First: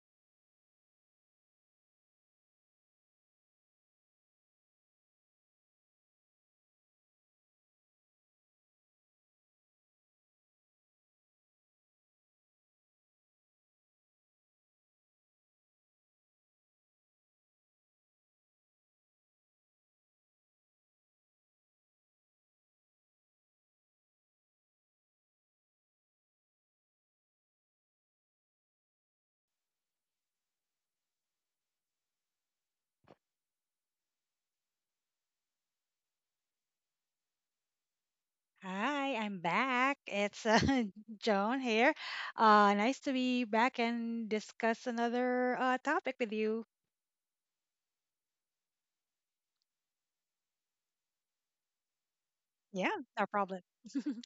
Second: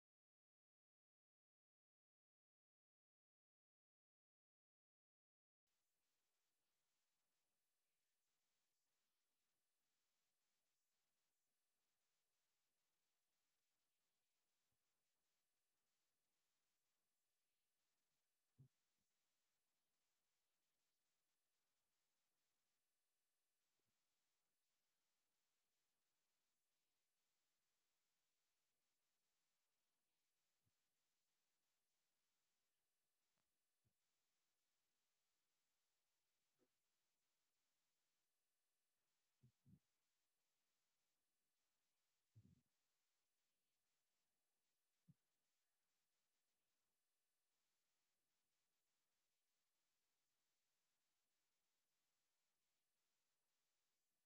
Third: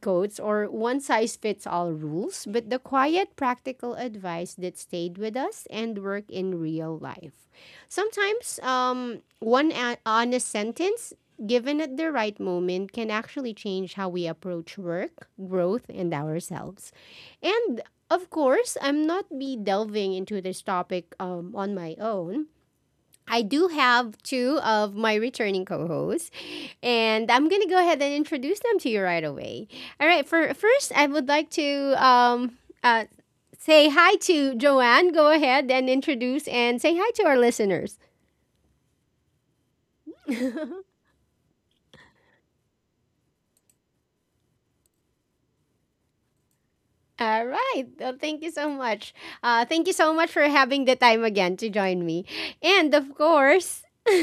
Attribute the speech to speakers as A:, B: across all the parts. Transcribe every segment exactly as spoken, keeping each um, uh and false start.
A: quotes or one size fits all rules, but the quiet, practical advice that stayed with us and work in real life. Sometimes, um, one a- honest sentence given at the right moment can actually change how we approach work, growth, and ourselves. And of course, I'm not be delving into this topic um, on my own. I do have two of my returning co-hosts, and I'm gonna go ahead and introduce them to you right away. All right, for first, I would like to um, uh, say hi to Joanne. Go ahead and introduce and say hi to our listeners.
B: Hi, I'm back. It's uh, Joan here. Uh, nice to be back and discuss another uh, topic with you.
A: All right. Well, thank you so much. Uh, thank you so much for having the time again to join me.
B: Yeah,
A: And of
B: no problem.
A: course,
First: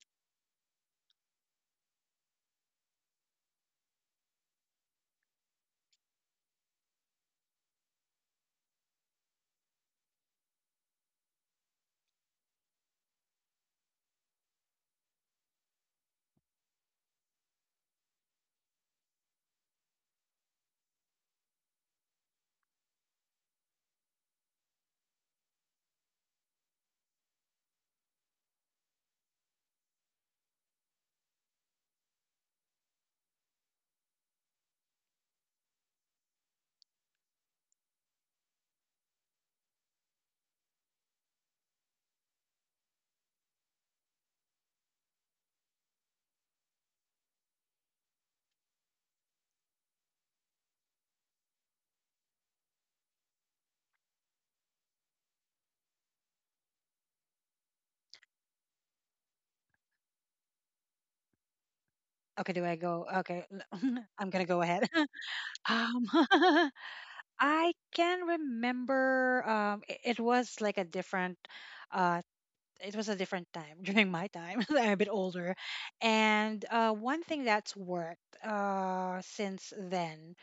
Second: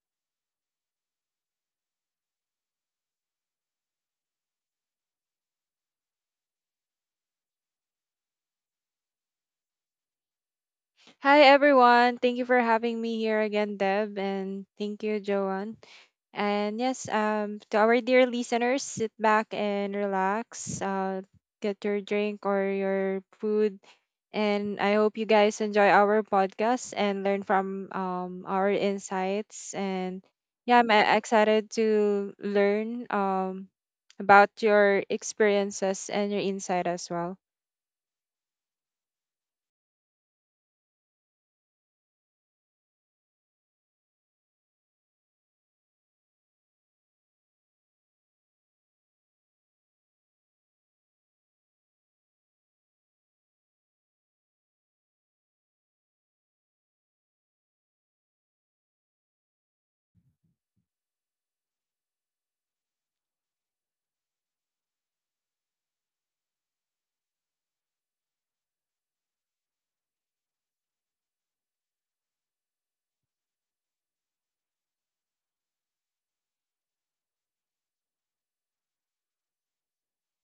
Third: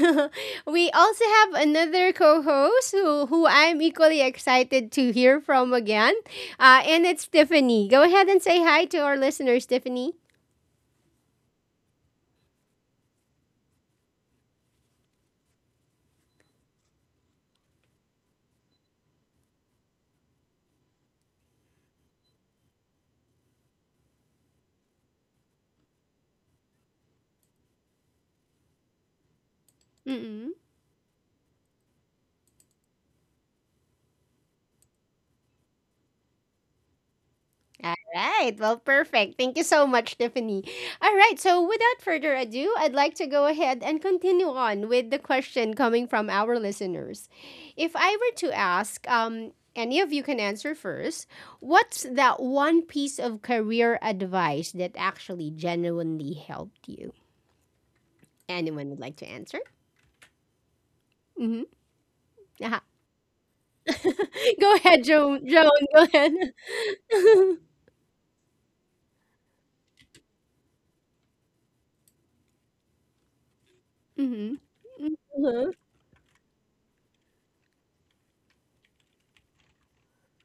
A: we also have another co-host who, who I'm equally excited to hear from again. Uh, and it's Tiffany. Go ahead and say hi to our listeners, Tiffany.
C: Hi everyone. Thank you for having me here again, Deb, and thank you, Joanne. And yes, um to our dear listeners, sit back and relax. Uh get your drink or your food and I hope you guys enjoy our podcast and learn from um our insights and
A: Mm-mm.
C: yeah, I'm uh, excited to learn um about your experiences and your insight as well.
A: All right. Well, perfect. Thank you so much, Tiffany. All right. So, without further ado, I'd like to go ahead and continue on with the question coming from our listeners. If I were to ask, um, any of you can answer first, what's that one piece of career advice that actually genuinely helped you? Anyone would like to answer? Mm-hmm.
B: Okay, do I
A: Uh-huh.
B: go? Okay, I'm gonna go
A: Go
B: ahead.
A: ahead, Joan. Joan, go
B: Um,
A: ahead. Mm-hmm.
B: I can remember. Um, i- it, was like a different. Uh, it was a different time during my
A: Mm-hmm.
B: time. I'm a bit older, and uh, one thing that's worked uh since then,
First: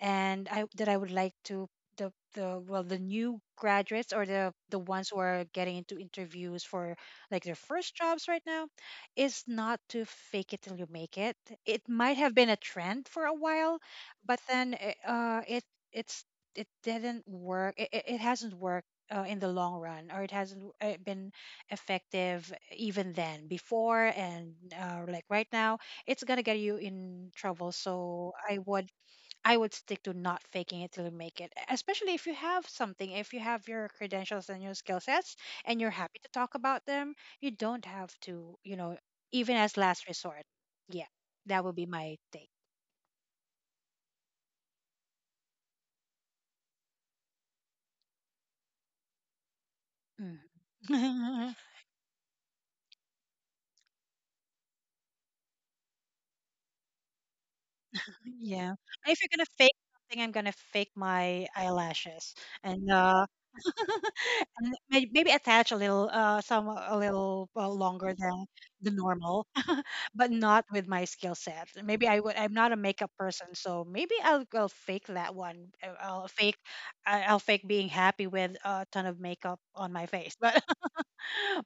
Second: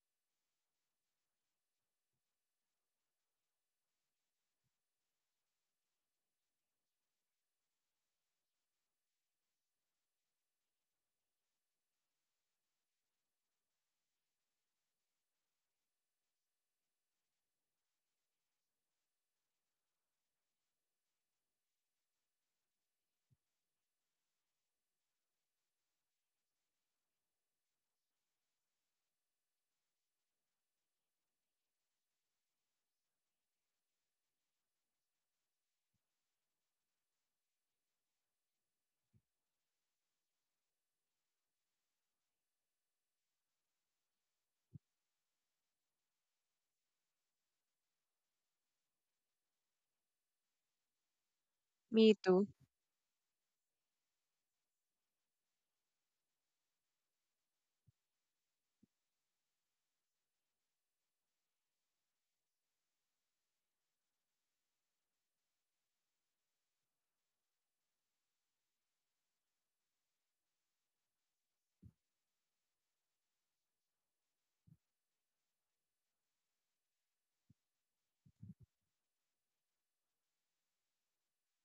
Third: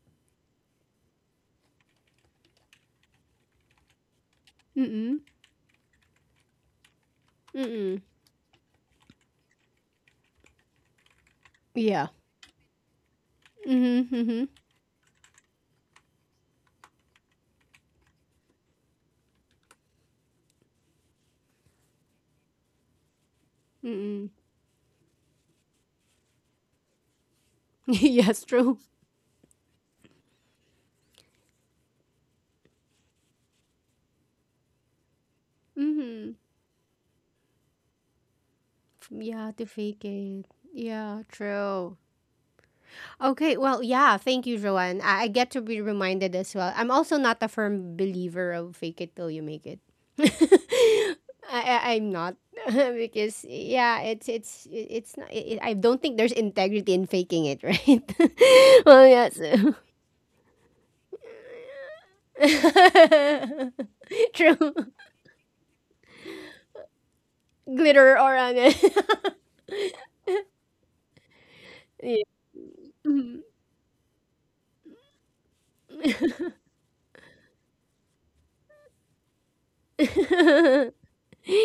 B: and I that I would like to the the well the new graduates or the the ones
A: Mm-hmm.
B: who are getting into interviews for like their first
A: Mm-hmm.
B: jobs right now is not to fake it till you make it. It
A: Yeah.
B: might have been a trend for a while,
A: Mm-hmm.
B: but
A: Mm-hmm.
B: then it, uh it it's it didn't work. It, it it hasn't worked. Uh, in the long run, or it hasn't uh, been effective even then, before,
A: Mm-mm.
B: and uh, like right now, it's gonna get you in trouble. So
A: Yes,
B: I
A: true.
B: would I would stick to not faking it till you make it, e, especially if you have something, if you have your credentials and your skill sets and you're happy to
A: Mm-hmm.
B: talk about them, you don't have to, you know,
A: Yeah,
B: even
A: to
B: as
A: fake
B: last resort.
A: it.
B: Yeah,
A: Yeah,
B: that would be
A: true.
B: my take.
A: Okay, well, yeah, thank you, Joanne. I, I get to be reminded as well. I'm also not a firm believer of fake it till you make it.
B: Mm.
A: I, I I'm
C: Me
A: not
C: too.
A: because yeah, it's it's it's not. It, I don't think there's integrity in faking it, right?
B: Yeah.
A: Well,
B: If you're
A: yes.
B: going to fake something, I'm going to fake my eyelashes. And uh, and
A: True.
B: may maybe attach a little, uh, some a little uh, longer
A: Glitter or
B: than
A: on
B: the
A: it.
B: normal, but not with my skill set. Maybe I
A: Yeah.
B: would. I'm not a makeup person, so maybe I'll, I'll fake that one. Uh, I'll fake, I- I'll fake being happy with a ton of makeup on my face. But,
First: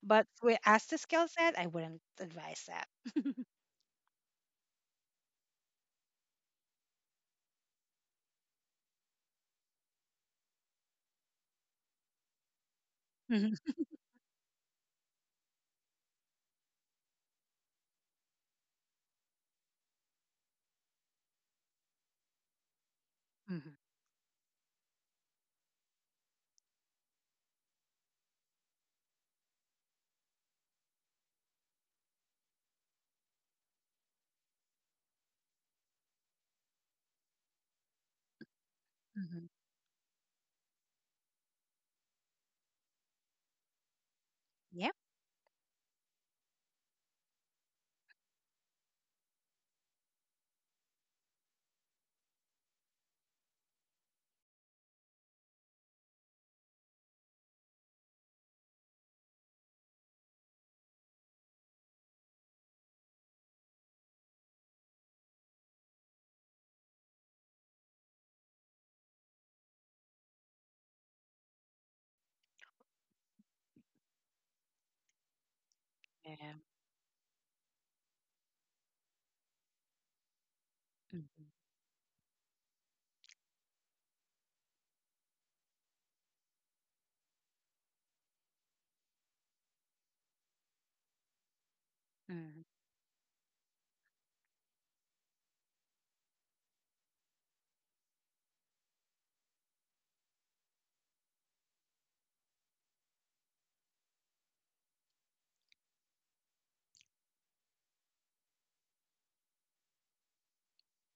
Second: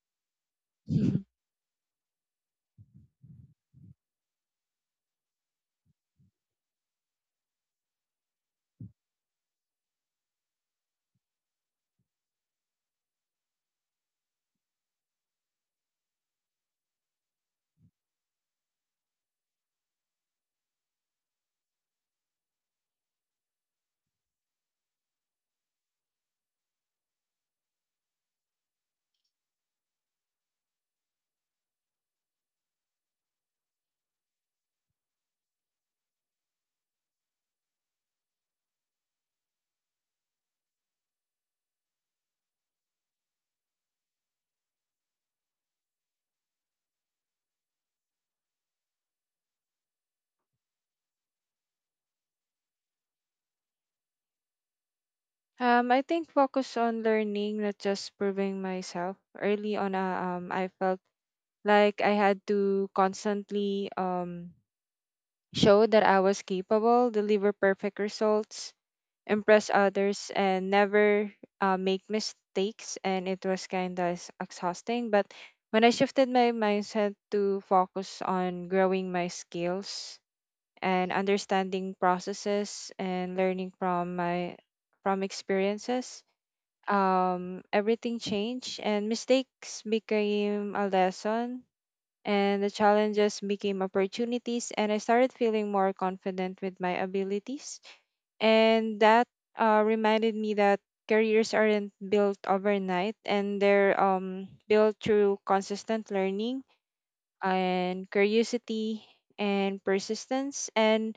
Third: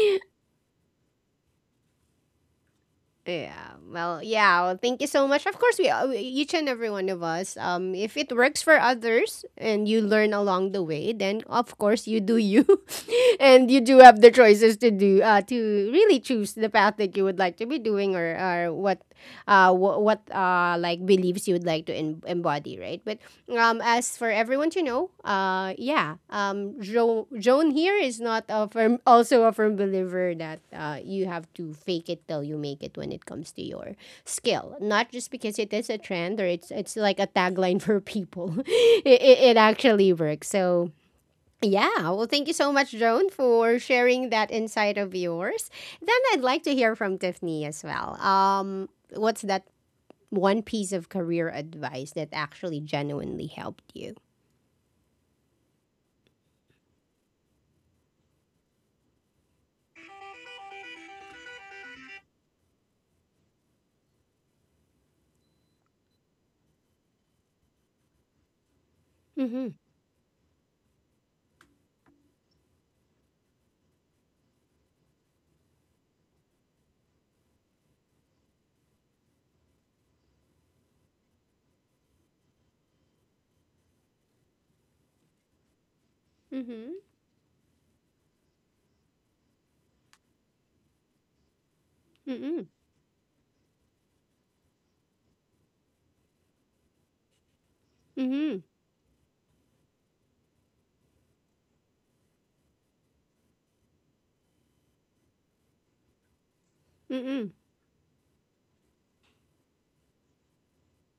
B: but with as the skill set, I wouldn't advise that.
A: Yeah. Well, yeah. Well, thank you so much. Of course, we uh, each and every one of us. Um, if it works for others and you learn along the way, then of course you do you,
B: Mhm,
A: and you do have the choices to do uh to really choose the path that you would like to be doing or or what uh, wh- what uh, like beliefs you would like to em- embody, right? But
B: mhm,
A: um, as for everyone to know, uh, yeah, um, jo- Joan here is not a firm, also a firm believer that uh, you have to fake it till you make it when it comes to your skill. Not just because it is a trend or it's it's like a tagline for people. it, it,
B: mhm.
A: it actually works. So yeah, well, thank you so much, Joan, for sharing that
B: Yep.
A: insight of yours. Then I'd like to hear from Tiffany as well. Um, what's that one piece of career advice that actually genuinely helped you?
C: Um, I think focus on learning, not just proving myself. Early on, uh, um, I felt like I had to constantly um show that I was capable, deliver perfect results, impress
A: Mhm.
C: others, and never uh, make mistakes. And it was kind of exhausting. But when I shifted my
B: Yeah.
C: mindset to focus on growing my skills and
B: Mhm,
C: understanding processes and learning from my from experiences,
A: Mhm.
C: um, everything changed and mistakes became a lesson, and
B: mhm,
A: Mhm.
C: the challenges became opportunities, and I started feeling more confident with my abilities.
A: Mhm.
C: And that uh, reminded me that careers aren't built overnight, and they're um, built through consistent learning
A: Mhm.
C: and curiosity and persistence. And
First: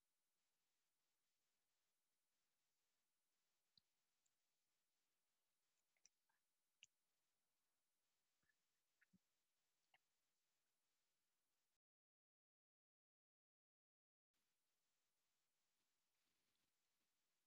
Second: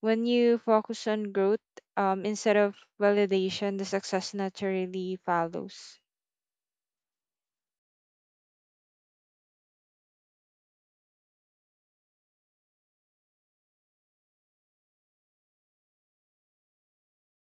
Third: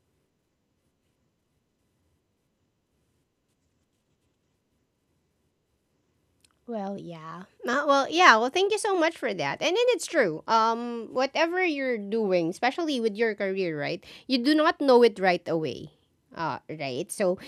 C: when you focus on growth, um, instead of validation, the success naturally follows.
A: Well, yeah. Uh, well, yeah. Well, thank you so much for that. And then it's true. Um, whatever you're doing, especially with your career, right? You do not know it right away. Uh, right. So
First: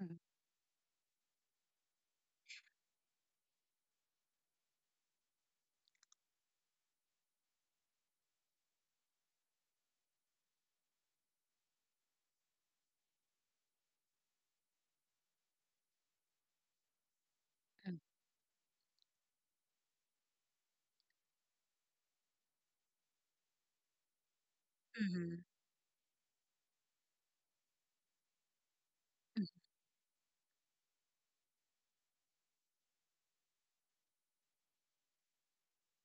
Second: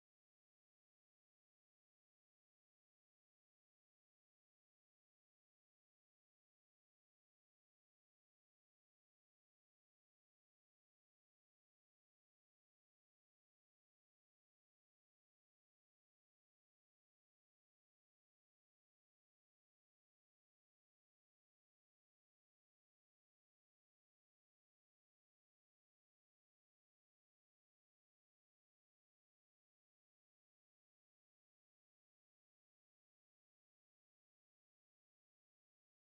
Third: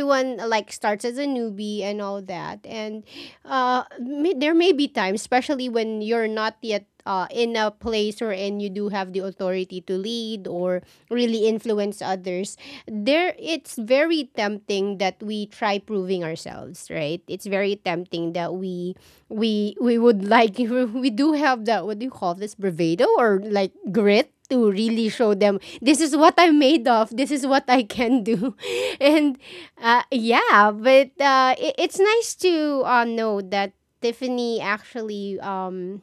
B: mhm,
A: like starts as a newbie and all that, and uh, may, there may be times, especially when you're not yet uh, in a place or and you do have the authority to lead or really influence others. There, it's very tempting that we try proving ourselves. Right. It's very
B: mhm,
A: tempting that we we we would like we do have that what do you call this bravado or like grit to really show
B: mhm,
A: them this is what I'm made of, this is what I can do. And uh, yeah, but uh, it, it's nice to uh, know that Tiffany actually um,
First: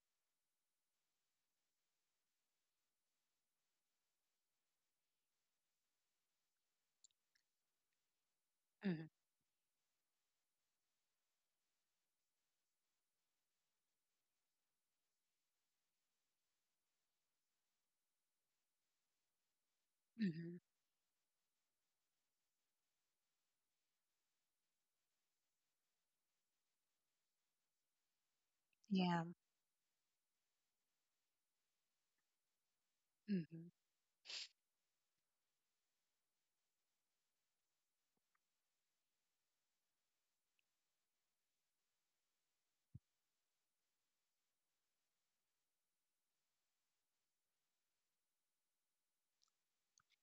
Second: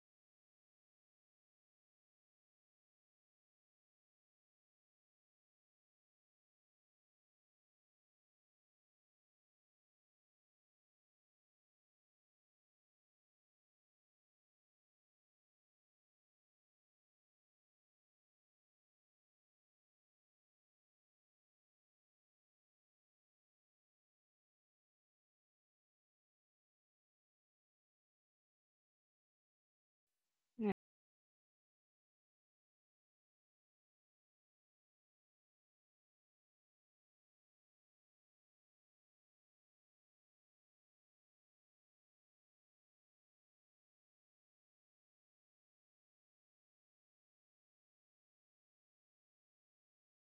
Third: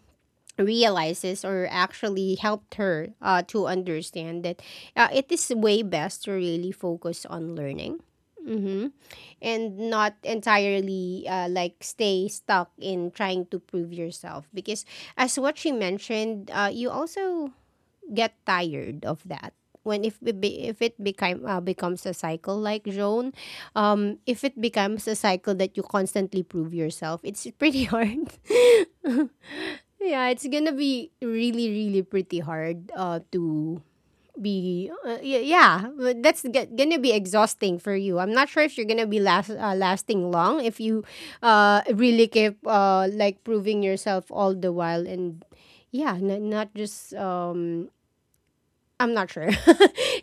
A: realizes or actually helped her uh, to understand that uh, it is way best to really focus on learning. Mm-hmm.
B: mhm,
A: And not entirely uh, like stay stuck in trying to prove yourself because as what she mentioned, uh, you also get tired of that when if it
B: mhm.
A: be, if it become uh, becomes a cycle like Joan, um, if it becomes a cycle that you constantly prove yourself, it's pretty hard.
B: Yeah.
A: Yeah, it's gonna be really really pretty hard uh, to be uh, y- yeah but that's g- gonna be exhausting for you. I'm not sure if you're gonna be last uh, lasting long if you uh really keep uh like proving yourself all the while and yeah n- not just um I'm not sure.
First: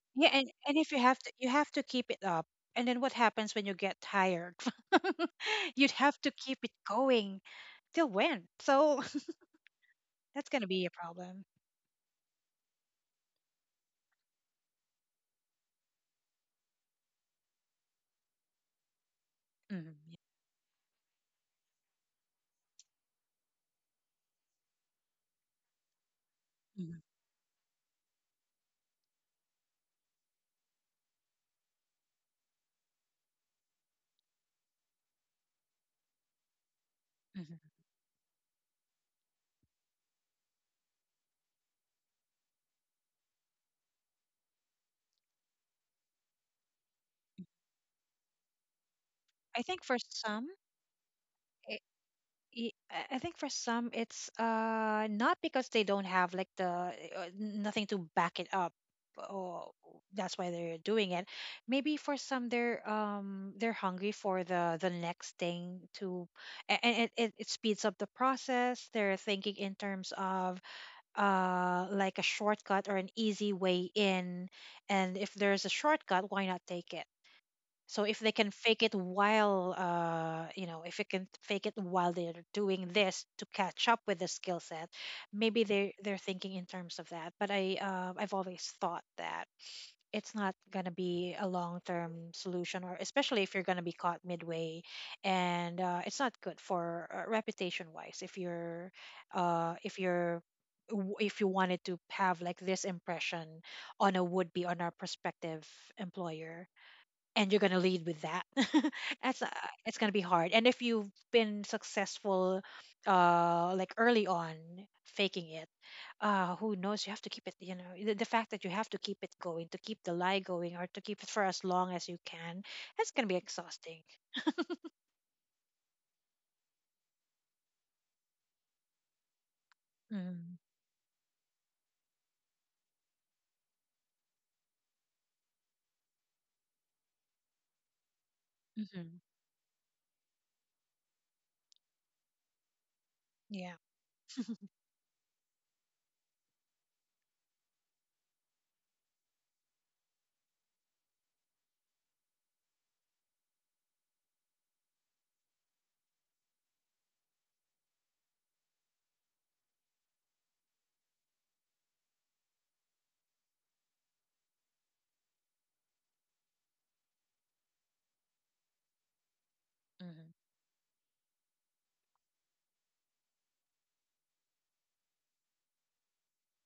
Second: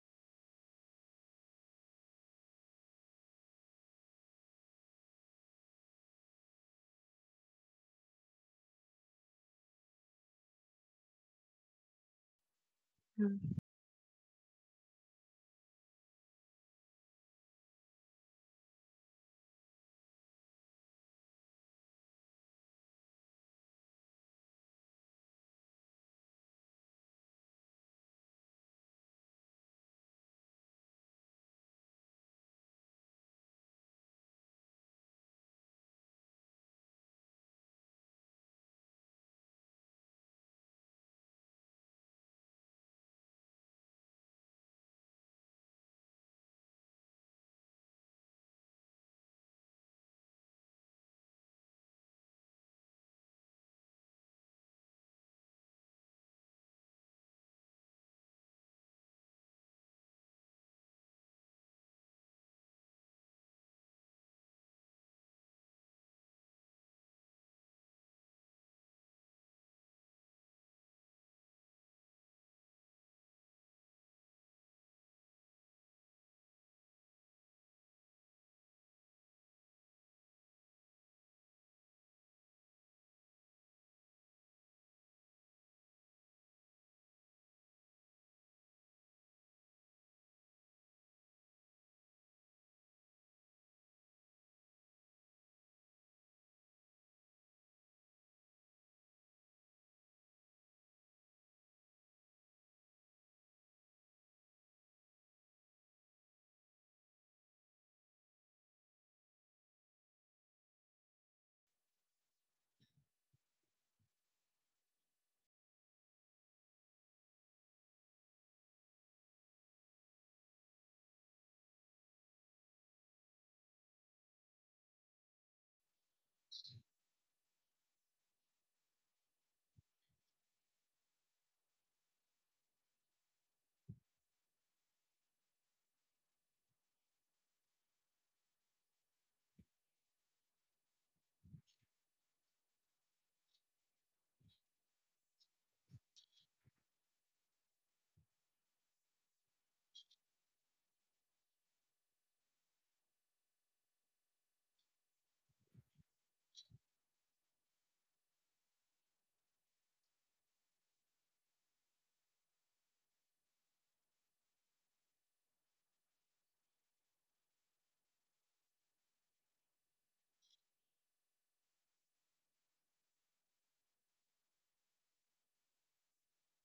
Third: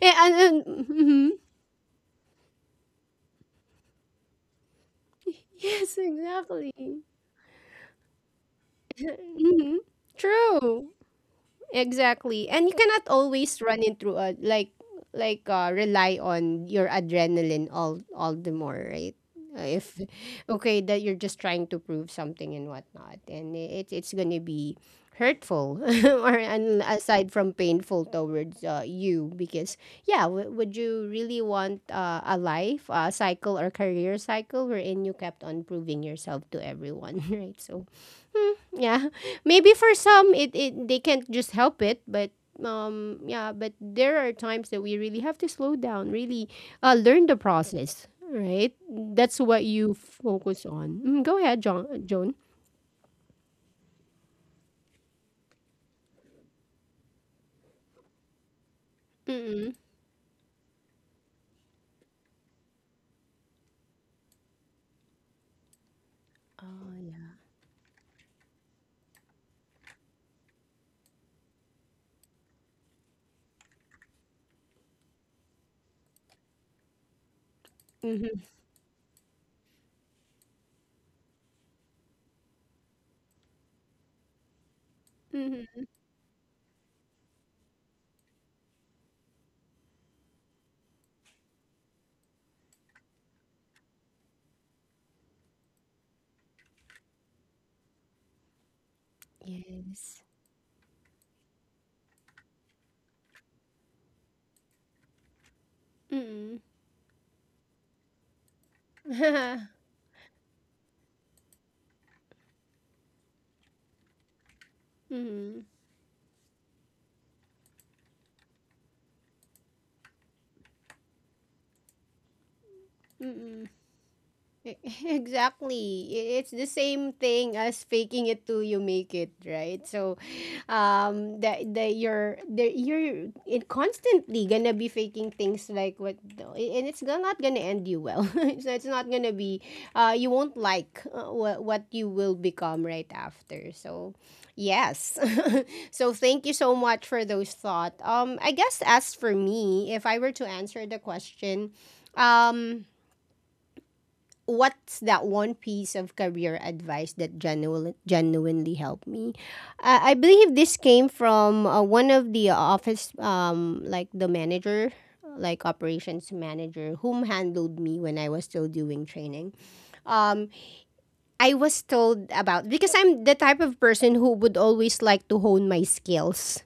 A: Yeah,
B: Yeah,
A: and,
B: and and
A: and
B: if you have
A: mhm.
B: to, you have to keep it up. And then what happens when you get tired? You'd
A: Yes,
B: have to keep
A: exactly.
B: it going till when? So
A: Hmm.
B: that's gonna be a
A: True.
B: problem.
A: Exactly. And you cannot
C: Mm.
A: always run into a like like uh, rely on your adrenaline all all the more, right? Uh, If
B: Mhm,
A: Okay that you're just trying to prove something and whatnot, and it it's gonna be hurtful or and
B: yeah, mhm,
A: aside from painful towards uh, you because yeah w- would you really want uh, a life a cycle or career cycle wherein you kept on proving yourself to everyone right
B: mhm.
A: so yeah. Maybe for some it, it they can't just help it, but um yeah, but there are times that we really have to slow down, really uh learn the process, right? That's what
B: I think
A: you
B: for some,
A: focus on. Mm, go ahead, John Joan.
B: Y- I I think for some it's uh not because they don't have like the uh, nothing to back it up
A: Mm-mm.
B: or that's why they're doing it. Maybe for some they're um they're hungry for the the next thing to, a-
A: Oh
B: and it,
A: yeah.
B: it, it speeds up the process. They're thinking in terms of uh like a shortcut or an easy way in, and if there's a shortcut, why not take it? So if they
A: Mm-hmm.
B: can fake it while, uh, you know, if they can fake it while they're doing this to catch up with the skill set, maybe
A: Mm-hmm.
B: they they're thinking in terms of that. But I uh, I've always thought that it's not gonna be a long term solution, or especially if you're gonna be caught midway, and uh, it's not good for uh, reputation wise if you're uh, if
A: Yes.
B: you're w- if you wanted to have like this impression on a would be on our prospective
A: Mm-mm.
B: employer and you're going to lead with that. that's uh, it's going to be hard, and if you've been successful uh like early on faking
A: Mm-mm.
B: it, uh who knows, you have to keep it, you know, the, the fact that you have to keep it going to keep the lie going or to keep it for as long as you can, that's going to be
A: Mm-mm.
B: exhausting.
A: E- Exactly. I- It's the same thing as faking it till you make it, right? So,
B: Mm.
A: um, that that you're that you're it constantly gonna be faking things like what, and it's go- not gonna end you well. So it's not
B: Mm-hmm.
A: gonna be, uh, you won't like uh, what what you will become right after.
B: Yeah.
A: So, yes. So thank you so much for those thoughts. Um, I guess as for me, if I were to answer the question, um what's that one piece of career advice that genuinely, genuinely helped me? Uh, I believe this came from uh, one of the office, um, like the manager, like operations manager, whom handled me when I was still doing training.
B: Mm-hmm.
A: Um, I was told about because I'm the type of person who would always like to hone my skills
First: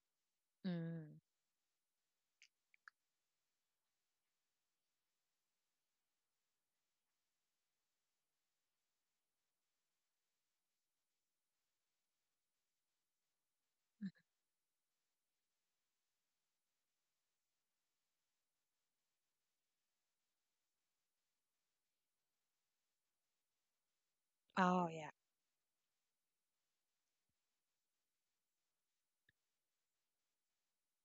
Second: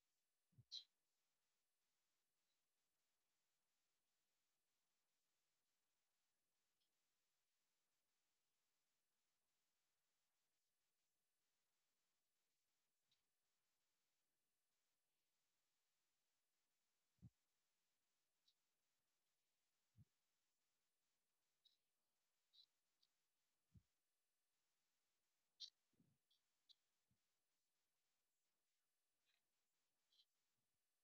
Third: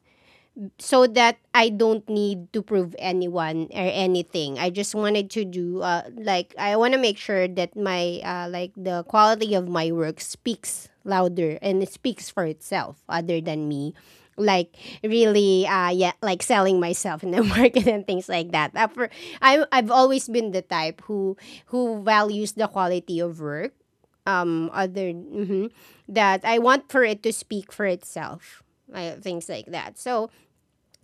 A: so
B: Mm.
A: that I don't need to prove anyone or anything. I just wanted to do uh, like I want to make sure that my uh, like the quality of my work speaks louder and it speaks for itself other than me like really uh yeah like selling myself in the market and things like that. Uh, for- I, I've always been the type who who values the quality of work um
B: Oh yeah.
A: other mhm, that I want for it to speak for itself uh, things like that so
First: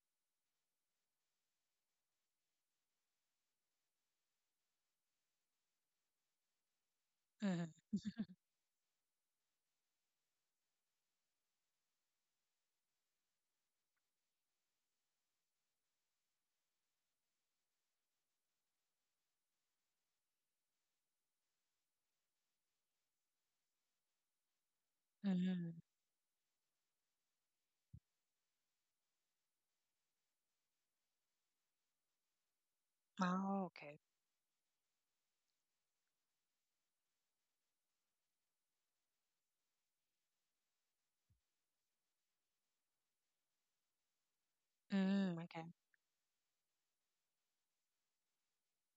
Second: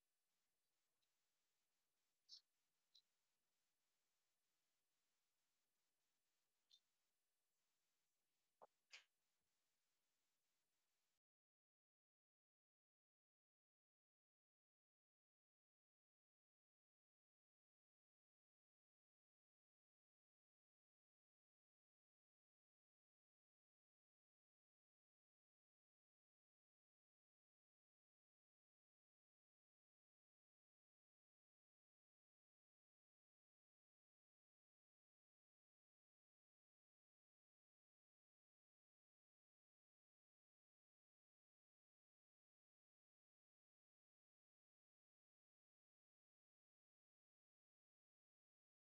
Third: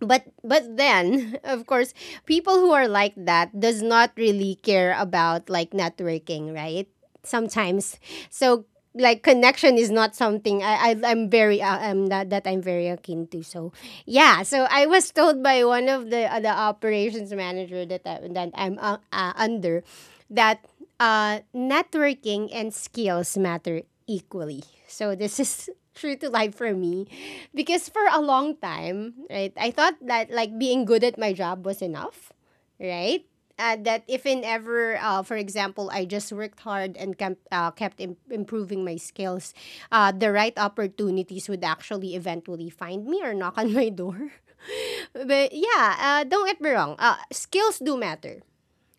A: but but then of course people who are like that does not really care about like networking right sometimes
B: Mm-hmm.
A: so like connection is not something I, I I'm very uh, um that that I'm very akin to so yeah so I was told by one of the uh, the operations manager that I, that I'm uh, uh, under that uh, networking and skills matter equally. So this is
B: Mm-hmm.
A: true to life for me because for a long time, right, I thought that like being good at my job was enough, right?
B: Oh,
A: Uh,
B: okay.
A: that if in ever, uh, for example, I just worked hard and kept, uh, kept im- improving my skills, uh, the right opportunities would actually eventually find me or knock on my door.
B: Mm,
A: But
B: okay.
A: yeah, uh, don't get me wrong, uh, skills do matter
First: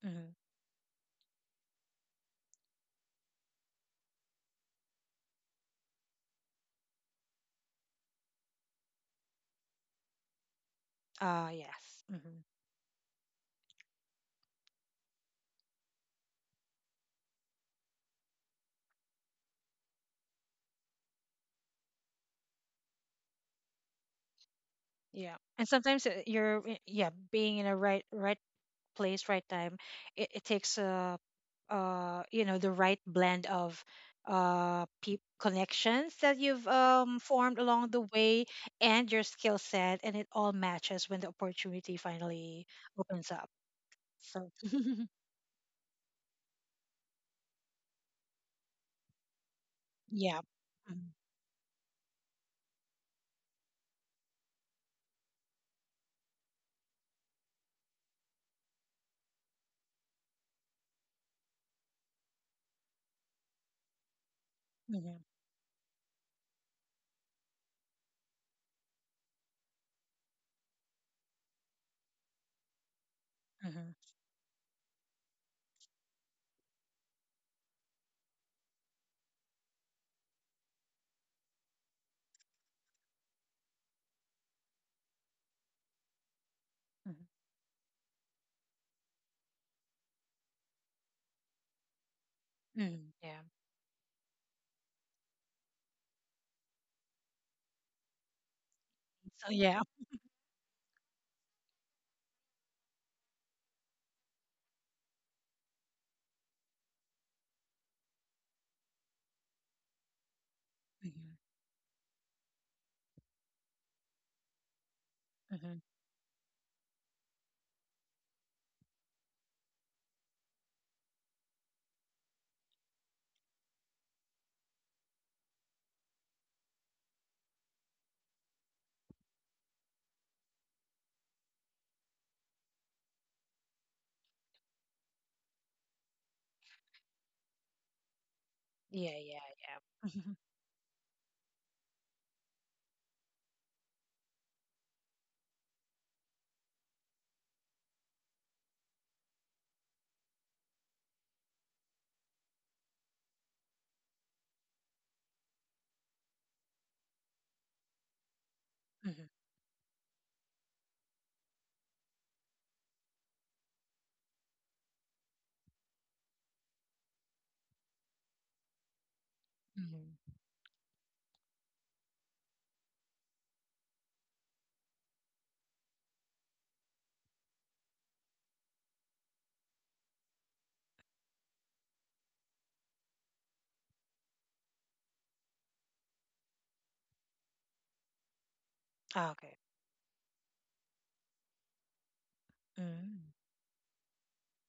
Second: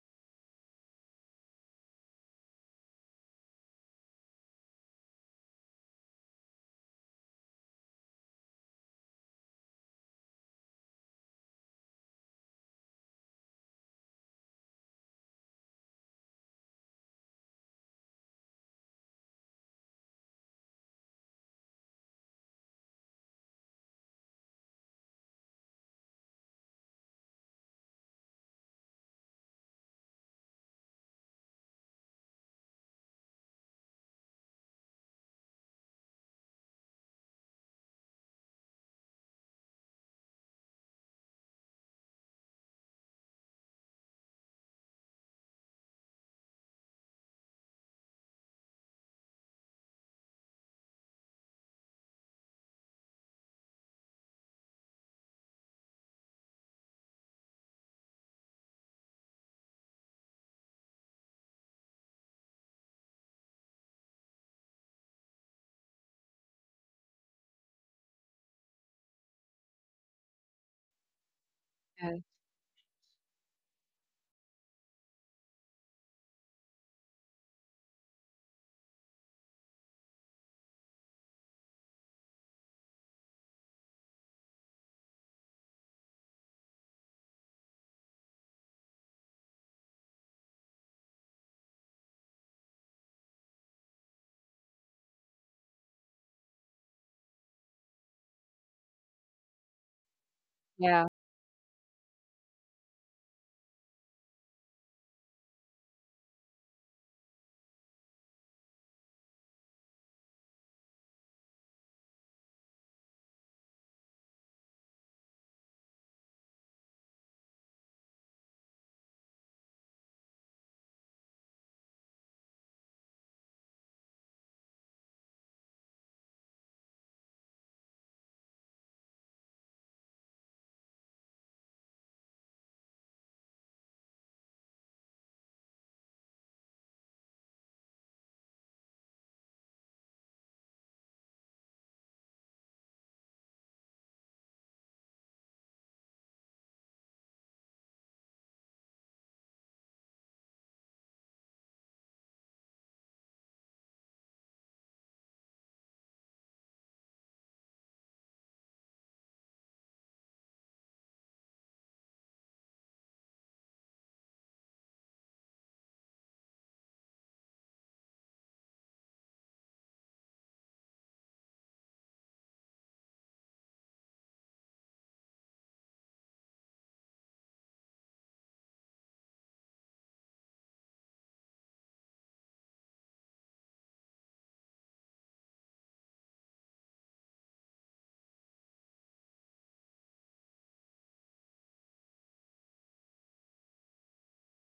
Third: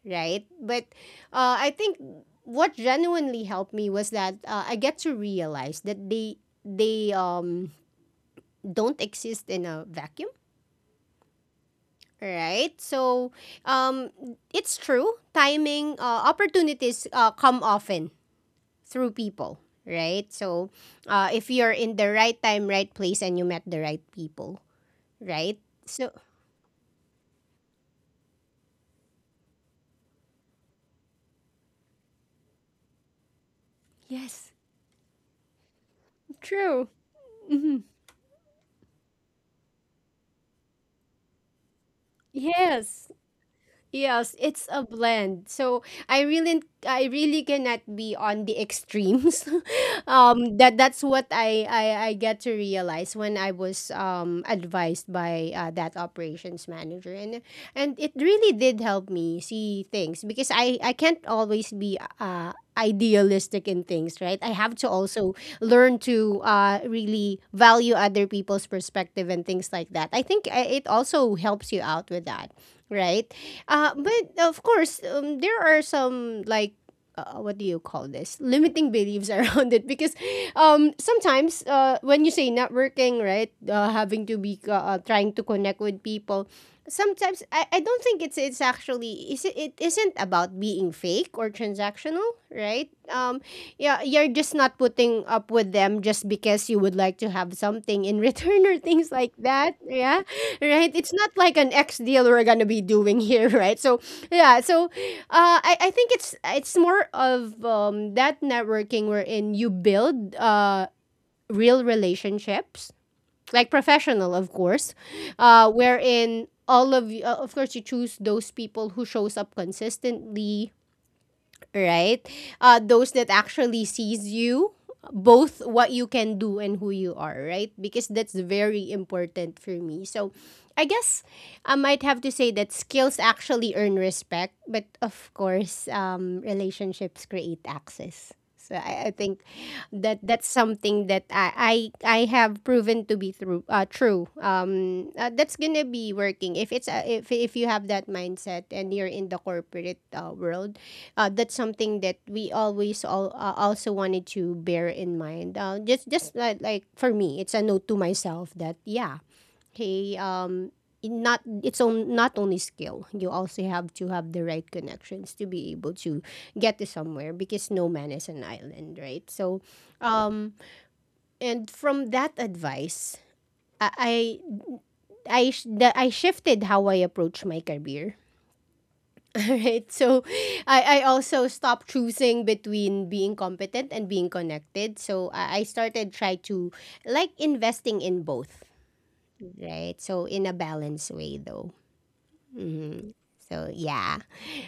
B: Mm-hmm.
A: right? But uh, I think what genuinely helped me was that uh, I get to realize that they they um, don't exist in a vacuum.
B: Uh, yes. Hmm.
A: Right, so um, it's true. Timing uh, opportunities uh, come often through people. Right, so uh, if you're in the right time, right place, and you met the right people.
B: Yeah.
A: Right,
B: And sometimes
A: so
B: uh, you're i- yeah, being in a right right place, right time, it, it takes uh uh you know the right blend of
A: yes,
B: uh peop connections that you've
A: true.
B: um formed
A: Hmm.
B: along the way and your skill set, and it all matches when the opportunity finally
A: Yes.
B: opens up.
A: Yes,
B: So
A: it's a blend. So I really I really cannot be on the extremes.
B: yeah.
A: Um, that
B: Mm-hmm.
A: that's what I, I I get to realize when I was um advised by uh, that operations manager and and it really did help me see things because I I can't always be uh idealistic in things, right? I have to
B: Mm-hmm.
A: also learn to uh really value other people's perspective and things like that. I think uh, it also helps you out
C: Yeah.
A: with that right?
B: Mm-hmm.
A: Uh, but of course, um, there are some like uh, what do you call this limiting beliefs around it because um, sometimes uh, when you say networking, right, uh, having to be uh, uh, trying to connect with people. Sometimes I, I don't think it's it's actually is it, it isn't about being fake or transactional right
B: Mm-hmm. Yeah.
A: um yeah, you're just not putting up with them just because you would like to have something in return or things like
B: So
A: that.
B: yeah.
A: Yeah, right.
C: Yeah.
A: It's not like an ex deal we're gonna be doing here, right? So yeah, so uh, I I think it's it's more of um, that networking wherein you build uh
B: Mm-hmm.
A: real relationships, like professional, of course, uh,
B: Mm-hmm.
A: wherein all of you, uh, of course, you choose those people who shows up consistently, right? Uh, those that actually sees you, both what you can do and who you are, right? Because that's very important for me. So I guess I might have to say that skills actually earn respect, but of course, um, relationships create access. So I, I
B: Yeah,
A: think
B: yeah,
A: that
B: yeah.
A: that's something that I, I I have proven to be through uh, true. Um, uh, that's gonna be working if it's uh, if if you have that mindset and you're in the corporate uh, world. uh, that's something that we always all, uh, also wanted to bear in mind. Uh, just just like, like for me, it's a note to myself that yeah,
B: Mm-hmm.
A: hey, um, in not it's on, not only skill. You also have to have the right connections to be able to get to somewhere because no man is an island, right? So,
B: Mm-hmm.
A: um, and from that advice, I I I, sh- the, I shifted how I approach my career, right? So I, I also stopped choosing between being competent and being connected. So I, I started try to like investing in both,
B: Ah, okay.
A: right? So in a balanced way though. hmm
B: Mm-hmm.
A: So yeah.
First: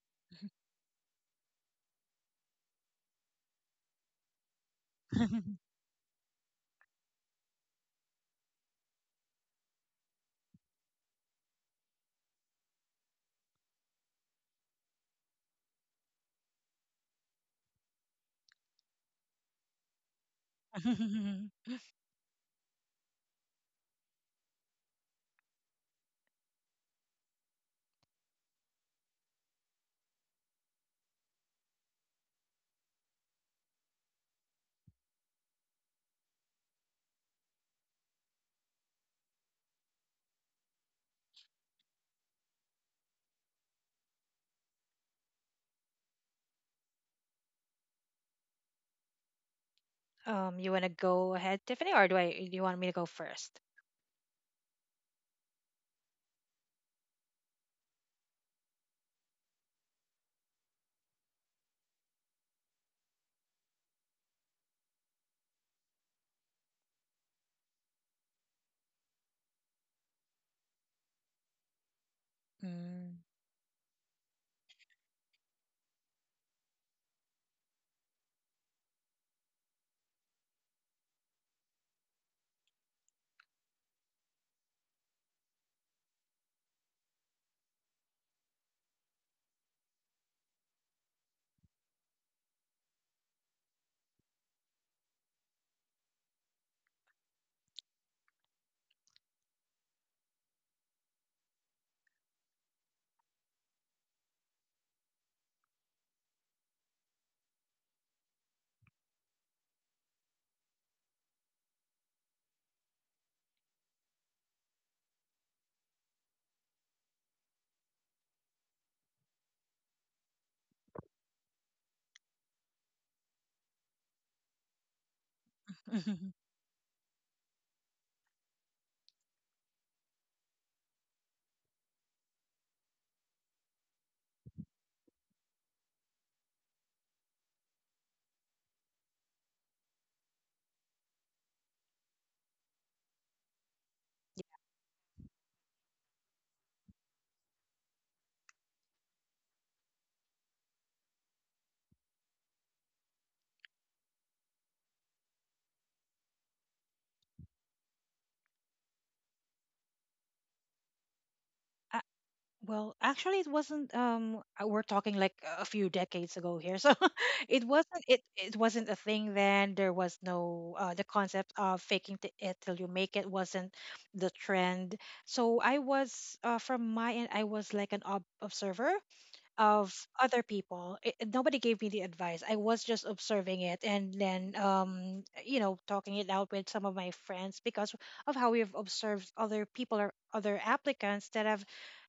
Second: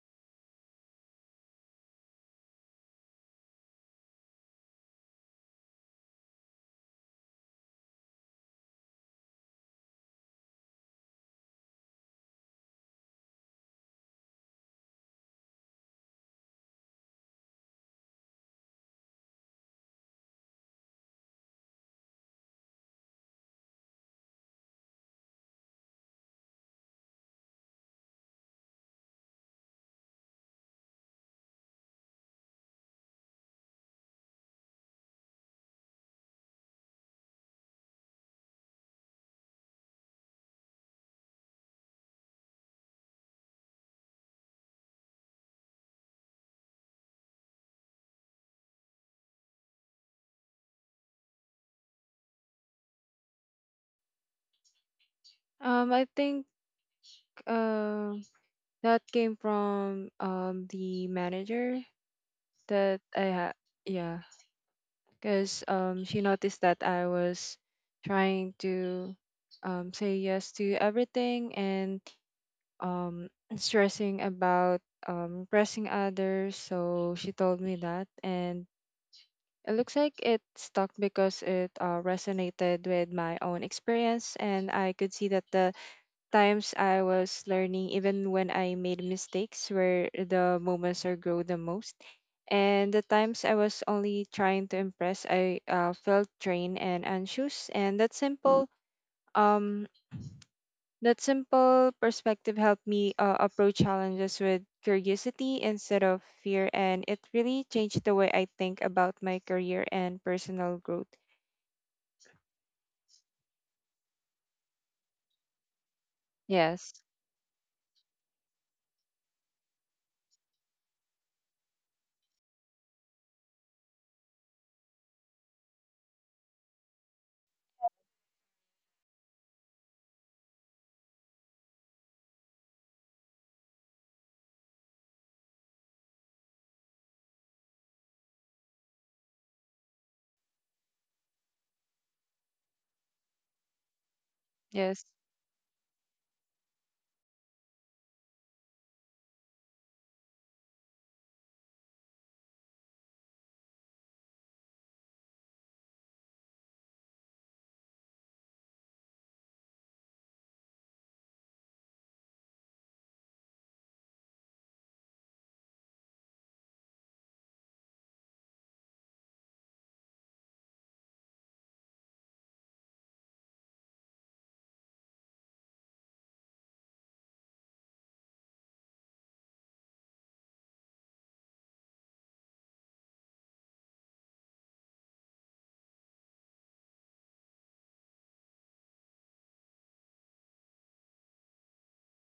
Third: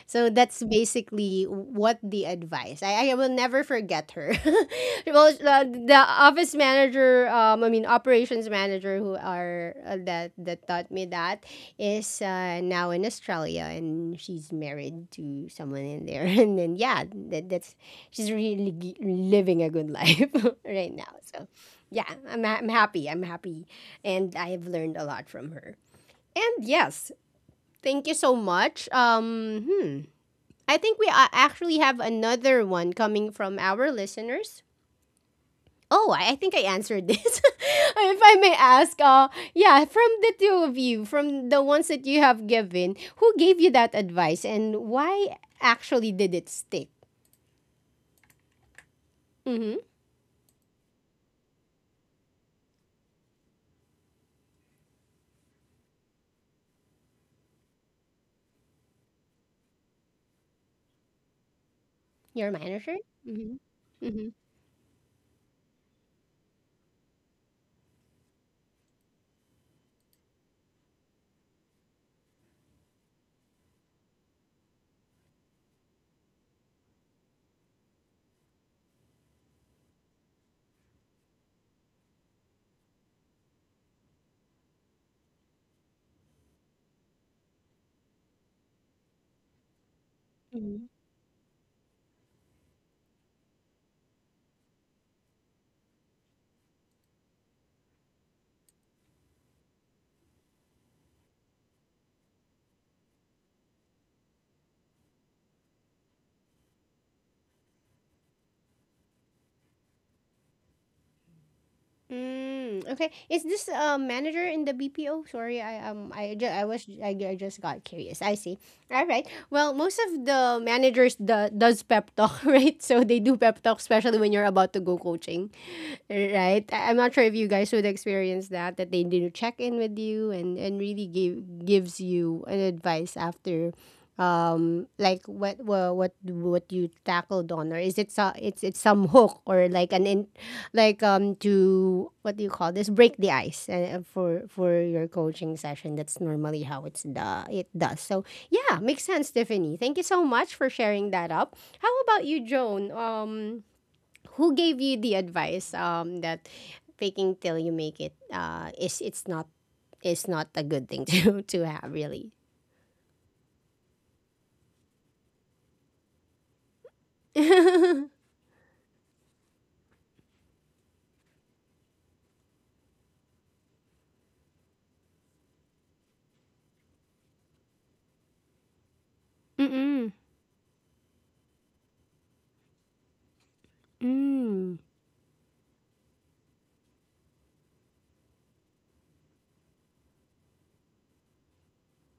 A: So that's basically what the advice. I, I will never forget her. Well, the, the office manager, um, I mean operations manager, who are uh, that that taught me that is uh, now in Australia and she's married to someone in there. And then yeah, that, that's she's really gi- living a good life right now. So yeah, I'm ha- I'm happy. I'm happy, and I have learned a lot from her. And yes, thank you so much. Um, hmm. I think we uh, actually have another one coming from our listeners. Oh, I I think I answered this. If I may ask, uh, yeah, from the two of you, from the ones that you have given, who gave you that advice and why actually did it stick? Mm-hmm.
B: Um, you want to go ahead, Tiffany, or do I? Do you want me to go first?
C: Um, I think um that came from um the manager
A: Your manager?
C: that I had.
A: Mm-hmm.
C: Yeah,
A: Mm-hmm.
C: because um she noticed that I was trying to um say yes to everything and
B: Mm.
C: um stressing about um pressing others. So she told me that, and it looks like it stuck because it uh, resonated with my own experience, and I could see that the times I was learning, even when I made mistakes, where the
A: Mm-hmm.
C: moments I grow the most. And the times I was only trying to impress, I uh, felt drained and anxious. And that simple, um, that simple perspective helped me uh, approach challenges with curiosity instead of fear, and it really changed the way I think about my career and personal growth.
A: Mm, okay. Is this a manager in the B P O? Sorry, I um I just I was
C: Yes.
A: I, I just got curious. I see. All right. Well, most of the managers do, does pep talk, right? So they do pep talk especially when you're about to go coaching. Right? I, I'm not sure if you guys would experience that that they do check in with you and and really give gives you an advice after um like what what what, what you tackled on, or is it so, it's it's some hook or like an in like um to what do you call this, break the ice uh, for
B: Yeah.
A: for
C: Yes.
A: your coaching session? That's normally how it's the it does. So yeah, makes sense, Tiffany, thank you so much for sharing that up. How about you, Joan? Um who gave you the advice um that faking till you make it uh is it's not is not a good thing to to have
B: Uh,
A: really.
B: well, actually, it wasn't. Um, uh, we're talking like a few decades ago here, so it wasn't. It it wasn't a thing then. There was no uh, the concept of faking t- it till you make it wasn't the trend. So I was uh, from my end, I was like an ob- observer of
A: Mm.
B: other people. It, it- nobody gave me the advice. I was just observing it, and then,
A: Mm.
B: um, you know, talking it out with some of my friends because of how we've observed other people or other applicants that have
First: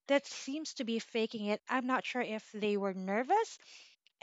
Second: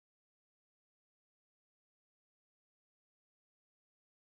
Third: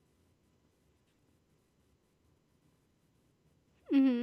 B: that seems to be faking it. I'm not sure if they were nervous.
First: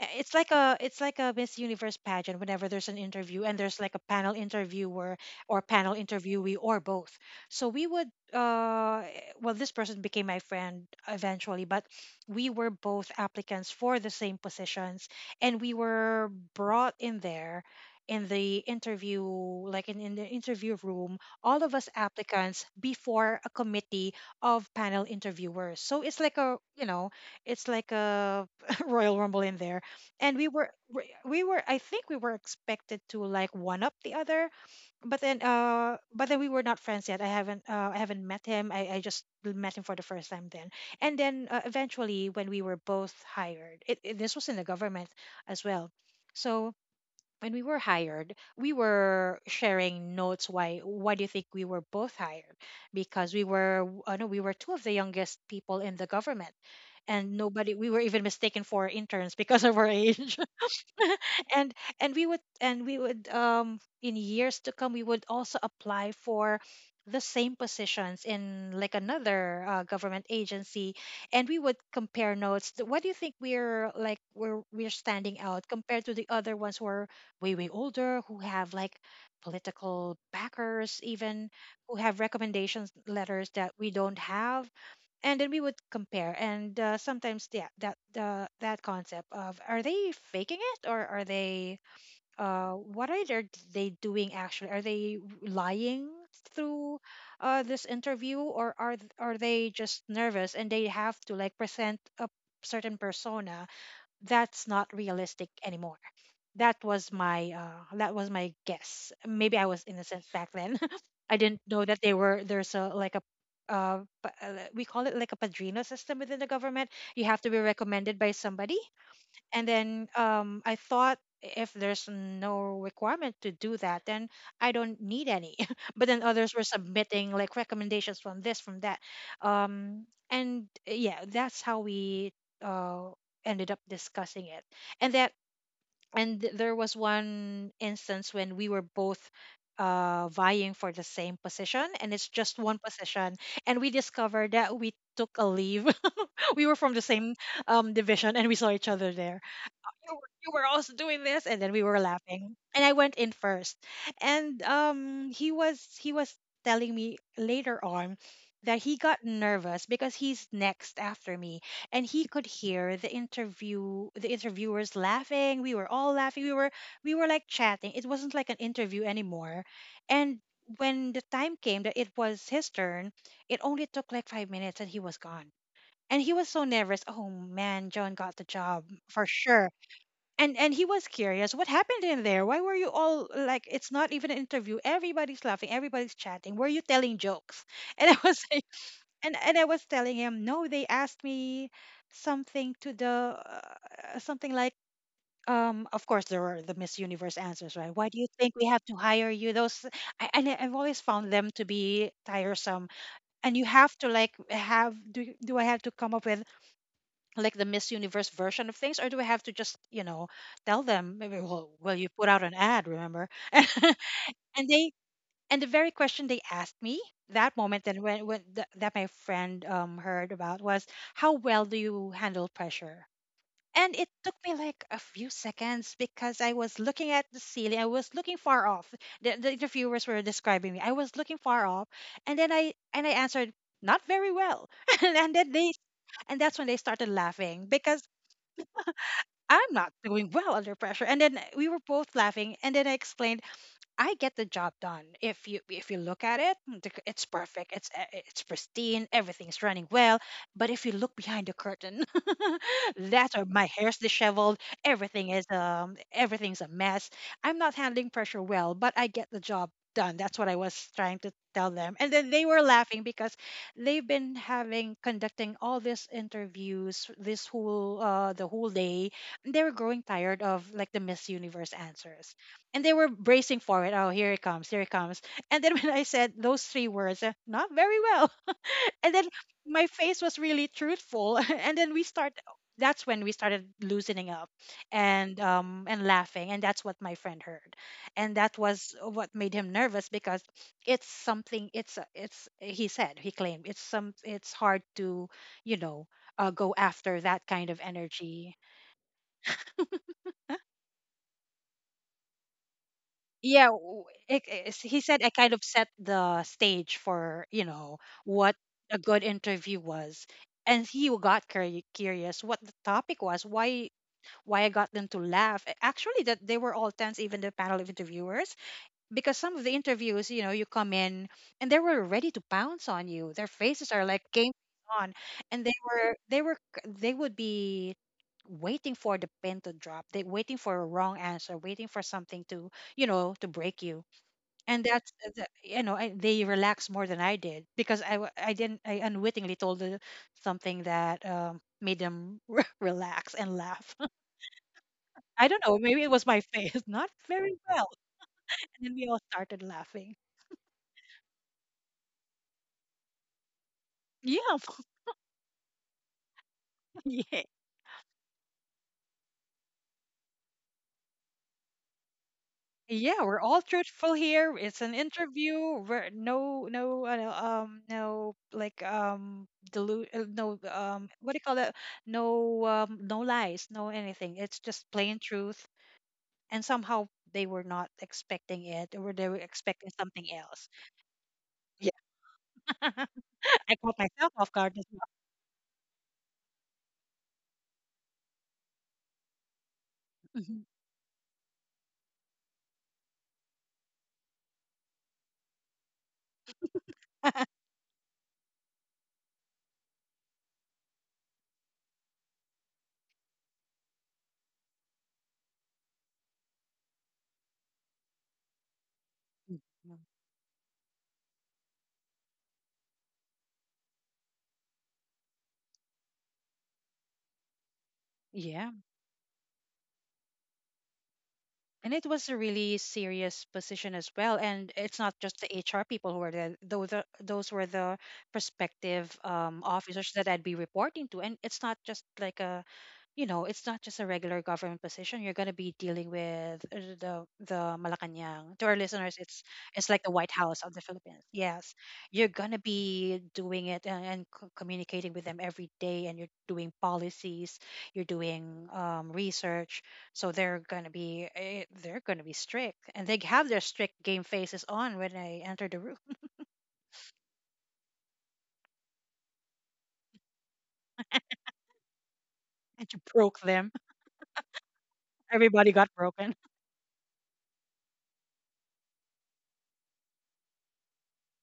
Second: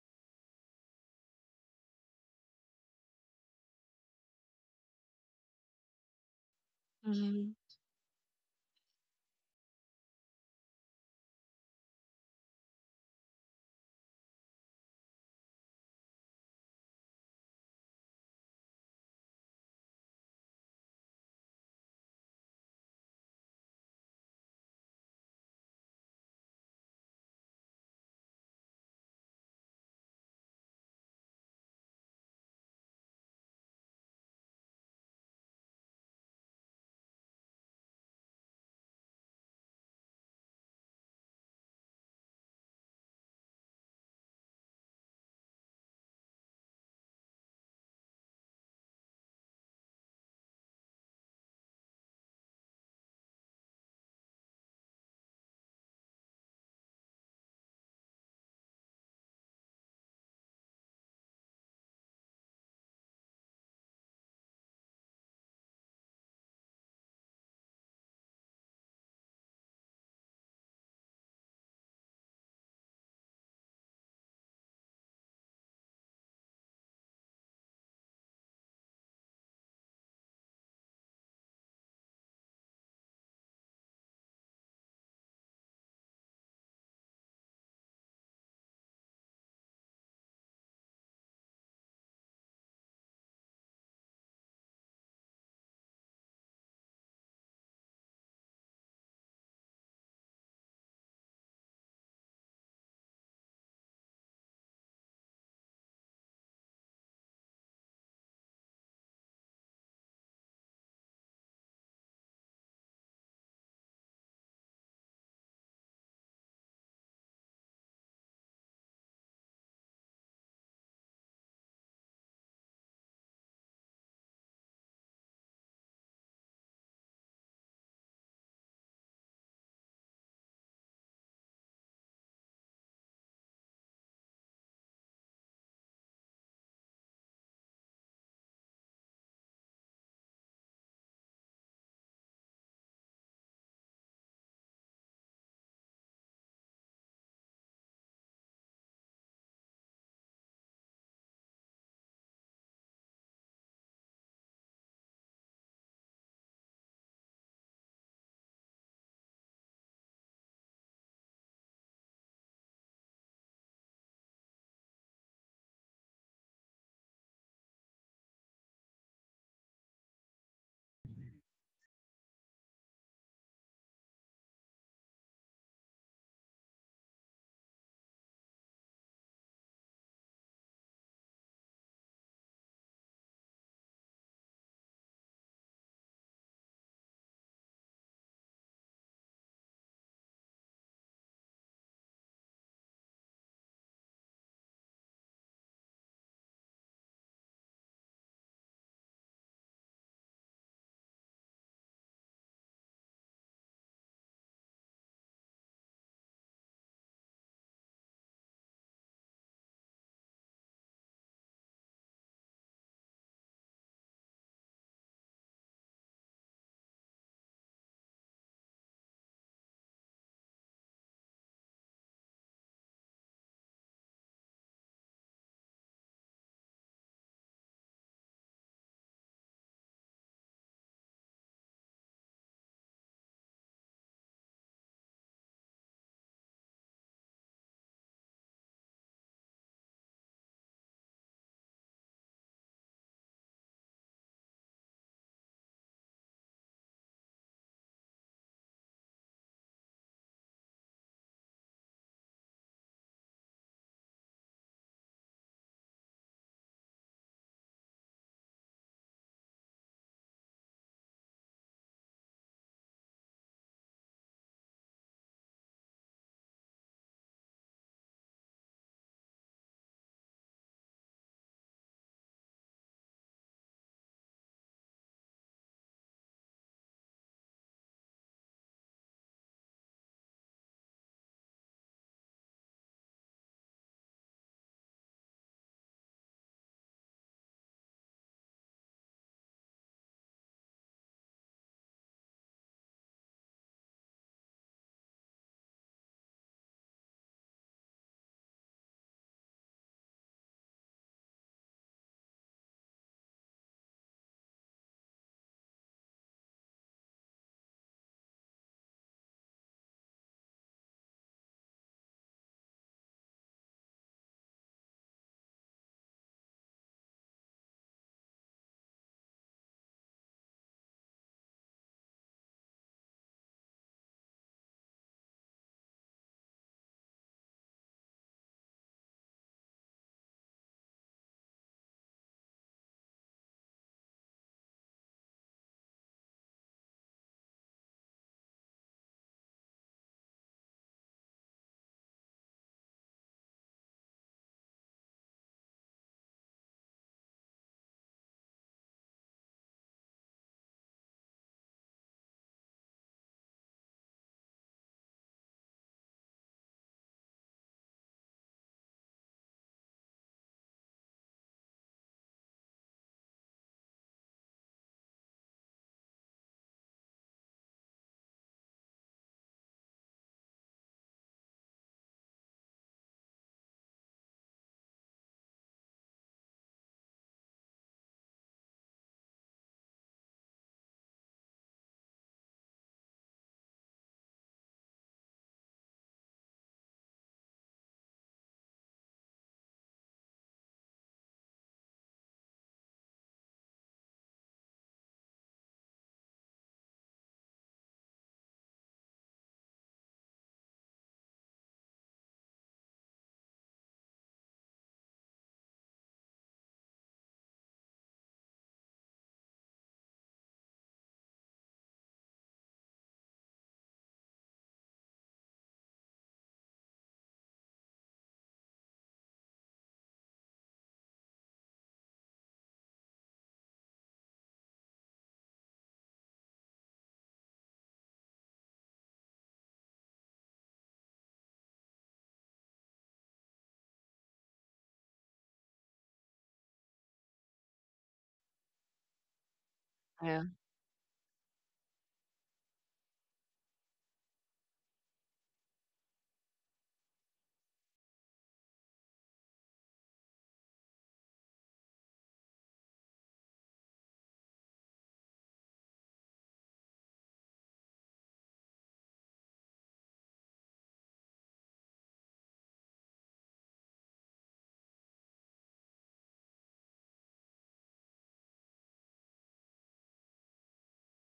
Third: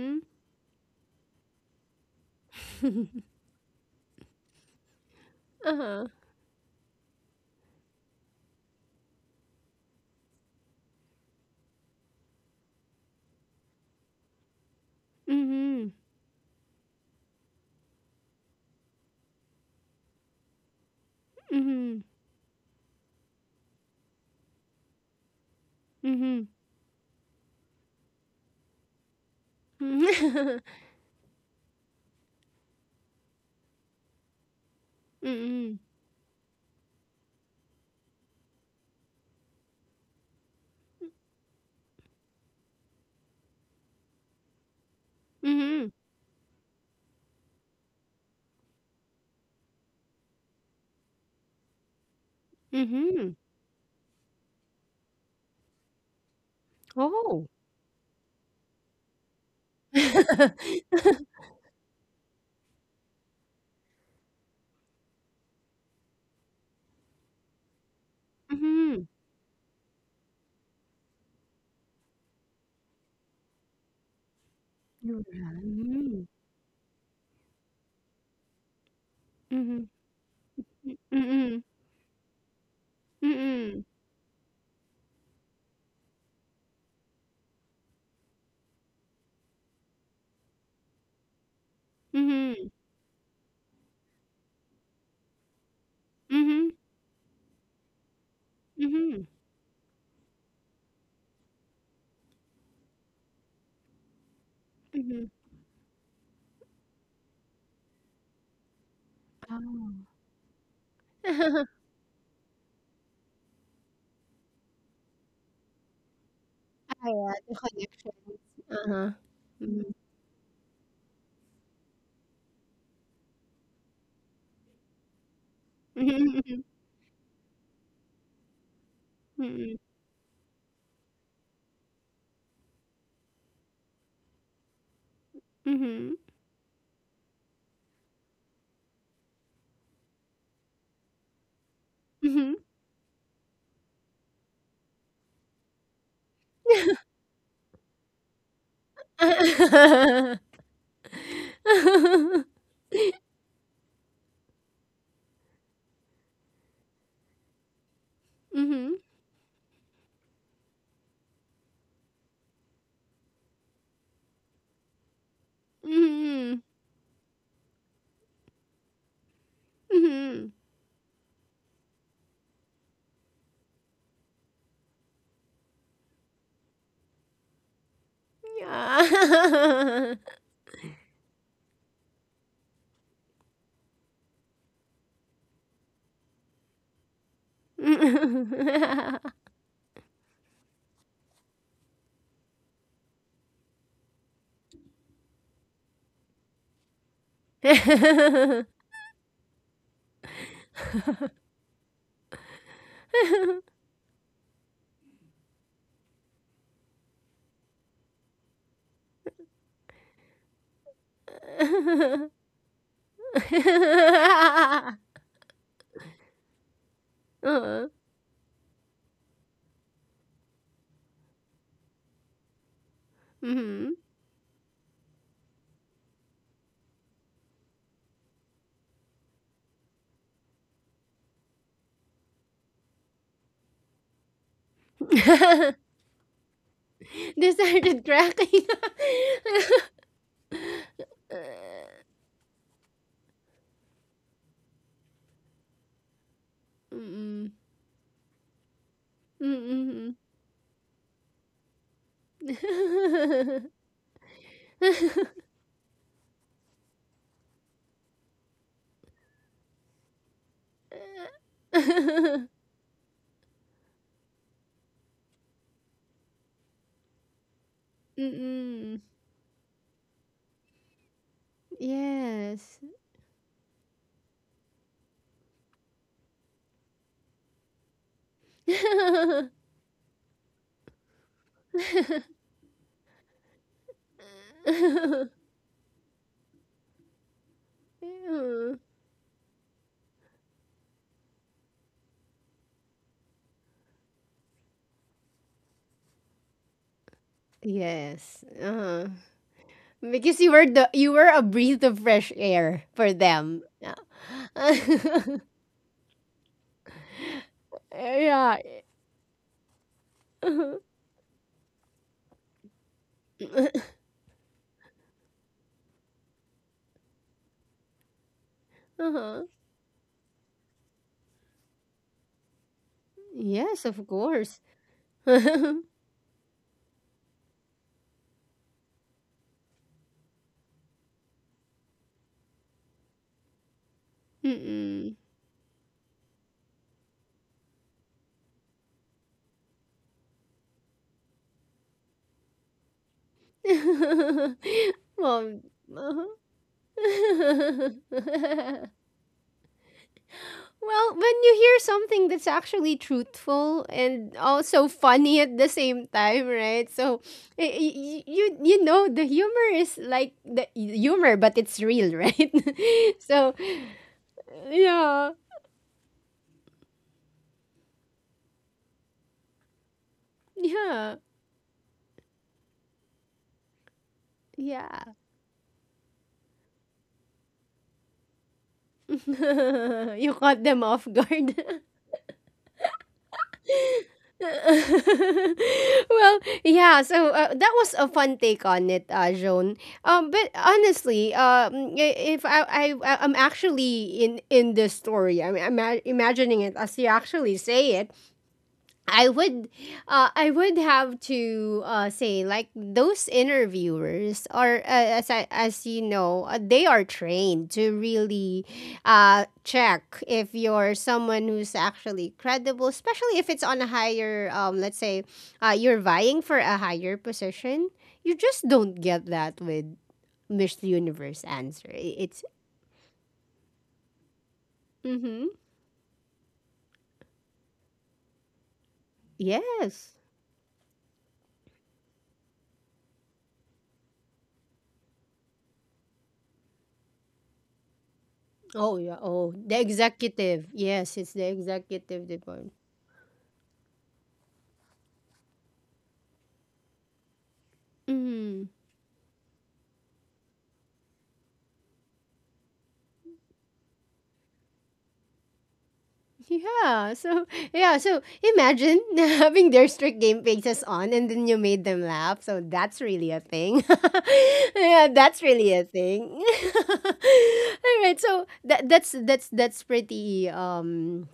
B: uh, it's like a it's like a Miss Universe pageant whenever there's an interview and there's like a panel interviewer or panel
A: Uh-huh.
B: interviewee or both.
C: Mhm.
B: So we would, uh eh, well, this person became my friend eventually, but we were both applicants for the same positions, and we
A: Mhm.
B: were brought in there in the interview, like in, in the interview room, all of us
A: Mhm.
B: applicants before a committee of panel interviewers. So it's like,
A: Mhm.
B: a you know, it's like a royal rumble in there, and we
A: Mhm.
B: were we we were, I think we were expected to like one up the other. But then,
A: Mhm.
B: uh but then we were not friends yet. i haven't uh, I haven't met him. I, I just met him for the first time then. And then uh, eventually when we were both hired, it, it, this was in the government as well.
A: Mhm.
B: So when we were hired, we were sharing notes. Why why do you think we were both hired? Because
A: Mhm.
B: we were, uh, no we were two of the youngest people in the government, and
A: Oh.
B: nobody, we were even mistaken for interns because of our age. And and we would and we would, um in years to come, we would also apply for the same positions in like
A: Mhm.
B: another uh, government agency, and we would compare notes. Th- what do you think we're like we're we're
A: You're
B: standing out compared to the
A: right.
B: other ones who are way way older, who have like
A: Mhm. Mhm.
B: political backers even,
A: Mmm.
B: who have recommendations letters that
A: Mmm.
B: we don't have. And then we would compare, and uh, sometimes, yeah, that the that concept of, are they faking it, or are they uh
A: Mm.
B: what are they, they doing actually, are they lying
A: Mhm.
B: through uh this interview, or
A: Mhm.
B: are th-
A: Mhm.
B: are they just nervous, and they have to like present a certain persona that's not
A: Mhm.
B: realistic anymore? That was my, uh, that was my guess. Maybe I was
A: Oh.
B: innocent back then. I didn't know that they were there's a like a uh, pa- uh, we call it like a padrino system within the government. You have
A: Kaya
B: to be
A: the
B: recommended by
A: connections.
B: somebody,
A: Uh-huh.
B: and
A: Mmm.
B: then, um, I thought if there's no requirement to do that, then I don't need any. But then others were
A: Mhm.
B: submitting like recommendations from this, from that,
A: Mhm.
B: um, and yeah, that's how we uh, ended up discussing it. And that,
A: Mhm.
B: and th- there was one instance when we were both uh, vying for the same position, and it's just
A: Mhm.
B: one position, and we discovered that we took a leave. We were from the same um, division, and we saw each other there. you were
A: Mhm.
B: you were also doing this, and then we were laughing, and I went in first. And um he was he was telling me later on
A: Mhm.
B: that he
A: Mhm.
B: got nervous because he's next after me, and he could hear the interview the interviewers laughing. We were all laughing. we were
A: Mhm.
B: we were like chatting. It wasn't like an interview anymore. And
A: Mhm.
B: when the time came that it was his turn, it only took like five minutes and he was gone. And he was so nervous. Oh man, John got the job for sure. and and he was curious, what happened in there? Why were you all like, it's not even an interview, everybody's laughing, everybody's chatting. Were you telling jokes? And I was like, and, and I was telling him, no, they asked me something to the, uh, something like, um of course, there were the Miss Universe answers, right? Why do you think we have to hire you, those? I, and I- I've always found them to be tiresome. And you have to like have do, do I have to come up with like the Miss Universe version of things, or do I have to just, you know, tell them, maybe, well, well, you put out an ad, remember? And they and the very question they asked me that moment,
A: Oo.
B: that
A: Mhm.
B: when, when th- that my friend um heard about was, how well do you handle pressure? And it took me like a few seconds because I was looking at the ceiling. I was looking far off. The, the interviewers were describing me. I was looking far off, and then I and I answered not very well. and and then they and that's when they started
A: They
B: laughing because
A: started cracking.
B: I'm not doing well under pressure. And then we were both laughing. And then I explained, I get the job done. If you if you look at it, mm, the c- it's
A: Mm.
B: perfect. It's uh, it's pristine. Everything's
A: Mm,
B: running well.
A: mhm.
B: But if you look behind the curtain, that's where my hair's disheveled. Everything is um everything's a mess. I'm not handling pressure well, but I get the job done. That's what I was trying to tell them. And then they were laughing because they've been having conducting all these interviews this whole uh the whole
A: Mm.
B: day. They were growing tired of like the Miss Universe answers. And
A: Yes.
B: they were bracing for it. Oh, here it comes, here it comes. And then when I said those three words, uh, not very well. And then my face was really truthful. And then we start. That's when we started loosening up, and um and laughing. And that's what my friend heard, and that was what made him nervous because it's something. It's a- it's he said he claimed it's some. It's hard to you know uh, go after that kind of
A: Yes,
B: energy.
A: uh-huh. Because you were the you were a breath of fresh air for
B: Yeah,
A: them.
B: w- it, it's- he said I kind of set the stage for you know what
A: Yeah.
B: a good interview was. And
A: Uh-huh.
B: he got curi- curious what the topic was, why why I got them to laugh. A- actually, that they were all tense, even the panel of interviewers, because
A: Uh-huh.
B: some of the interviews, you know, you come in and they were ready to pounce on you. Their faces
A: Yes,
B: are
A: of
B: like game
A: course.
B: on, and they
A: Mm-mm.
B: were they were c- they would be waiting for the pin to drop. They waiting for a wrong answer, waiting for something to you know to break you. And that's uh, the- you know I, they relaxed more than I did because I w- I didn't I unwittingly told the- something that um, made them relax and laugh.
A: Well,
B: I don't know, maybe it was
A: uh-huh.
B: my face, not very well,
A: Well,
B: and then we all started laughing.
A: when you hear something that's actually truthful and
B: Yeah,
A: also funny at the same time, right? So
B: yeah,
A: y- y- you you know the humor is like the humor, but it's real, right?
B: yeah, we're all
A: So
B: truthful here. It's an
A: yeah,
B: interview. We're no, no, uh, no, um, no, like, um, dilute, uh, no, um,
A: yeah,
B: what do you call that? No, um, no lies, no anything. It's just
A: yeah.
B: plain truth. And somehow they were not expecting it, or they were expecting something
A: You
B: else.
A: caught them off guard.
B: Yeah, I caught myself off guard as well.
A: Well, yeah. So uh, that was a fun take on it, uh, Joan. Um, but
B: Mhm.
A: honestly, um, I- if I, I I- I'm actually in in this story, I'm, I'm imagining it as you
B: Mhm.
A: actually say it. I would, uh, I would have to uh, say like those interviewers are uh, as I, as you know uh, they are trained to really uh, check if you're someone who's actually credible, especially if it's on a higher um let's say uh, you're vying for a higher position. You
B: Yeah.
A: just don't get that with Miss Universe
B: And
A: answer.
B: it was
A: I-
B: a
A: It's
B: really serious position as well. And it's not just
A: mm-hmm.
B: the H R people who were there. Those are those were the prospective um, officers
A: Yes.
B: that I'd be reporting to. And it's not just like a you know, it's not just a regular government position. You're going to be dealing with uh, the the Malacanang. To our
A: Oh
B: listeners,
A: yeah.
B: it's
A: Oh, the
B: it's like the White
C: Yeah.
B: House of
A: executive.
B: the Philippines.
A: Yes, it's the
B: Yes, you're
A: executive
B: going to
A: department.
B: be doing it, and, and co- communicating with them every day, and you're doing policies, you're doing um, research. So they're going to be eh, they're going to be strict, and they have their strict game faces on when I entered the room.
A: Yeah. So yeah. So imagine having their strict game faces on, and then you made them laugh. So
B: And you
A: that's
B: broke
A: really a
B: them.
A: thing. Yeah, that's
B: Everybody
A: really
B: got
A: a
B: broken.
A: thing. All right. So that that's that's that's pretty. Um.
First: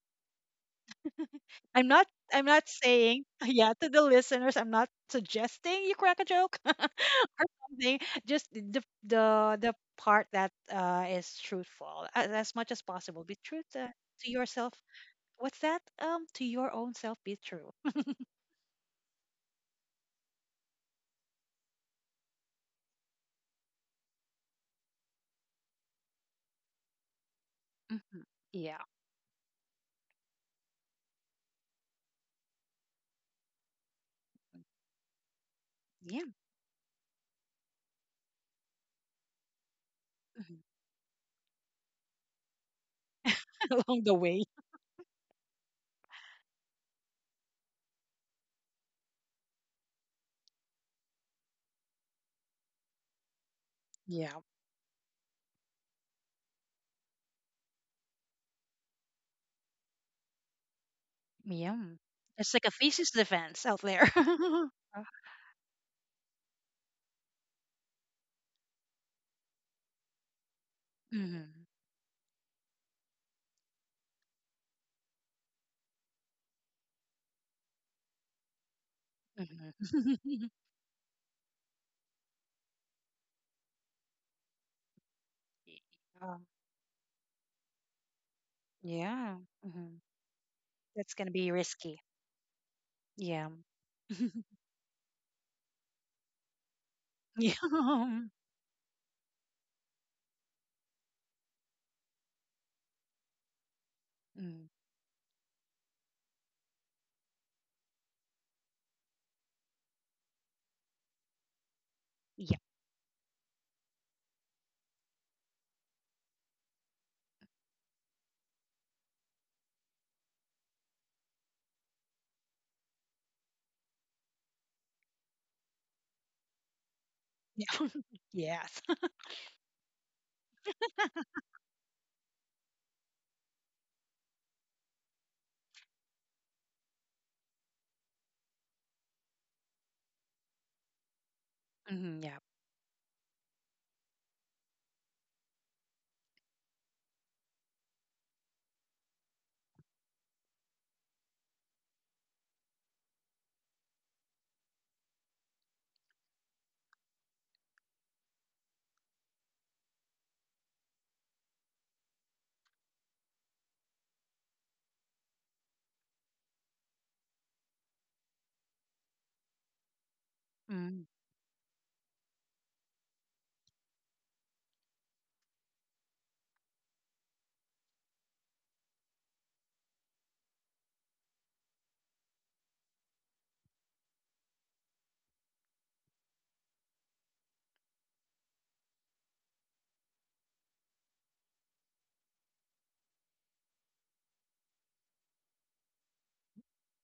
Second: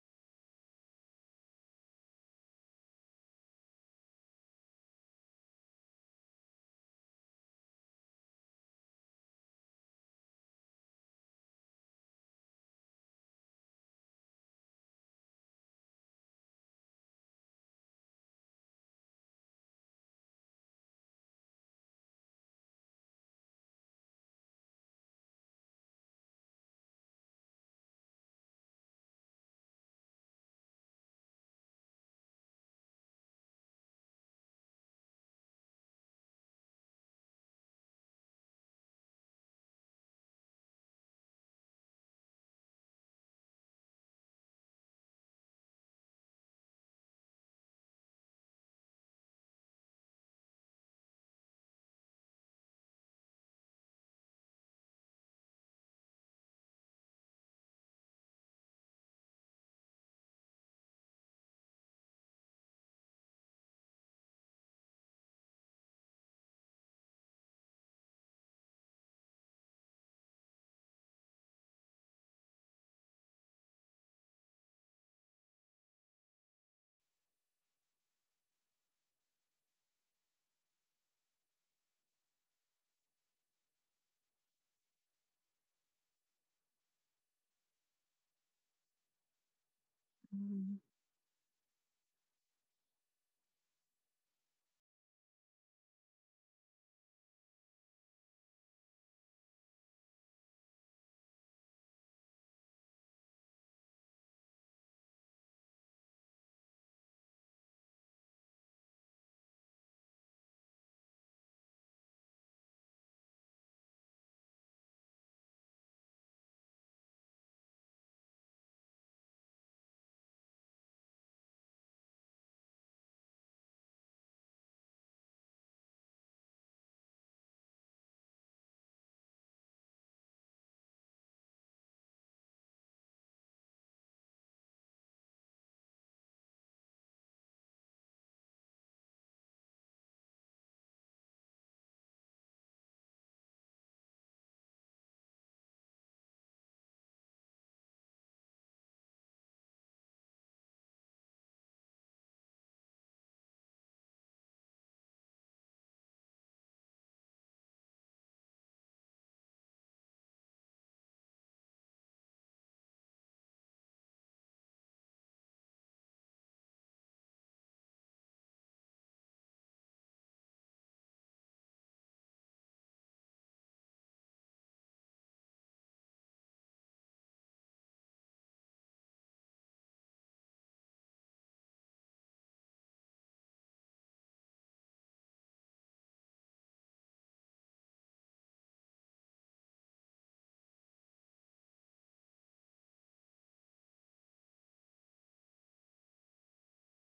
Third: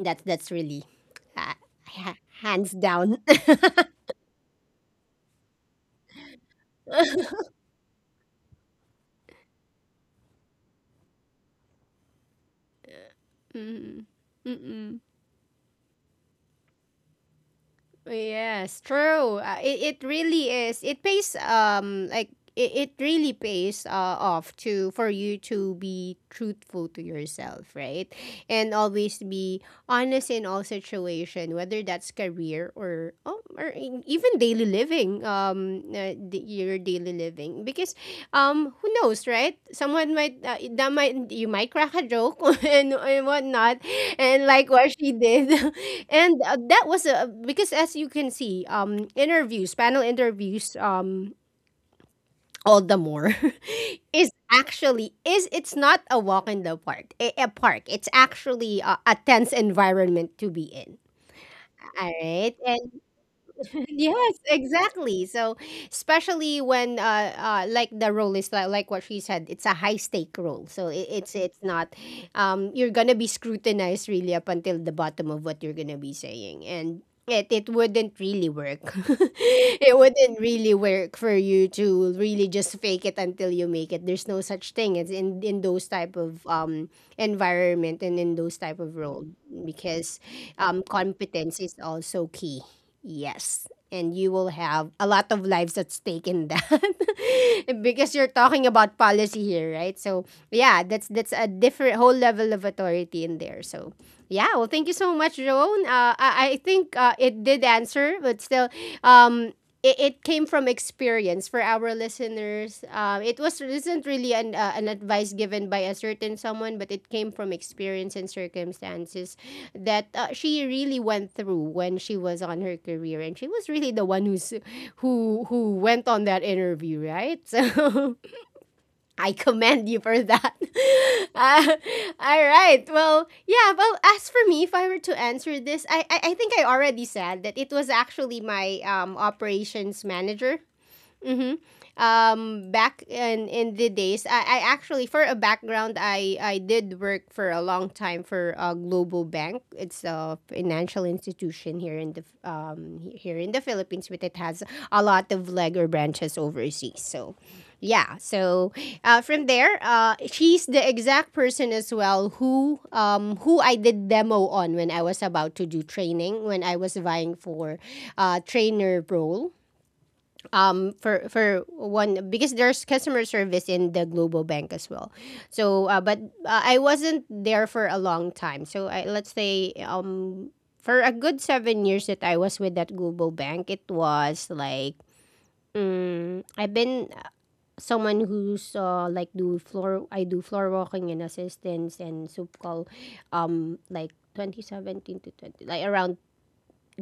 A: That's that's really, uh,
B: I'm not
A: ha-
B: I'm not
A: hands down.
B: saying yeah to the listeners. I'm not suggesting you crack a joke or something. Just the the the part that uh, is truthful as, as much as possible. Be true to,
A: Mm-mm.
B: to yourself.
A: Mm-mm.
B: What's that? Um, to your own self. Be true.
A: Yes, true. Uh, it, it really is. It pays um like it, it really pays uh, off to for you to be truthful to yourself, right?
B: Hmm.
A: And
B: Yeah,
A: always be honest in all situation, whether that's career or oh, or in- even daily living, um uh,
B: yeah.
A: d- your daily living because um who knows, right? Someone might
B: Mhm.
A: uh, that might you might crack a joke and, and whatnot
B: Along the way.
A: and like what she did and uh, that was a because as you can see um interviews panel interviews um all the more is
B: Yeah,
A: actually is it's not a walk in the park, a, a park, it's actually a, a tense environment to be in,
B: yeah.
A: all
B: It's like a
A: right.
B: thesis defense out there.
A: Yes, exactly. So, especially when uh, uh like the role is like, like what she said, it's a high stake role. So it, it's
B: Hmm.
A: it's not um you're gonna be scrutinized really up until the bottom of what you're gonna be saying, and it it wouldn't really work.
B: Hmm.
A: It wouldn't really work for you to really just fake it until you make it. There's no such thing as in in those type
B: Yeah.
A: of um environment and in those type of role
B: Yeah. Hmm.
A: because
C: Mhm.
A: um
B: That's gonna be
A: competence is
B: risky.
A: also key.
B: Yeah.
A: Yes. And you will have a lot of lives at stake in that.
B: Yeah.
A: Because you're talking about policy here, right? So yeah, that's that's a different whole level of authority in there. So yeah, well
B: Mm.
A: thank you so much, Joan. Uh, I, I think uh, it did answer, but still um it, it came from experience for our
B: Yeah.
A: listeners. Um, it was is isn't really an uh, an advice given by a certain someone, but it came from experience and circumstances that uh, she really went through when she was on her career, and she was really the one who's who who went on that interview, right?
B: Yeah.
A: So
B: Yes.
A: I commend you for that. Uh, all right. Well, yeah. Well, as for me, if I were to answer this, I, I I think I already said that it was actually my um operations manager. Mm-hmm.
B: Mm, yeah.
A: Um, back in in the days, I, I actually for a background, I I did work for a long time for a global bank. It's a financial institution here in the um here in the Philippines, but it has a lot of leg or branches overseas. So, yeah. So, uh, from there, uh, she's the exact person as well who um who I did demo on when I was about to do training when I was vying for uh trainer role um
B: Mm.
A: for for one because there's customer service in the global bank as well. So uh, but uh, I wasn't there for a long time, so I, let's say um for a good seven years that I was with that global bank, it was like mm, I've been uh, someone who's uh, like do floor, I do floor walking and assistance and soup call um like twenty seventeen to twenty, like around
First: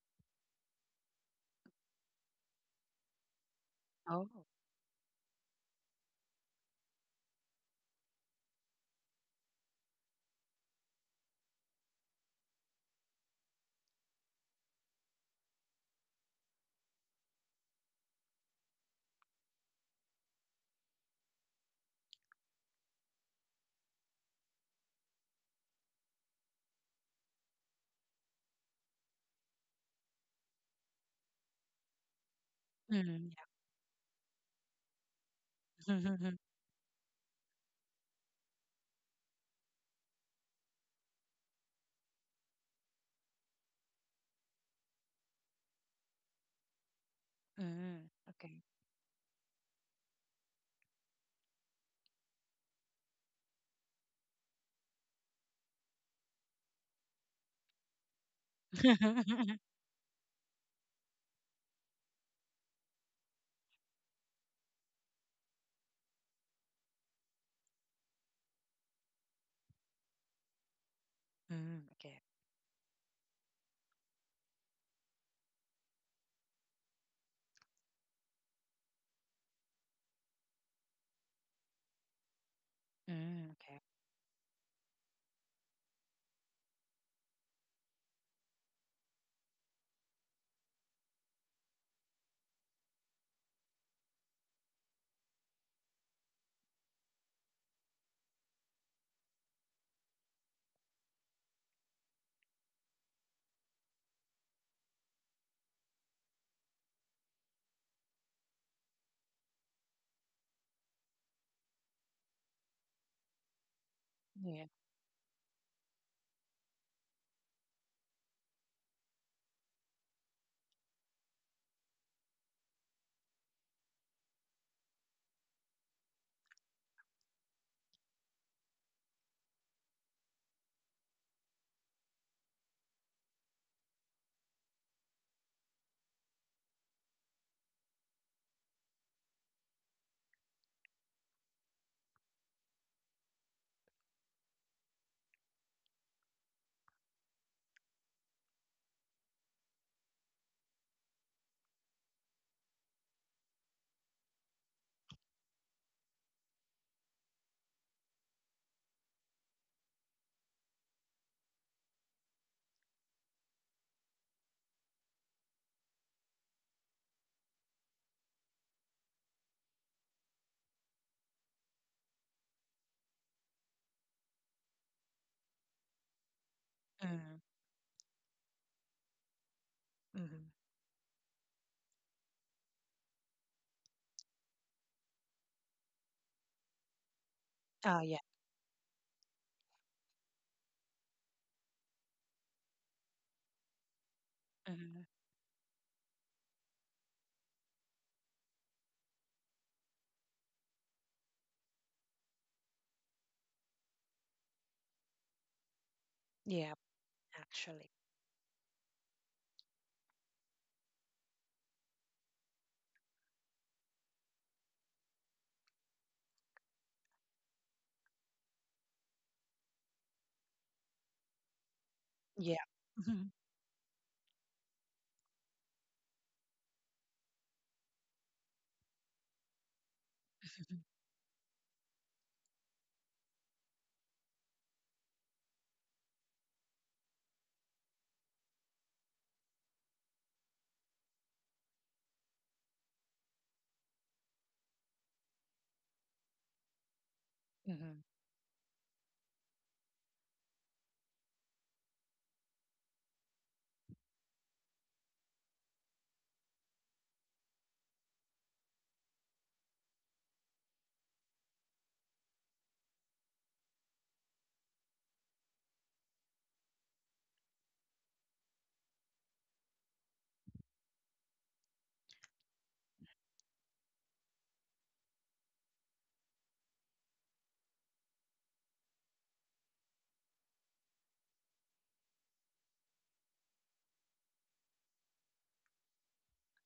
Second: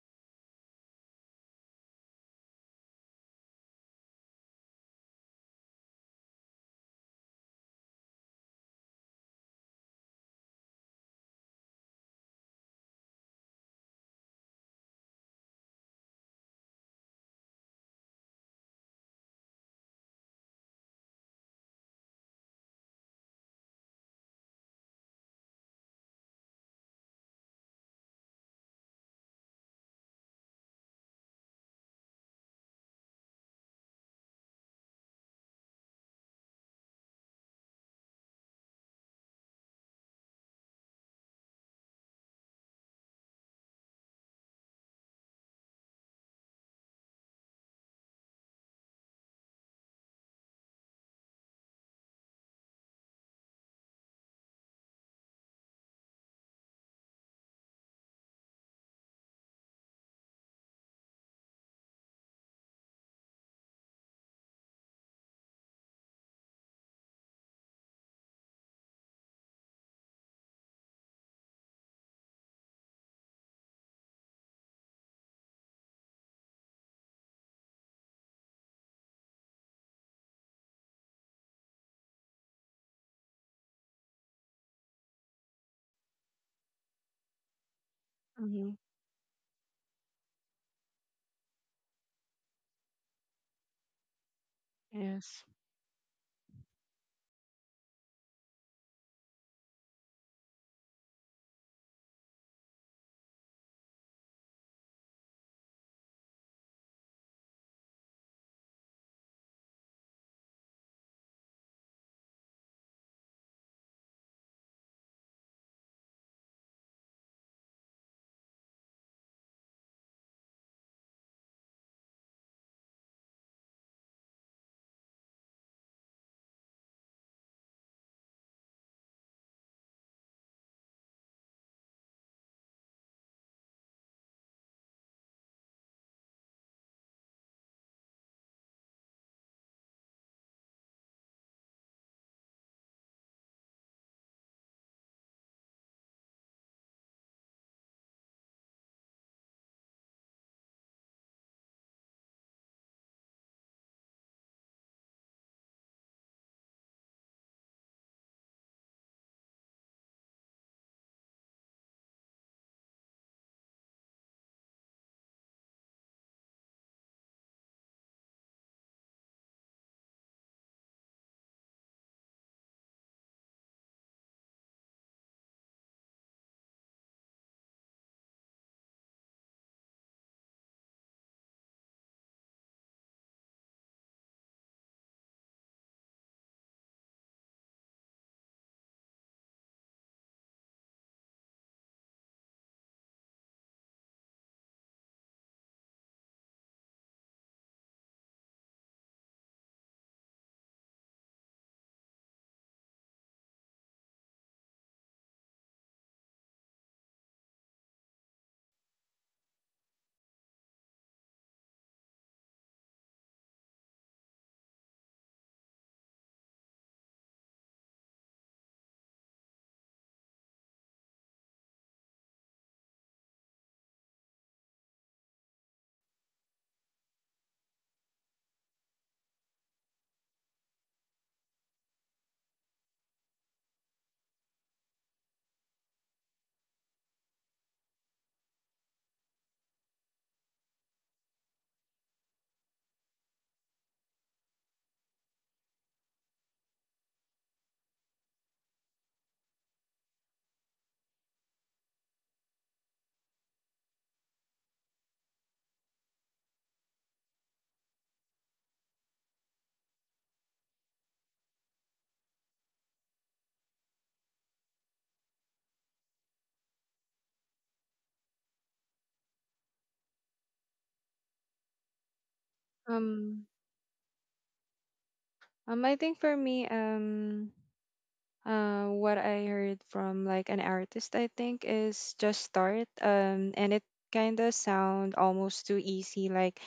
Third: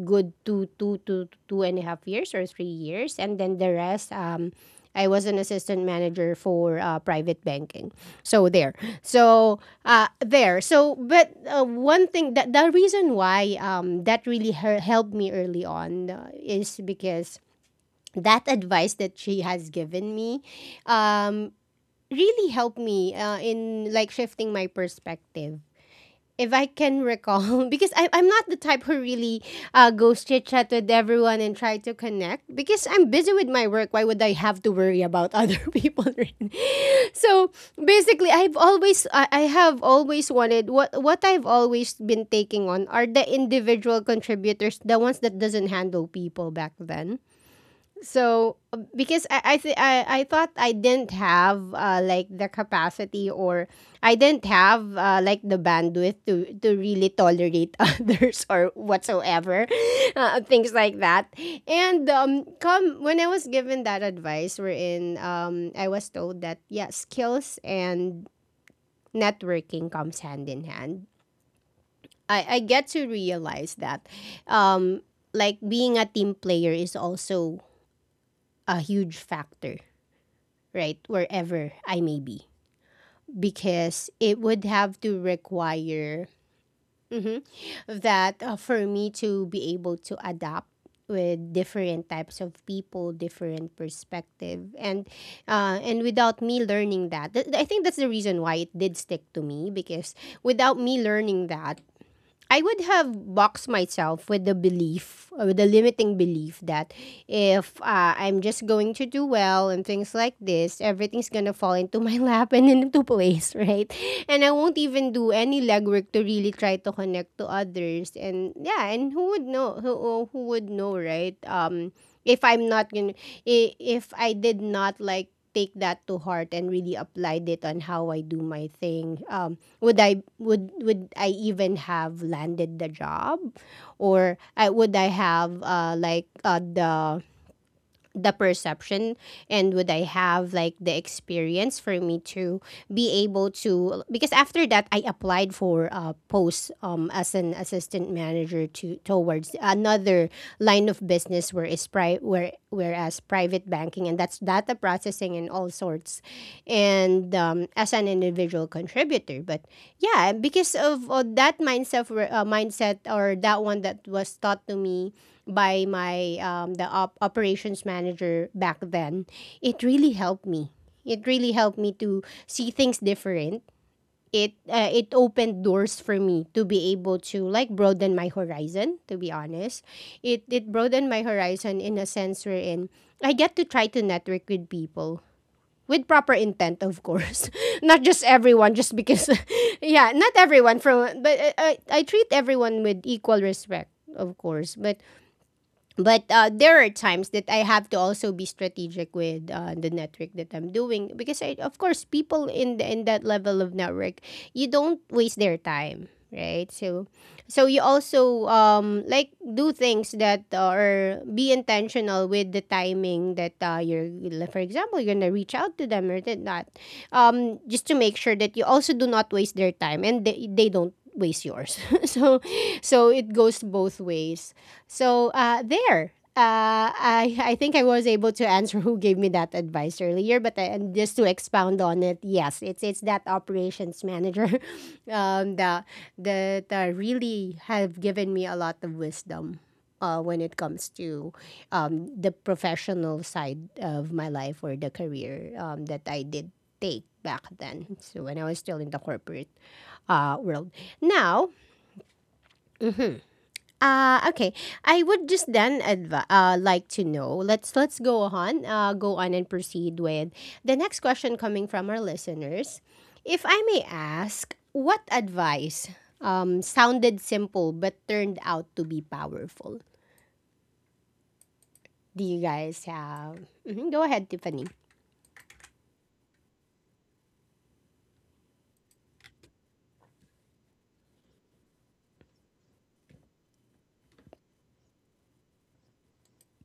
A: good two two to two and a half years or three years, and then the rest,
B: Oh.
A: um, I was an assistant manager for uh, private banking. So there, so uh, there, so but uh, one thing that the reason why um, that really her helped me early on uh, is because that advice that she has given me um, really helped me uh, in like shifting my perspective if I can recall, because I, I'm not the type who really uh, goes chit chat with everyone and try to connect. Because I'm
B: Mm,
A: busy with my work, why would I have to worry about other people?
B: yeah.
A: Right? So basically, I've always, I, I have always wanted what what I've always been taking on are the individual contributors, the ones that doesn't handle people back then.
B: Mm,
A: So
B: okay.
A: uh, because I I, th- I I thought I didn't have uh, like the capacity, or I didn't have uh, like the bandwidth to to really tolerate others or whatsoever uh, things like that. And um come when I was given that advice, wherein um I was told that, yeah, skills and networking comes hand in hand.
B: Mm, okay.
A: I, I get to realize that um like being a team player is also a huge factor, right? Wherever I may be.
B: Mm, okay.
A: Because it would have to require mhm, that uh,
C: Mhm.
A: for me to be able to adapt with different types of people, different perspective, and
C: Yes.
A: uh, and without me learning that, th- I think that's the reason why it did stick to me, because without me learning that, I would have boxed myself with the belief, or with the limiting belief, that if uh, I'm just going to do well and things like this, everything's gonna fall into my lap and into place, right? And I
B: Yeah.
A: won't even do any legwork to really try to connect to others. And yeah, and who would know? Who, who would know, right? Um, if I'm not gonna, i- if I did not like take that to heart and really applied it on how I do my thing. Um, would I would would I even have landed the job, or I, would I have uh, like uh, the the perception, and would I have like the experience for me to be able to? Because after that, I applied for a post um, as an assistant manager to towards another line of business, where is pri- where whereas private banking, and that's data processing and all sorts, and um, as an individual contributor. But yeah, because of, of that mindset where- uh, mindset, or that one that was taught to me by my um, the op- operations manager back then, it really helped me. It really helped me to see things different. It uh, it opened doors for me to be able
B: Mm,
A: to like broaden my horizon. To be honest, it
B: mm.
A: it broadened my horizon in a sense wherein I get to try to network with people with proper intent, of course, not
B: Oh, yeah.
A: just everyone, just because, yeah, not everyone from, but I, I I treat everyone with equal respect, of course, but
B: Mm,
A: but uh, there are times that I have to also be strategic with uh, the network that I'm doing, because I, of course, people in the, in that level of network, you don't waste their time, right?
B: yeah,
A: So so you
B: actually.
A: also um like do things that are be intentional with the timing, that uh, you're, for example, you're gonna reach out to them or did not, um just to make sure that you also do not waste their time, and they, they don't waste yours, so
B: Yeah.
A: so
B: Mm-hmm.
A: it goes both ways. So uh, there. Uh, I I think I was able to answer who gave me that advice earlier, but I,
B: Mm-hmm.
A: and just to expound on it, yes, it's it's that operations manager, um, that that uh, really have given me a lot of wisdom, uh, when it comes to, um, the professional side of my life, or the career, um, that I did take back then.
B: Mm-hmm.
A: So when I was still in the corporate, uh, world. Now, uh, okay. I would just then adv- uh, like to know. Let's let's go on. Uh, go on and proceed with the next question coming from our listeners. If I may ask, what advice um sounded simple but turned out to be powerful? Do you guys have?
C: Um.
A: Mhm, go ahead, Tiffany.
C: Um, I think for me, um, uh, what I heard from like an artist, I think, is just start. Um, and it kind of sound almost too easy. Like,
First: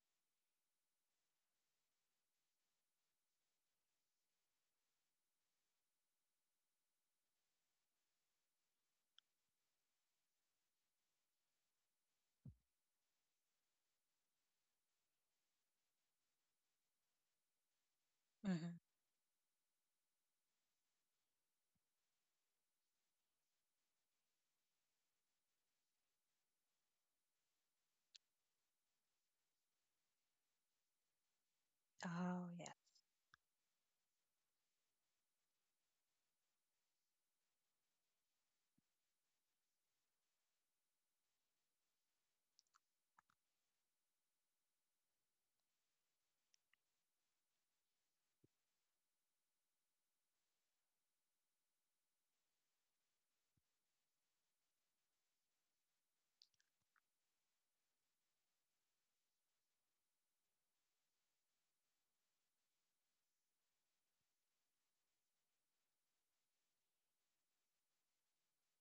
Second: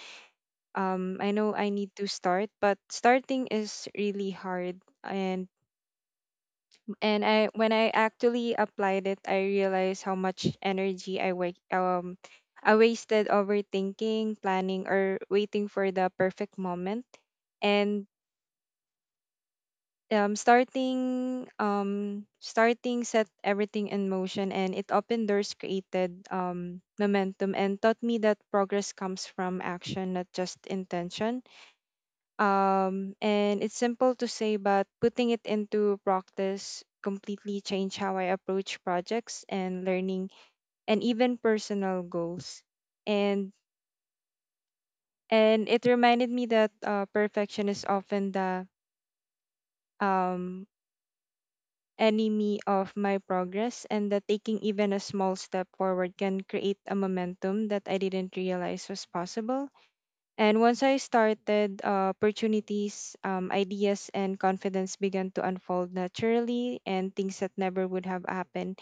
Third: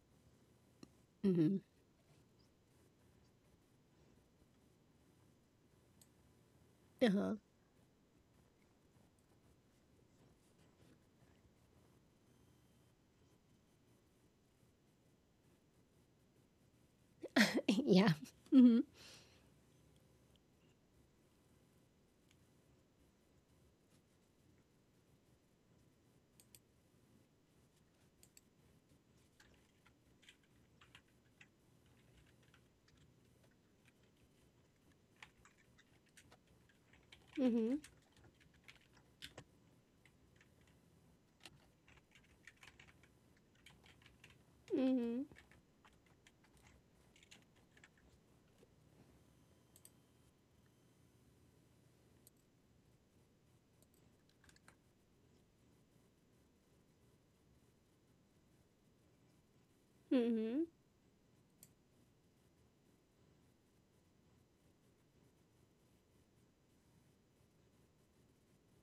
C: um, I know
A: Mm-hmm.
C: I need to start, but starting is really hard. And and
A: Uh-huh.
C: I when I actually applied it, I realized how much energy I wa- um I wasted overthinking, planning, or waiting for the perfect moment. And
A: Yeah.
B: Mm-hmm.
A: Mm-hmm.
C: um starting um starting set everything in motion, and it opened doors, created um momentum, and taught me that progress comes from action, not just intention.
B: Oh, yeah.
C: Um and it's simple to say, but putting it into practice completely
A: Mm-hmm.
C: changed how I approach projects and learning and even personal goals. and
A: Mm-hmm.
C: and it reminded me that uh, perfection is often the um enemy of my progress, and that taking even a small step forward can create a momentum that I didn't realize was possible. And once I started, uh, opportunities, um, ideas, and confidence began to unfold naturally, and things that never would have happened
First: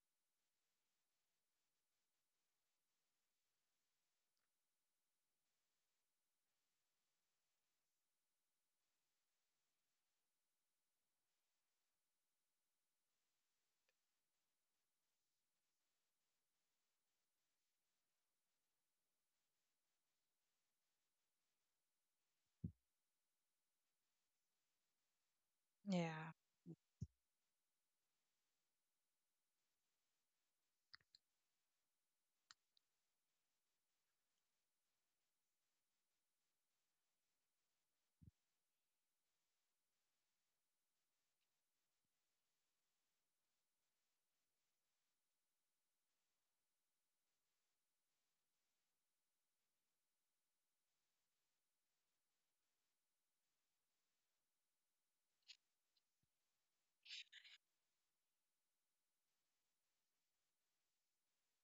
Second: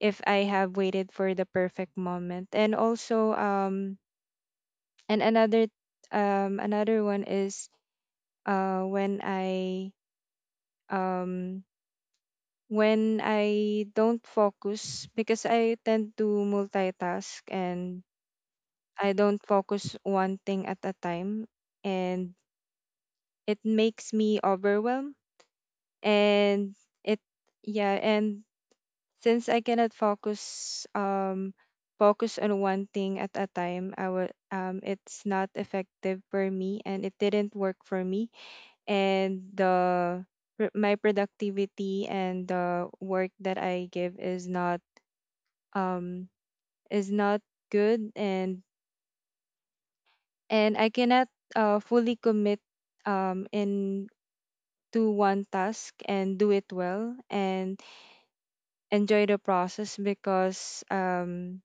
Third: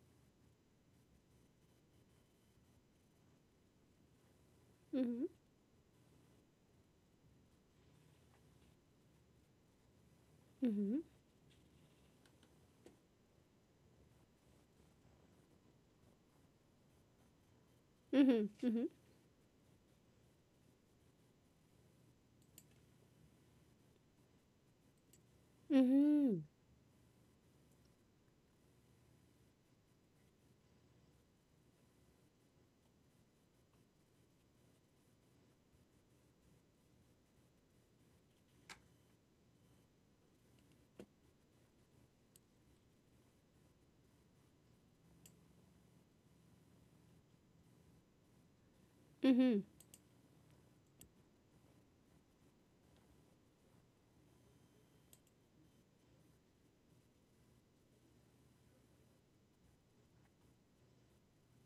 C: if I have waited for the perfect moment. And also, um, and
A: Mm-hmm.
C: another, um, another one is, uh, when I,
A: Mm-hmm. Mm-hmm.
C: um when I don't focus, because I tend to multitask and
A: Mm-hmm. Mm-hmm.
C: I don't focus one thing at a time, and it makes me overwhelmed,
B: Yeah.
A: Mm-hmm.
C: and it yeah. And since I cannot focus, um focus on one thing at a time, I would, um, it's not effective for me, and it didn't work for me. And the pr- my productivity and the work that I give is not, um is not good. and
A: Mm-hmm.
C: and I cannot uh fully commit um in to one task and do it well and enjoy the process, because um,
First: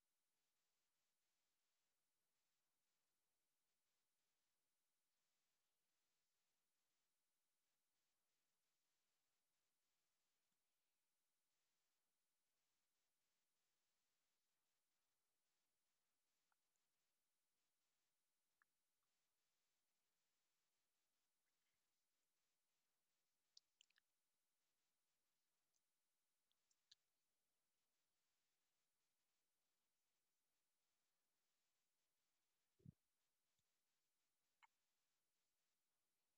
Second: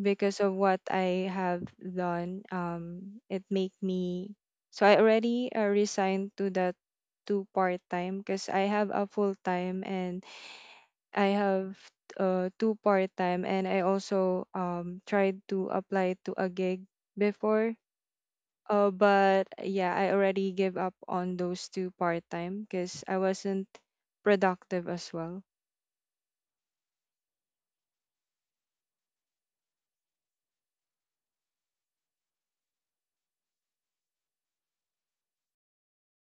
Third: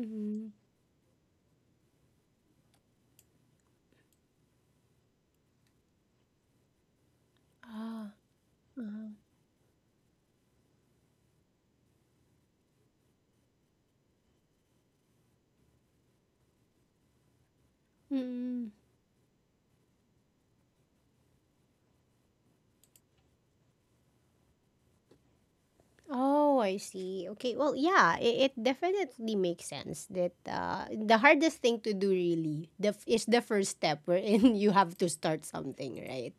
C: because of what I have done, um it make me, so I already uh, resigned to that, to part
A: Ah.
C: time, because I have a full time, and I have uh, two part time, and I also um tried to apply to a gig before.
A: Mm.
C: Uh, but yeah, I already gave up on those two part time because I wasn't productive as well.
A: Oh, I see. Okay. Well, yeah, it, it definitely makes sense that uh, the hardest thing to do really the, f- is the first step, wherein you have to start something, right?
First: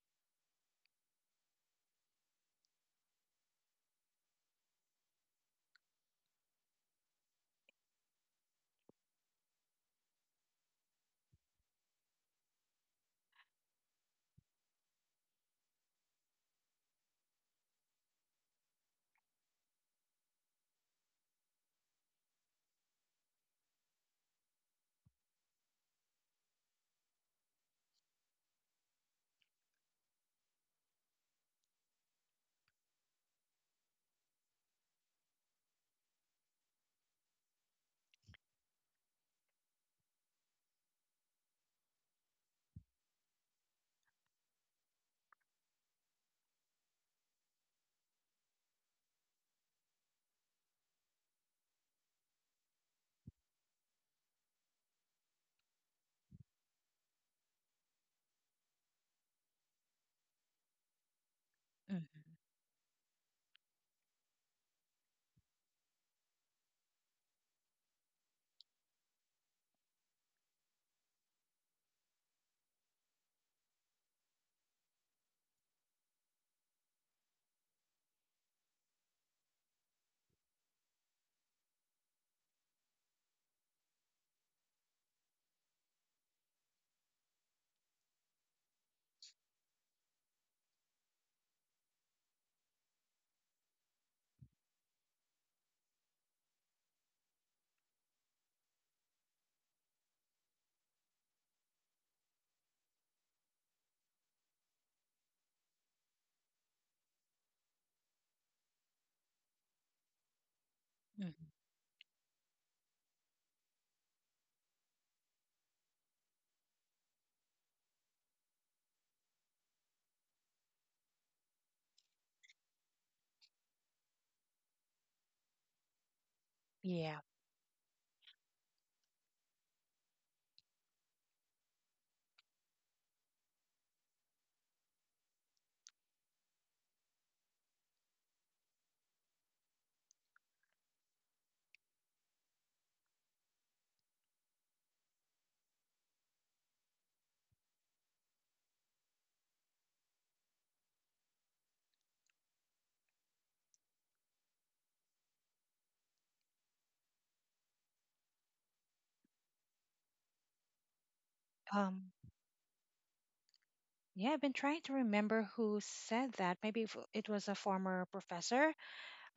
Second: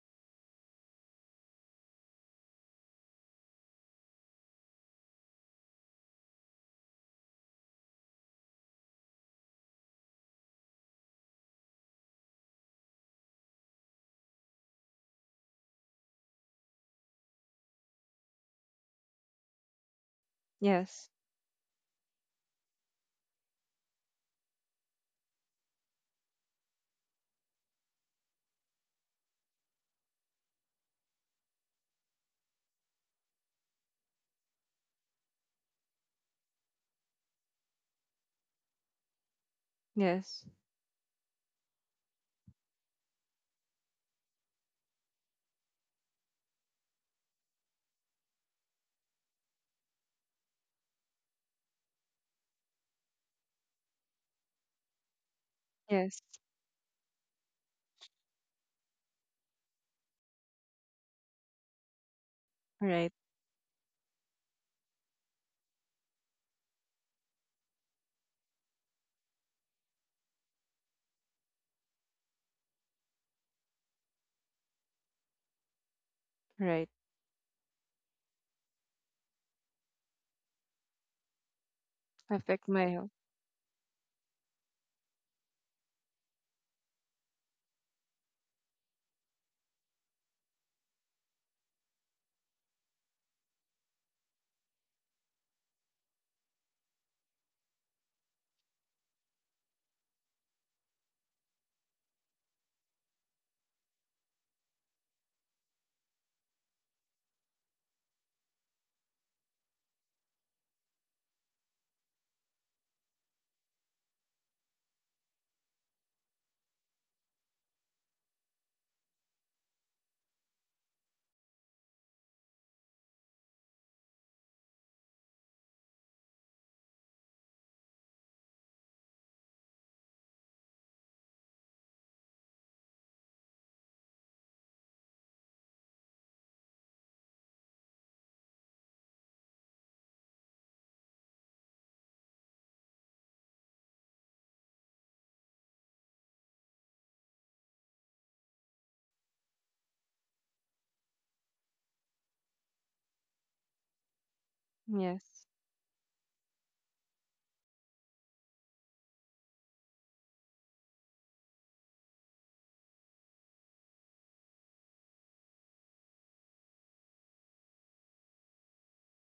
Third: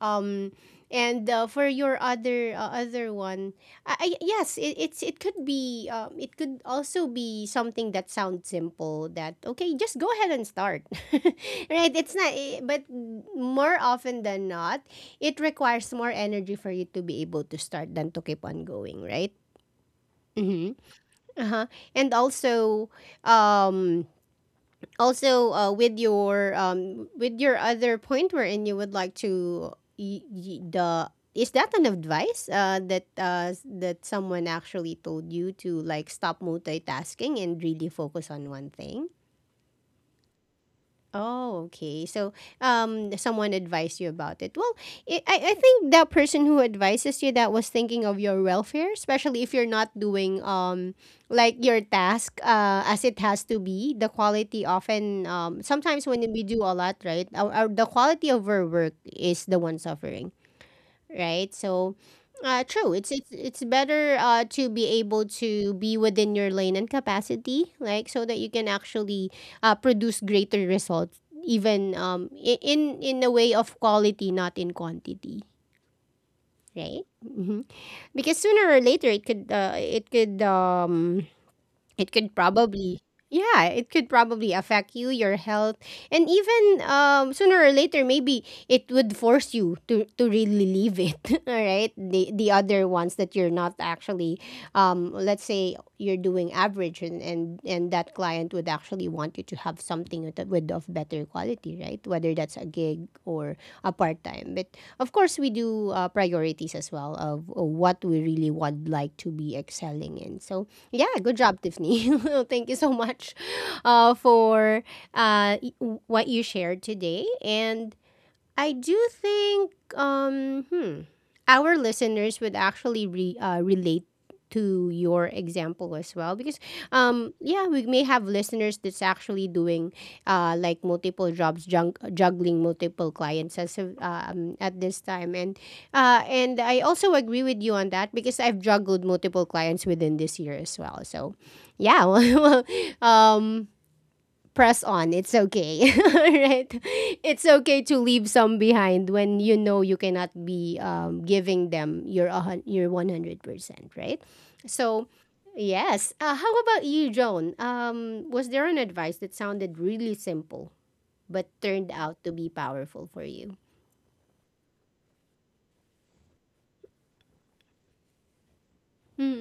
A: Um, and uh, for your other uh, other one, I, I, yes, it, it's it could be um, it could also be something that sounds simple, that okay, just go ahead and start, right? It's not, eh, but more often than not, it requires more energy for you to be able to start than to keep on going, right? Mm-hmm.
C: Yes,
A: Uh-huh. And also, um, also uh, with your um, with your other point, wherein you would like to y- y- the is that an advice uh, that uh, s- that someone actually told you to like stop multitasking and really focus on one thing?
C: yes,
A: Oh, okay. So, um, someone advised you about it. Well, it, I, I think that person who advises you that was thinking of your welfare, especially if you're not doing um, like your task uh, as it has to be. The quality often, um, sometimes when
C: yes.
A: we do a lot, right? Our, our, the quality of our work is the one suffering, right? So,
B: Mm-hmm.
A: uh, true. It's
C: Right,
A: it's it's better uh, to be able to be within your lane and capacity, like so that you can actually uh, produce greater results, even um i- in in a way of quality, not in quantity,
C: right.
A: right? Hmm. Because sooner or later, it could uh, it could um it could
C: Affect my
A: probably,
C: health.
A: yeah, it could probably affect you, your health, and even um sooner or later, maybe it would force you to to really leave it all right, the the other ones that you're not actually, um let's say you're doing average, and and and that client would actually want you to have something with, with of better quality, right, whether that's a gig or a part-time. But of course, we do uh, priorities as well of uh, what we really would like to be excelling in. So yeah, good
B: Mm-hmm.
A: job, Tiffany. Thank you so much uh, for uh, y- what you shared today. And I do think um hmm, our listeners would actually re, uh, relate to your example as well, because
B: Yeah.
A: um yeah, we may have listeners that's actually doing uh like multiple jobs, jung- juggling multiple clients as of, um at this time. And uh and I also agree with you on that, because I've juggled multiple clients within this year as well. So yeah, well, um press on. It's okay. Right? It's okay to leave some behind when you know you cannot be um, giving them your a hun- your one hundred percent, right? So,
C: Yes.
A: yes. Uh, how about you, Joan? Um, was there an advice that sounded really simple but turned
B: Um,
A: out to be powerful for you?
B: yeah, I've been trying to remember who said that. Maybe if it was a former professor.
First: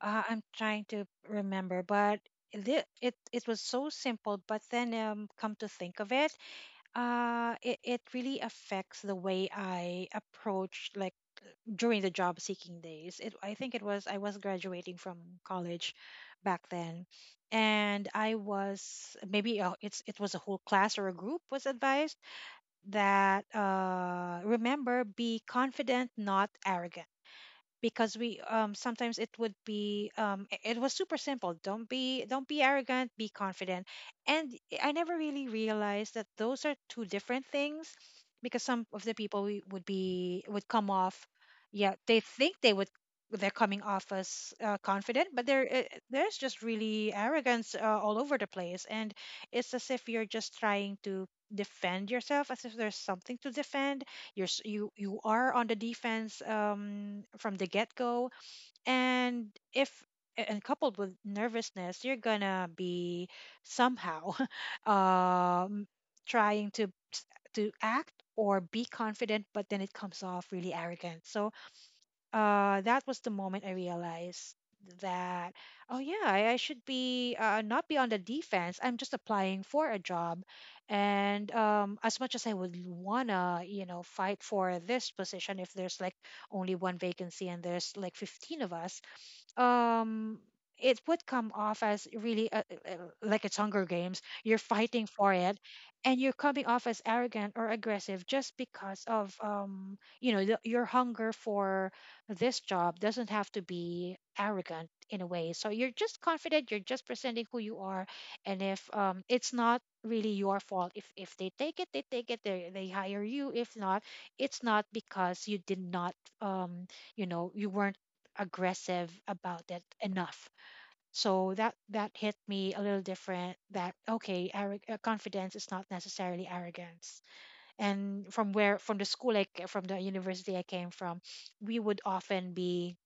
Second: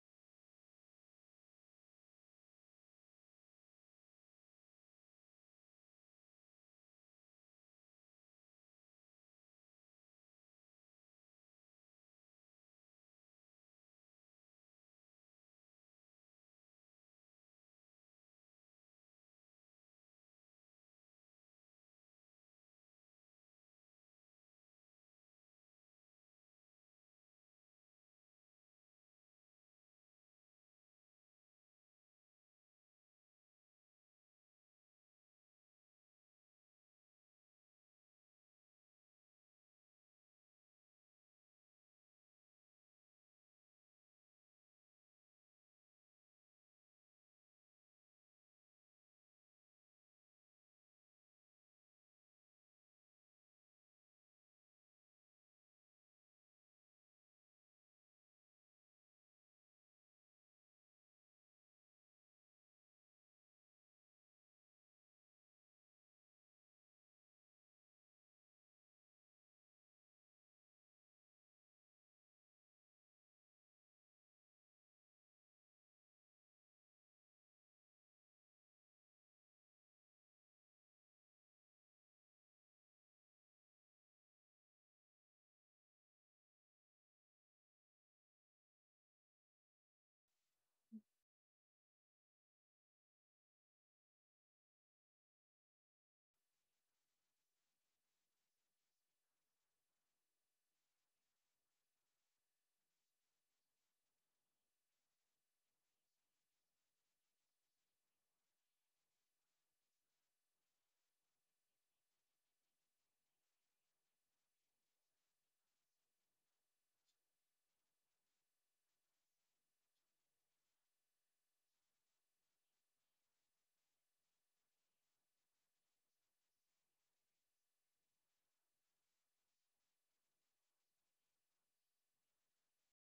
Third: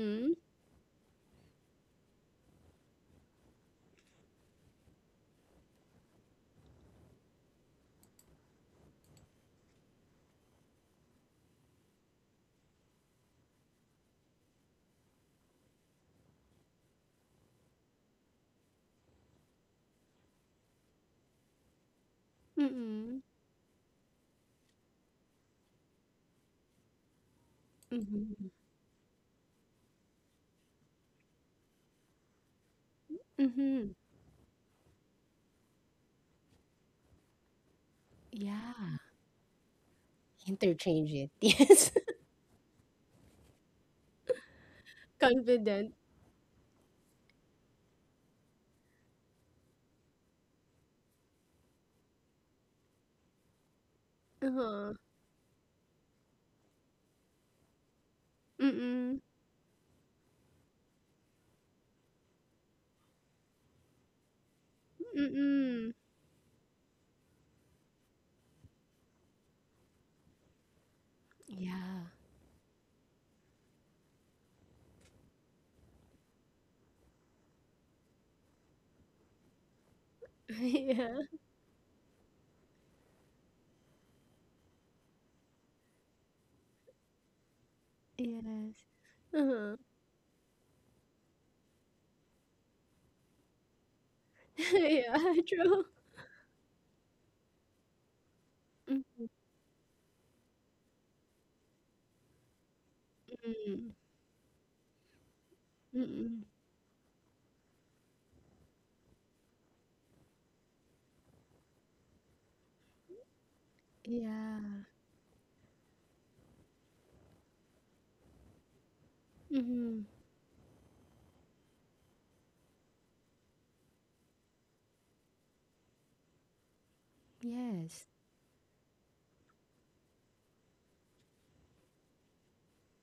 B: Uh, I'm trying to remember, but it, it it was so simple. But then, um, come to think of it, uh, it it really affects the way I approach like during the job seeking days. It I think it was I was graduating from college back then, and I was maybe uh, it's it was a whole class or a group was advised
A: Hmm.
B: that uh, remember be confident, not arrogant,
A: mm
B: because we
A: hmm
B: um sometimes it would be um i- it was super simple, don't be don't be arrogant, be confident.
A: Mm-hmm.
B: And I never really realized that those are two different things because some
A: Yeah.
B: of the people we would be would come
A: Interchange
B: off,
A: it. Yes.
B: yeah they think they would they're coming off as uh, confident, but there uh,
A: Confident.
B: there's just really arrogance uh, all over the place. And it's as if you're just trying to defend yourself as if there's something to defend. You're s- you
A: Uh-huh.
B: you are on the defense, um, from the get go,
A: Mm-mm.
B: and if a- and coupled with nervousness, you're gonna be somehow um,
A: Mm-mm.
B: trying to s- to act or be confident, but then it comes off really arrogant. So
A: Yeah.
B: uh, that was the moment I realized that, oh yeah, I, I should be uh, not be on the defense. I'm just applying for a job,
A: Yeah.
B: and um, as much as I would wanna, you know, fight for this position, if there's like only one vacancy and there's like fifteen of
A: Yes.
B: us,
A: Uh-huh.
B: um it would come off as really uh uh, uh, like it's Hunger Games. You're fighting
A: Yeah,
B: for it,
A: true.
B: and you're coming off as arrogant or aggressive just because of um you know the, your hunger for this job doesn't have to
A: Mm-mm.
B: be arrogant in a way. So you're just
A: Mm-mm.
B: confident. You're just presenting who you are, and if um it's not really your fault. if if they take it they take it, they, they hire you. If not, it's not
A: Yeah.
B: because you did not um you know you weren't aggressive about it
A: Mm-hmm.
B: enough. So that that hit me a little different. That okay, arro- uh, confidence is not necessarily arrogance.
A: Yes.
B: And from where from the school like from the university I came from, we would often be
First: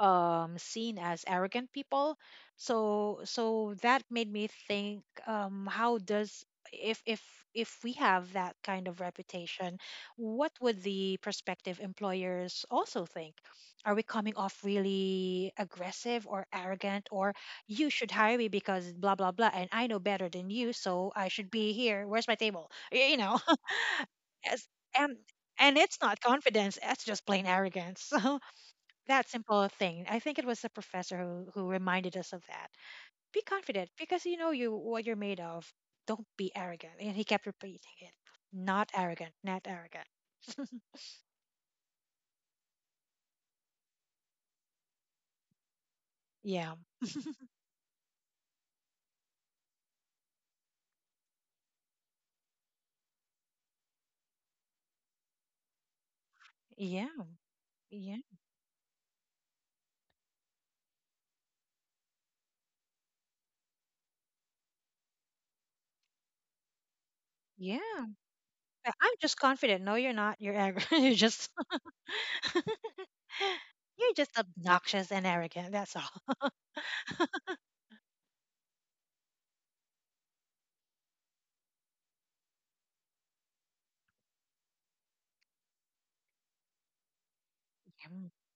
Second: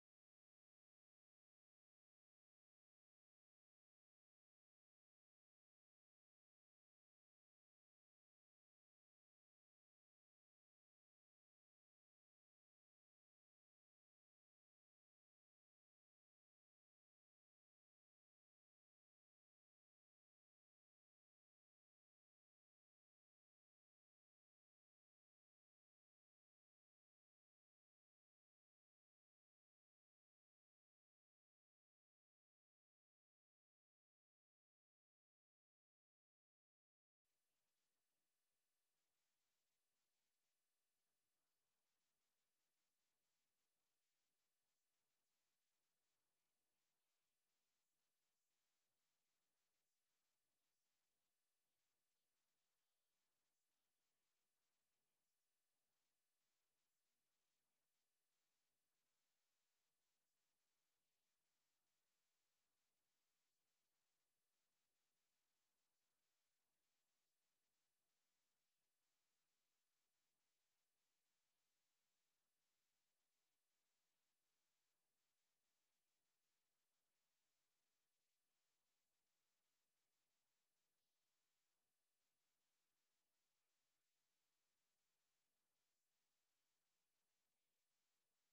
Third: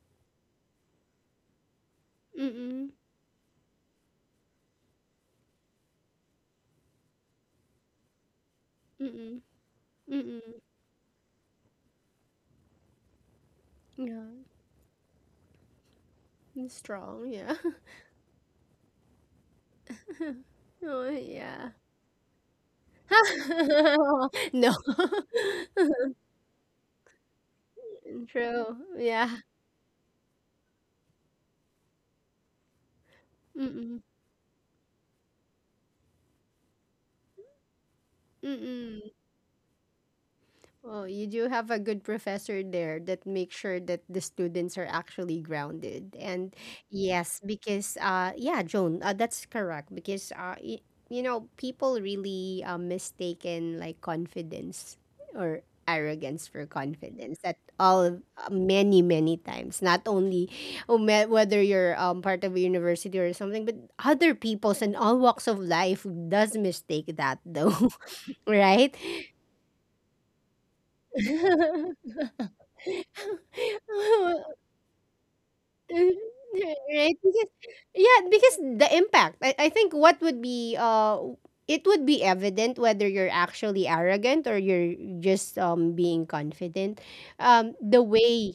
B: um seen as arrogant people.
A: Mm-mm.
B: So so that made me think um how does if if if we have that kind of
A: Mm-mm.
B: reputation, what
A: Mm-mm.
B: would the prospective employers also think? Are we
A: Yeah.
B: coming off really aggressive or
A: It's
B: arrogant?
A: strong,
B: Or
A: yeah.
B: you should hire me because blah blah blah and I know better than you,
A: Oh,
B: so I should
A: yeah.
B: be here, where's my table? Y- you know. Yes,
A: No.
B: and and it's not confidence, it's just plain arrogance.
A: True.
B: That
A: Yeah.
B: simple thing. I think it was the professor who, who reminded us of that. Be confident
A: Mm-mm.
B: because you know you what you're made of. Don't be arrogant. And he kept repeating it. Not
A: Mm-mm.
B: arrogant, not arrogant.
A: Well, you do have a good professor there that makes sure that the students are actually grounded. And
B: Yeah.
A: yes, because uh yeah, Joan, uh, that's correct, because uh y- you know, people really uh, mistaken like confidence or arrogance for
B: Yeah.
A: confidence at all
B: Yeah.
A: of- uh, many many times, not only um, eh, whether you're um, part of a university or something, but other people's and all walks of life does mistake that though.
B: Yeah. I-
A: Right.
B: I'm just confident. No, you're not. You're arrogant. You're just you're just obnoxious and arrogant. That's all.
A: Right, because yeah, because the impact, I, I think what would be uh it would be evident whether you're actually arrogant or you're just um being confident, um the
B: Mm.
A: way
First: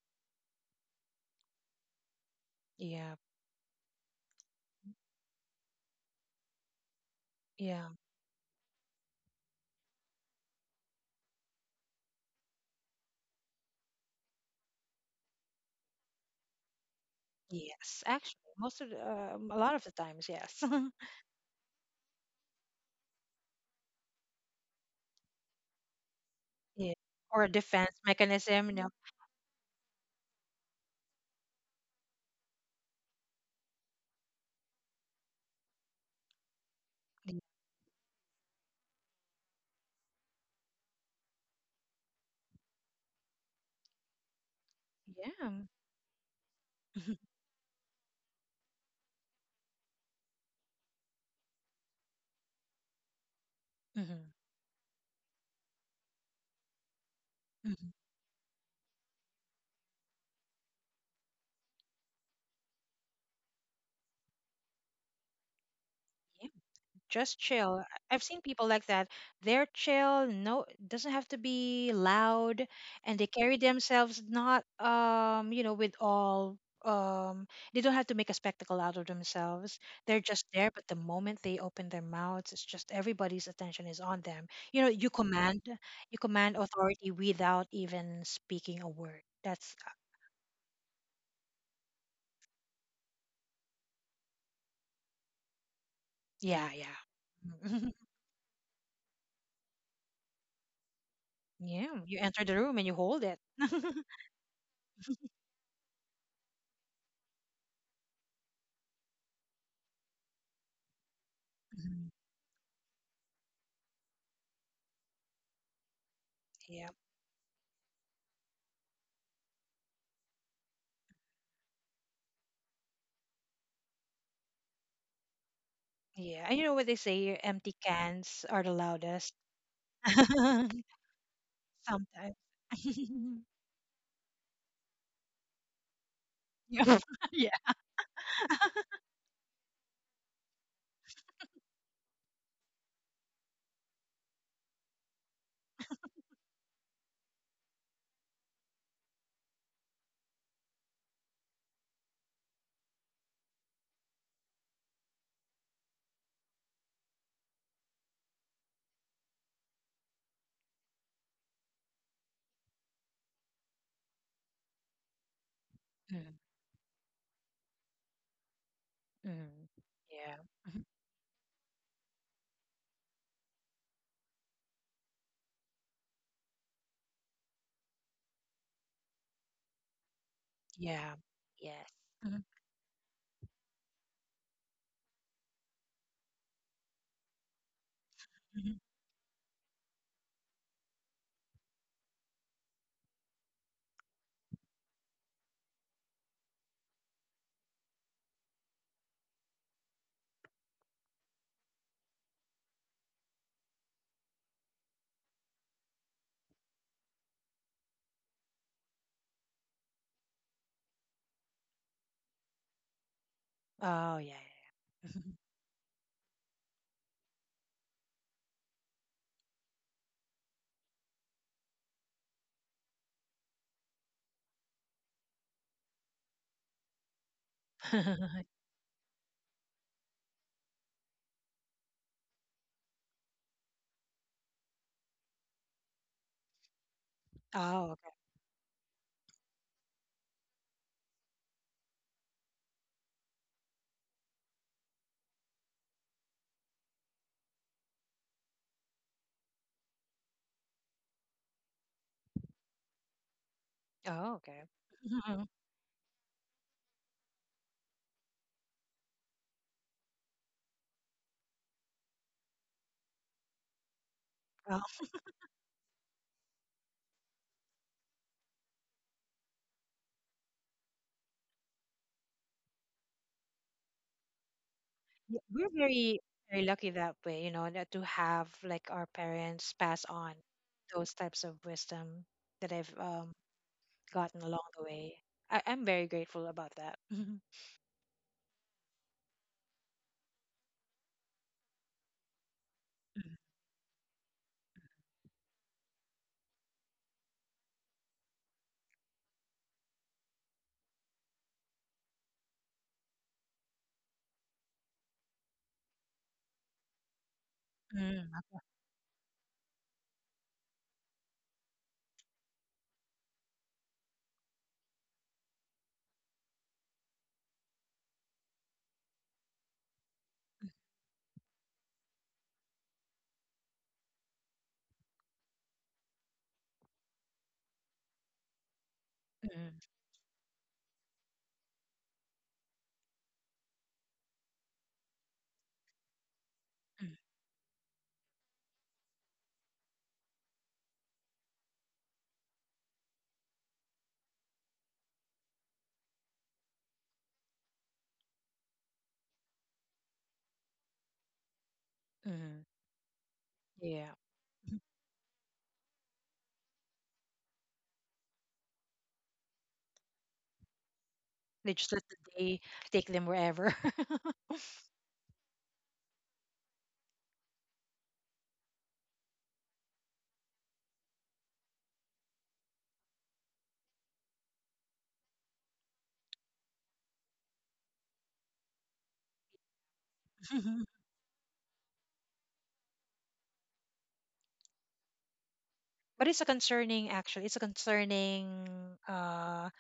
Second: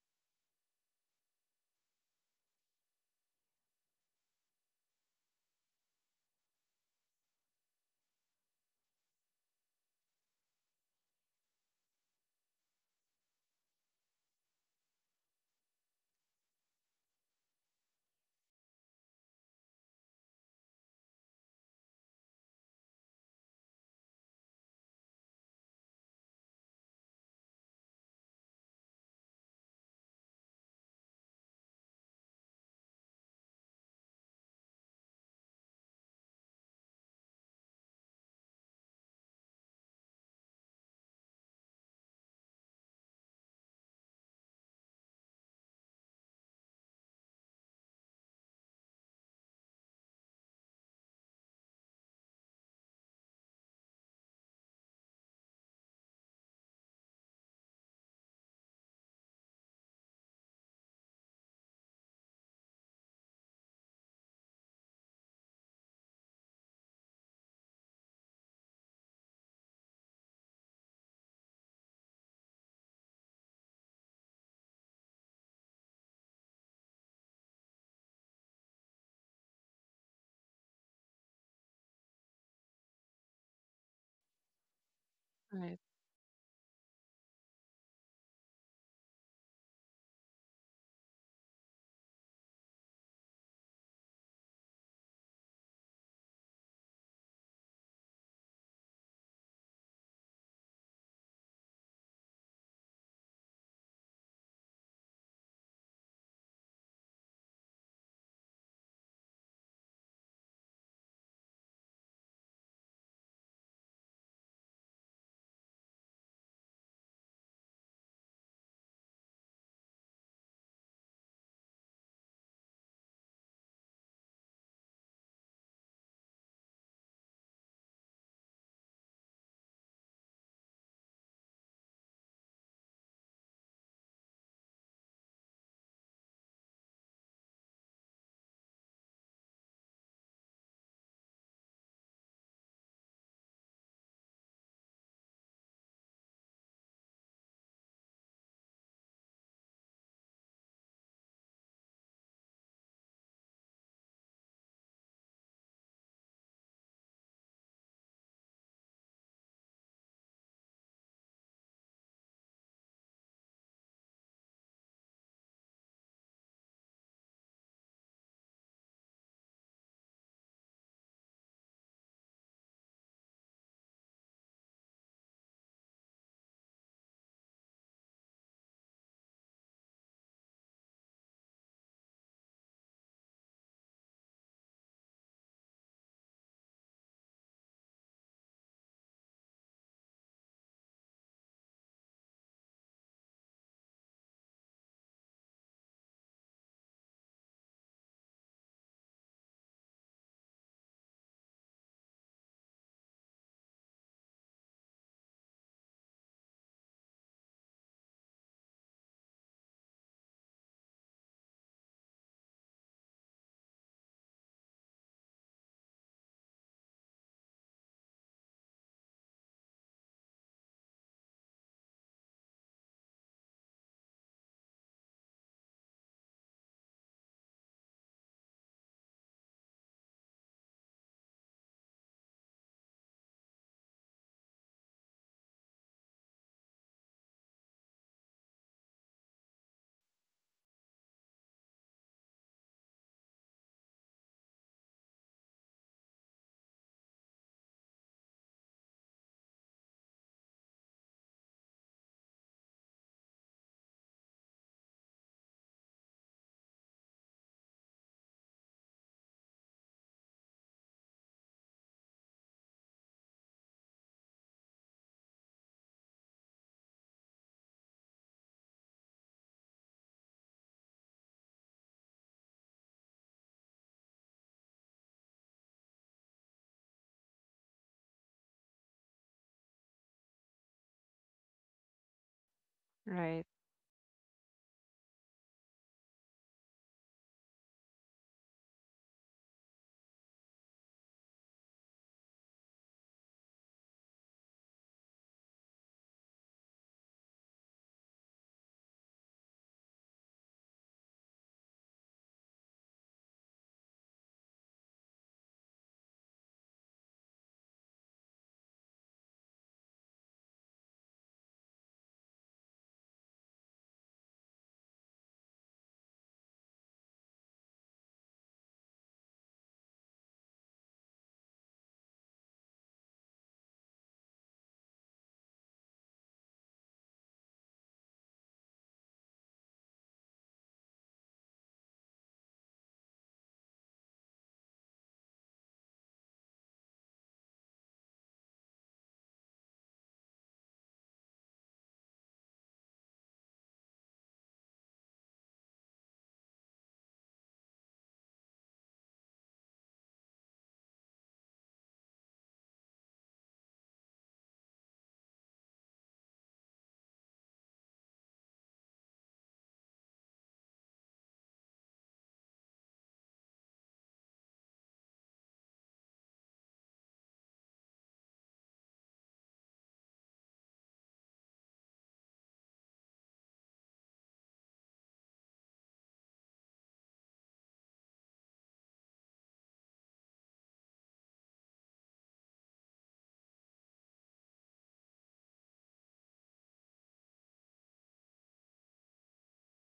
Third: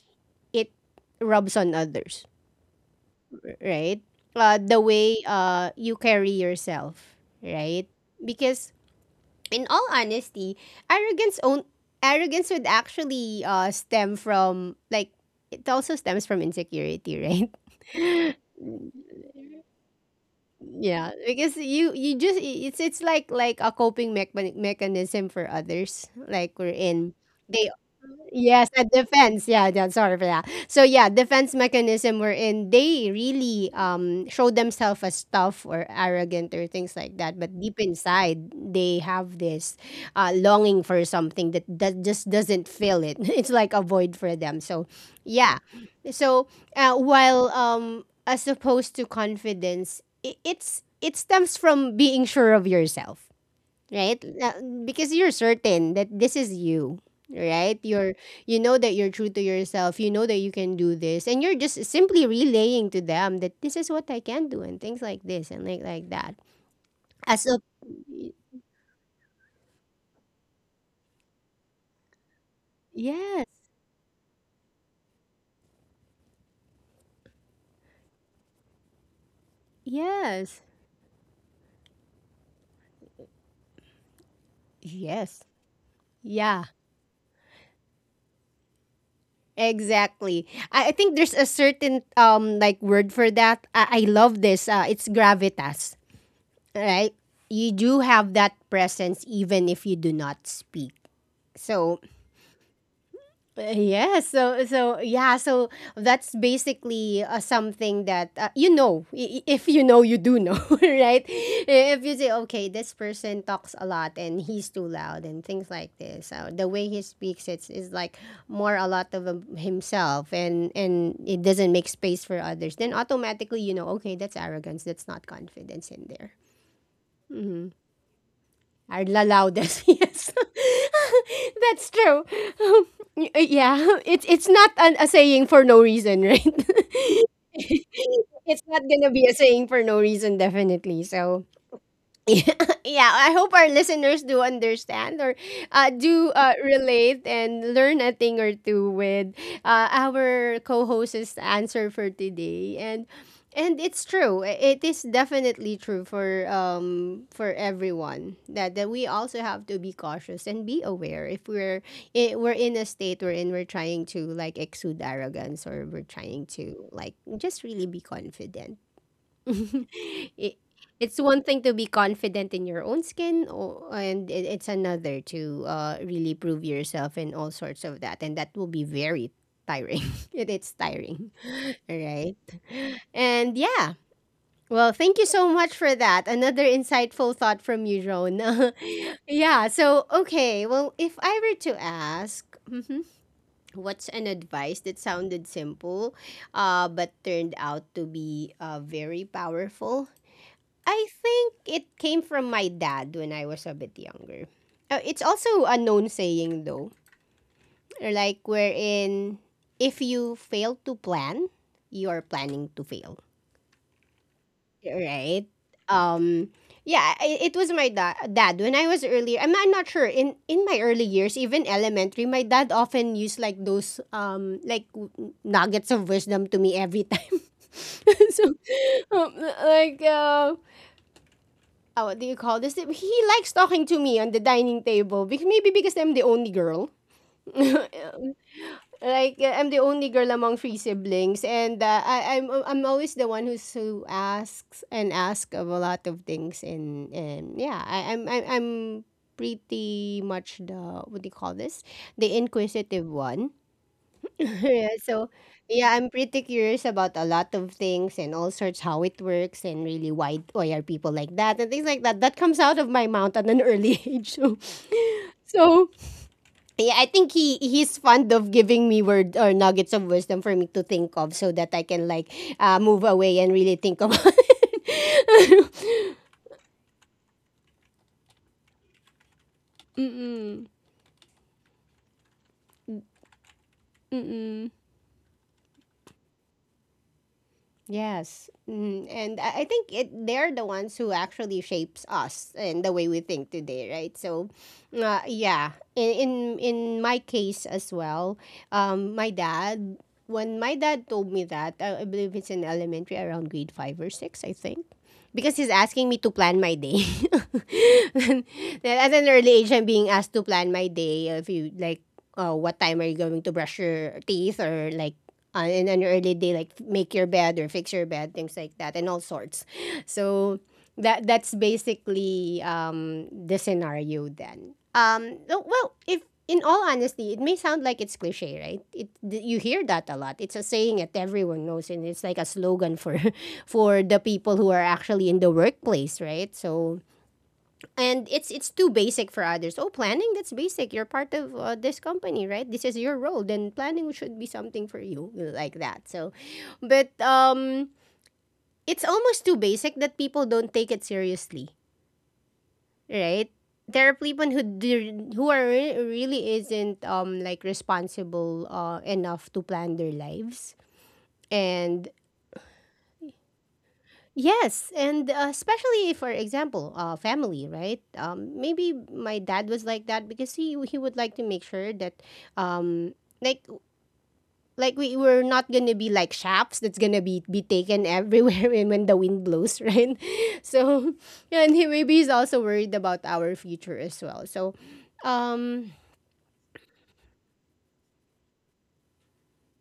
A: it rubs on others,
B: Yeah.
A: r- right, uh the way uh you carry yourself, right?
B: Yeah.
A: Because in all honesty, arrogance own arrogance would actually uh stem from like, it also stems from insecurity,
B: Yes.
A: right?
B: Actually, most of the, uh, a lot of the times, yes.
A: Yeah, because you you just i- it's it's like like a coping mechan mechanism for others. Like we're
B: Yeah.
A: in,
B: Or a
A: they,
B: defense
A: yes,
B: mechanism.
A: a
B: No.
A: defense. Yeah, yeah, sorry for that. So yeah, defense mechanism we're in. They really um show themselves as tough or arrogant or things like that, but deep inside they have this uh longing for something that that just doesn't fill it. It's like a void for them. So
B: Yeah.
A: yeah. So uh,
B: Hmm.
A: while um as opposed to confidence, i- it's it stems from being sure of yourself, right? Uh, because you're certain that this is you, right,
B: Hmm.
A: you're, you know that you're true to yourself, you know that you can do this, and you're just simply relaying to them that this is what I can do and things like this, and like like that.
B: Yeah, just
A: As a
B: chill. I- I've seen people like that. They're chill, no, doesn't have to be loud, and they
A: Yes,
B: carry themselves not, um, you know, with all, um, they don't have to make a spectacle out of themselves. They're just
A: yes,
B: there, but the moment they open their mouths, it's just everybody's attention is on them. You know,
A: yes,
B: you
A: yes,
B: command,
C: Right,
B: you command
A: yeah.
B: authority without even speaking a word. That's, uh,
A: Exactly. I, I think there's a certain um like word for that. I, I love this. Uh, it's gravitas,
B: yeah,
A: right? You
B: yeah.
A: do have that presence even if you do not speak.
B: Yeah,
A: So
B: you enter the room and you hold it.
A: uh, yeah, so so yeah, so that's basically uh, something that uh, you know. I- i- If you know, you do know, right? If you say, okay, this person talks a lot and he's too loud and things like this. So the way
B: Yeah.
A: he speaks, it's is like more a lot of um, himself, and and it doesn't make space for others. Then automatically you know, okay, that's arrogance. That's not confidence in there.
B: Yeah. And you know what they say, empty
A: Mm-hmm.
B: cans are the
A: I'd
B: loudest.
A: allow this. Yes, that's true.
B: Sometimes.
A: Um, Y- yeah, it's it's not an, a saying for no reason, right?
B: Yeah. Yeah.
A: It's not gonna be a saying for no reason, definitely. So yeah, I hope our listeners do understand or uh, do uh, relate and learn a thing or two with uh, our co-host's answer for today. And and it's true. I- It is definitely true for um for everyone that, that we also have to be cautious and be aware if we're I we're in a state we're in we're trying to like exude arrogance or we're
B: Mm,
A: trying to like just really be confident.
B: mm. Yeah.
A: it,
B: Mhm.
A: it's one thing to be confident in your own skin, or and it, it's another to uh, really prove yourself and all sorts of that, and that will be very tiring. it, it's
B: Yeah.
A: tiring.
B: Yes.
A: All right,
B: Mhm,
A: and yeah, well, thank you so much for that, another insightful thought from you, Joan.
B: mhm.
A: Yeah, so okay, well, if I were to ask mhm, what's an advice that sounded simple uh, but turned out to be uh, very powerful? I think it came from my dad when I was a bit younger. Uh, it's also a known saying though, like wherein if you fail to plan, you are planning to fail,
B: Oh, yeah. Yeah,
A: right? Um, yeah, i- it was my da- dad when I was earlier. I'm, I'm not sure in in my early years, even elementary. My dad often used like those um like w- nuggets of wisdom to me every time.
B: yeah.
A: So, um, like uh, oh, what do you call this? He likes talking to me on the dining table. Because maybe because I'm the only girl.
B: Oh,
A: Like
B: okay.
A: uh, I'm the only girl among three siblings, and uh, I, I'm uh, I'm always the one who's who asks and asks of a lot of things, and and yeah, I, I'm I'm I'm pretty much the, what do you call this? The inquisitive one.
B: Oh, okay.
A: Yeah, so
B: Mhm.
A: yeah, I'm pretty curious about a lot of things and all sorts, how it works, and really why why are people like that and things like that. That comes out of my mouth at an early age. So,
B: Well,
A: so yeah, I think he he's fond of giving me word or nuggets of wisdom for me to think of, so that I can like uh, move away and really think about
B: y- we're
A: it.
B: very, very lucky that way, you know, that to have like our parents pass on those types of wisdom that I've um,
C: right.
B: gotten along the way. I- I'm very grateful about that.
A: Yes. Mm, and I I think it, they're the ones who actually shapes us and the way we think today, right? So, uh, yeah. In, in in my case as well, um, my dad. When my dad told me that, I I believe it's in elementary, around grade five or six, I think, because he's asking me to plan my day.
B: Mm,
A: Then, at an early age, I'm being asked to plan my day. If you like, uh, what time are you going to brush your teeth? Or like uh, in an early day, like make your bed or fix your bed, things like that, and all sorts. So that that's basically um, the scenario then. Um, oh, well, if in all honesty, it may sound like it's cliche, right? It th- you
B: mm,
A: hear that a lot. It's a saying that everyone knows, and it's like a slogan for for the people who are actually in the workplace, right? So
B: mm,
A: and it's it's too basic for others. Oh, planning, that's basic. You're part of uh, this company, right? This is your role. Then planning should be something for you like that. So, but um, it's almost too basic that people don't take it seriously,
B: mm.
A: right? There are
B: Yeah.
A: people who
B: Mhm.
A: do, who are re- really isn't um like responsible uh enough to plan their lives,
B: They just let
A: and
B: the day take them wherever.
A: yes, and uh, especially if, for example, uh, family, right? Um, maybe my dad was like that because he he would like to make sure that, um, like like we were not gonna be like shafts that's gonna be be taken everywhere when when the wind blows, right? So, and he, maybe he's also worried about our future as well. So, um,
B: But it's a concerning, actually, it's a concerning uh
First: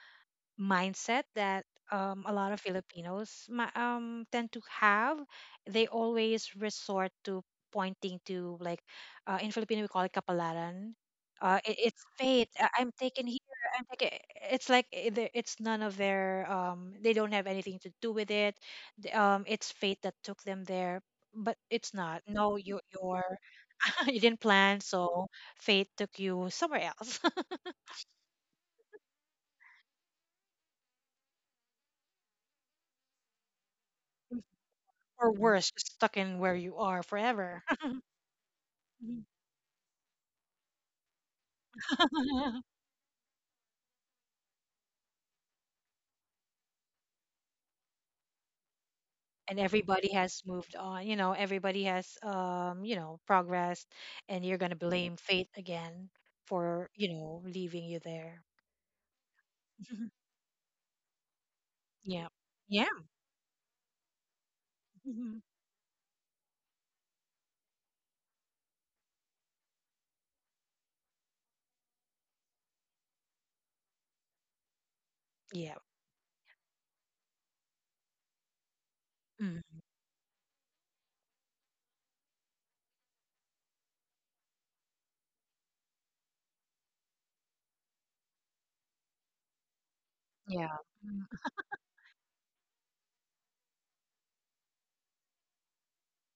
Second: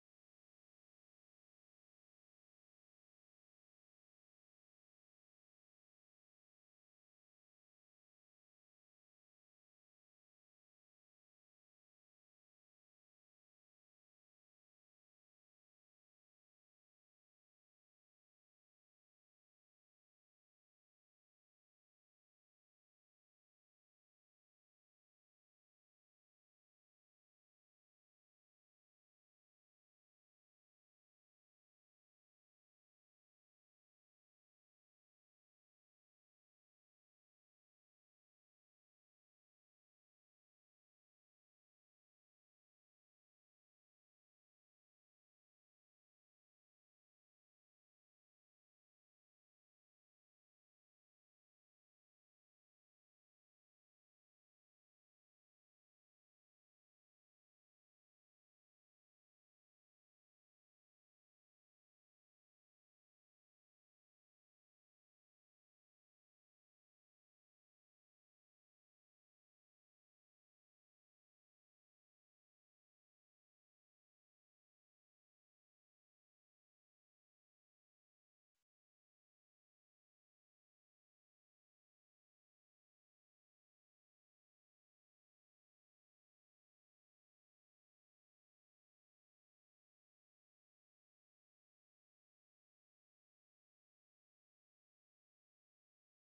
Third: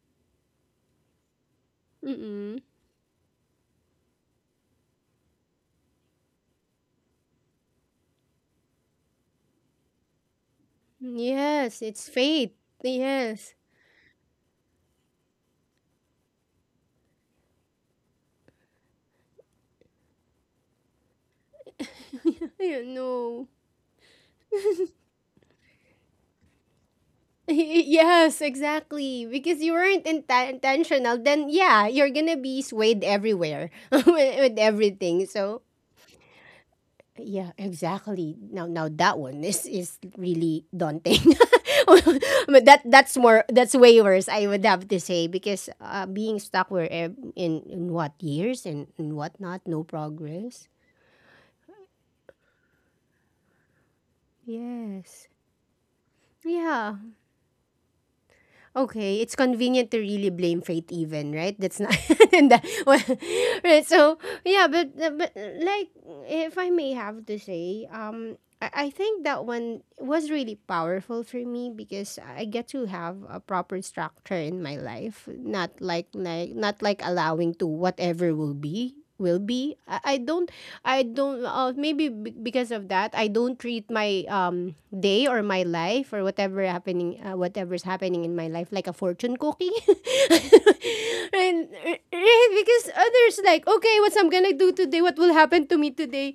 B: mindset that um, a lot
A: mm-mm.
B: of Filipinos ma- um, tend to have. They always resort to pointing to like uh, in Filipino we call it kapalaran. Uh, it,
A: Yes,
B: it's
A: it's
B: fate.
A: fate.
B: I- I'm taken here.
A: Yes,
B: I'm taken. It's like i- the- it's none of their. Um, they don't have anything to do with it. The- Um, it's fate that took them there. But it's not. No, you you're
A: no.
B: you didn't plan, so fate took you somewhere else.
A: Yes, exactly. Because you weren't inten- intentional, then yeah, you're gonna be swayed everywhere with, with everything.
B: Or
A: So
B: worse, just stuck in where you are
A: yeah,
B: forever.
A: exactly. Now, now that one is is really daunting. But that that's more that's way worse. I would have to say because uh, being stuck where ev- in in what years and and
B: And
A: whatnot, no
B: everybody has
A: progress.
B: moved on, you know, everybody has um you know progressed, and you're going to blame
A: Yes.
B: fate again for
A: Yeah.
B: you know leaving you there.
A: Okay, it's convenient to really blame fate even, right? That's not
B: Yeah.
A: and that,
B: Yeah.
A: well, right. So yeah, but but
B: Mhm.
A: like, if I may have to say, um, I, I think that one was really powerful for me, because I get to have a proper structure in my life. Not
B: Yeah.
A: like like not like allowing to, whatever will be will be.
B: Mm.
A: I, I don't I don't uh, maybe b- because of that, I don't treat my um day or my life or whatever happening uh, whatever's happening in my life like a fortune cookie.
B: Yeah. Mm.
A: and, and because others like, okay, what's I'm gonna do today, what will happen to me today,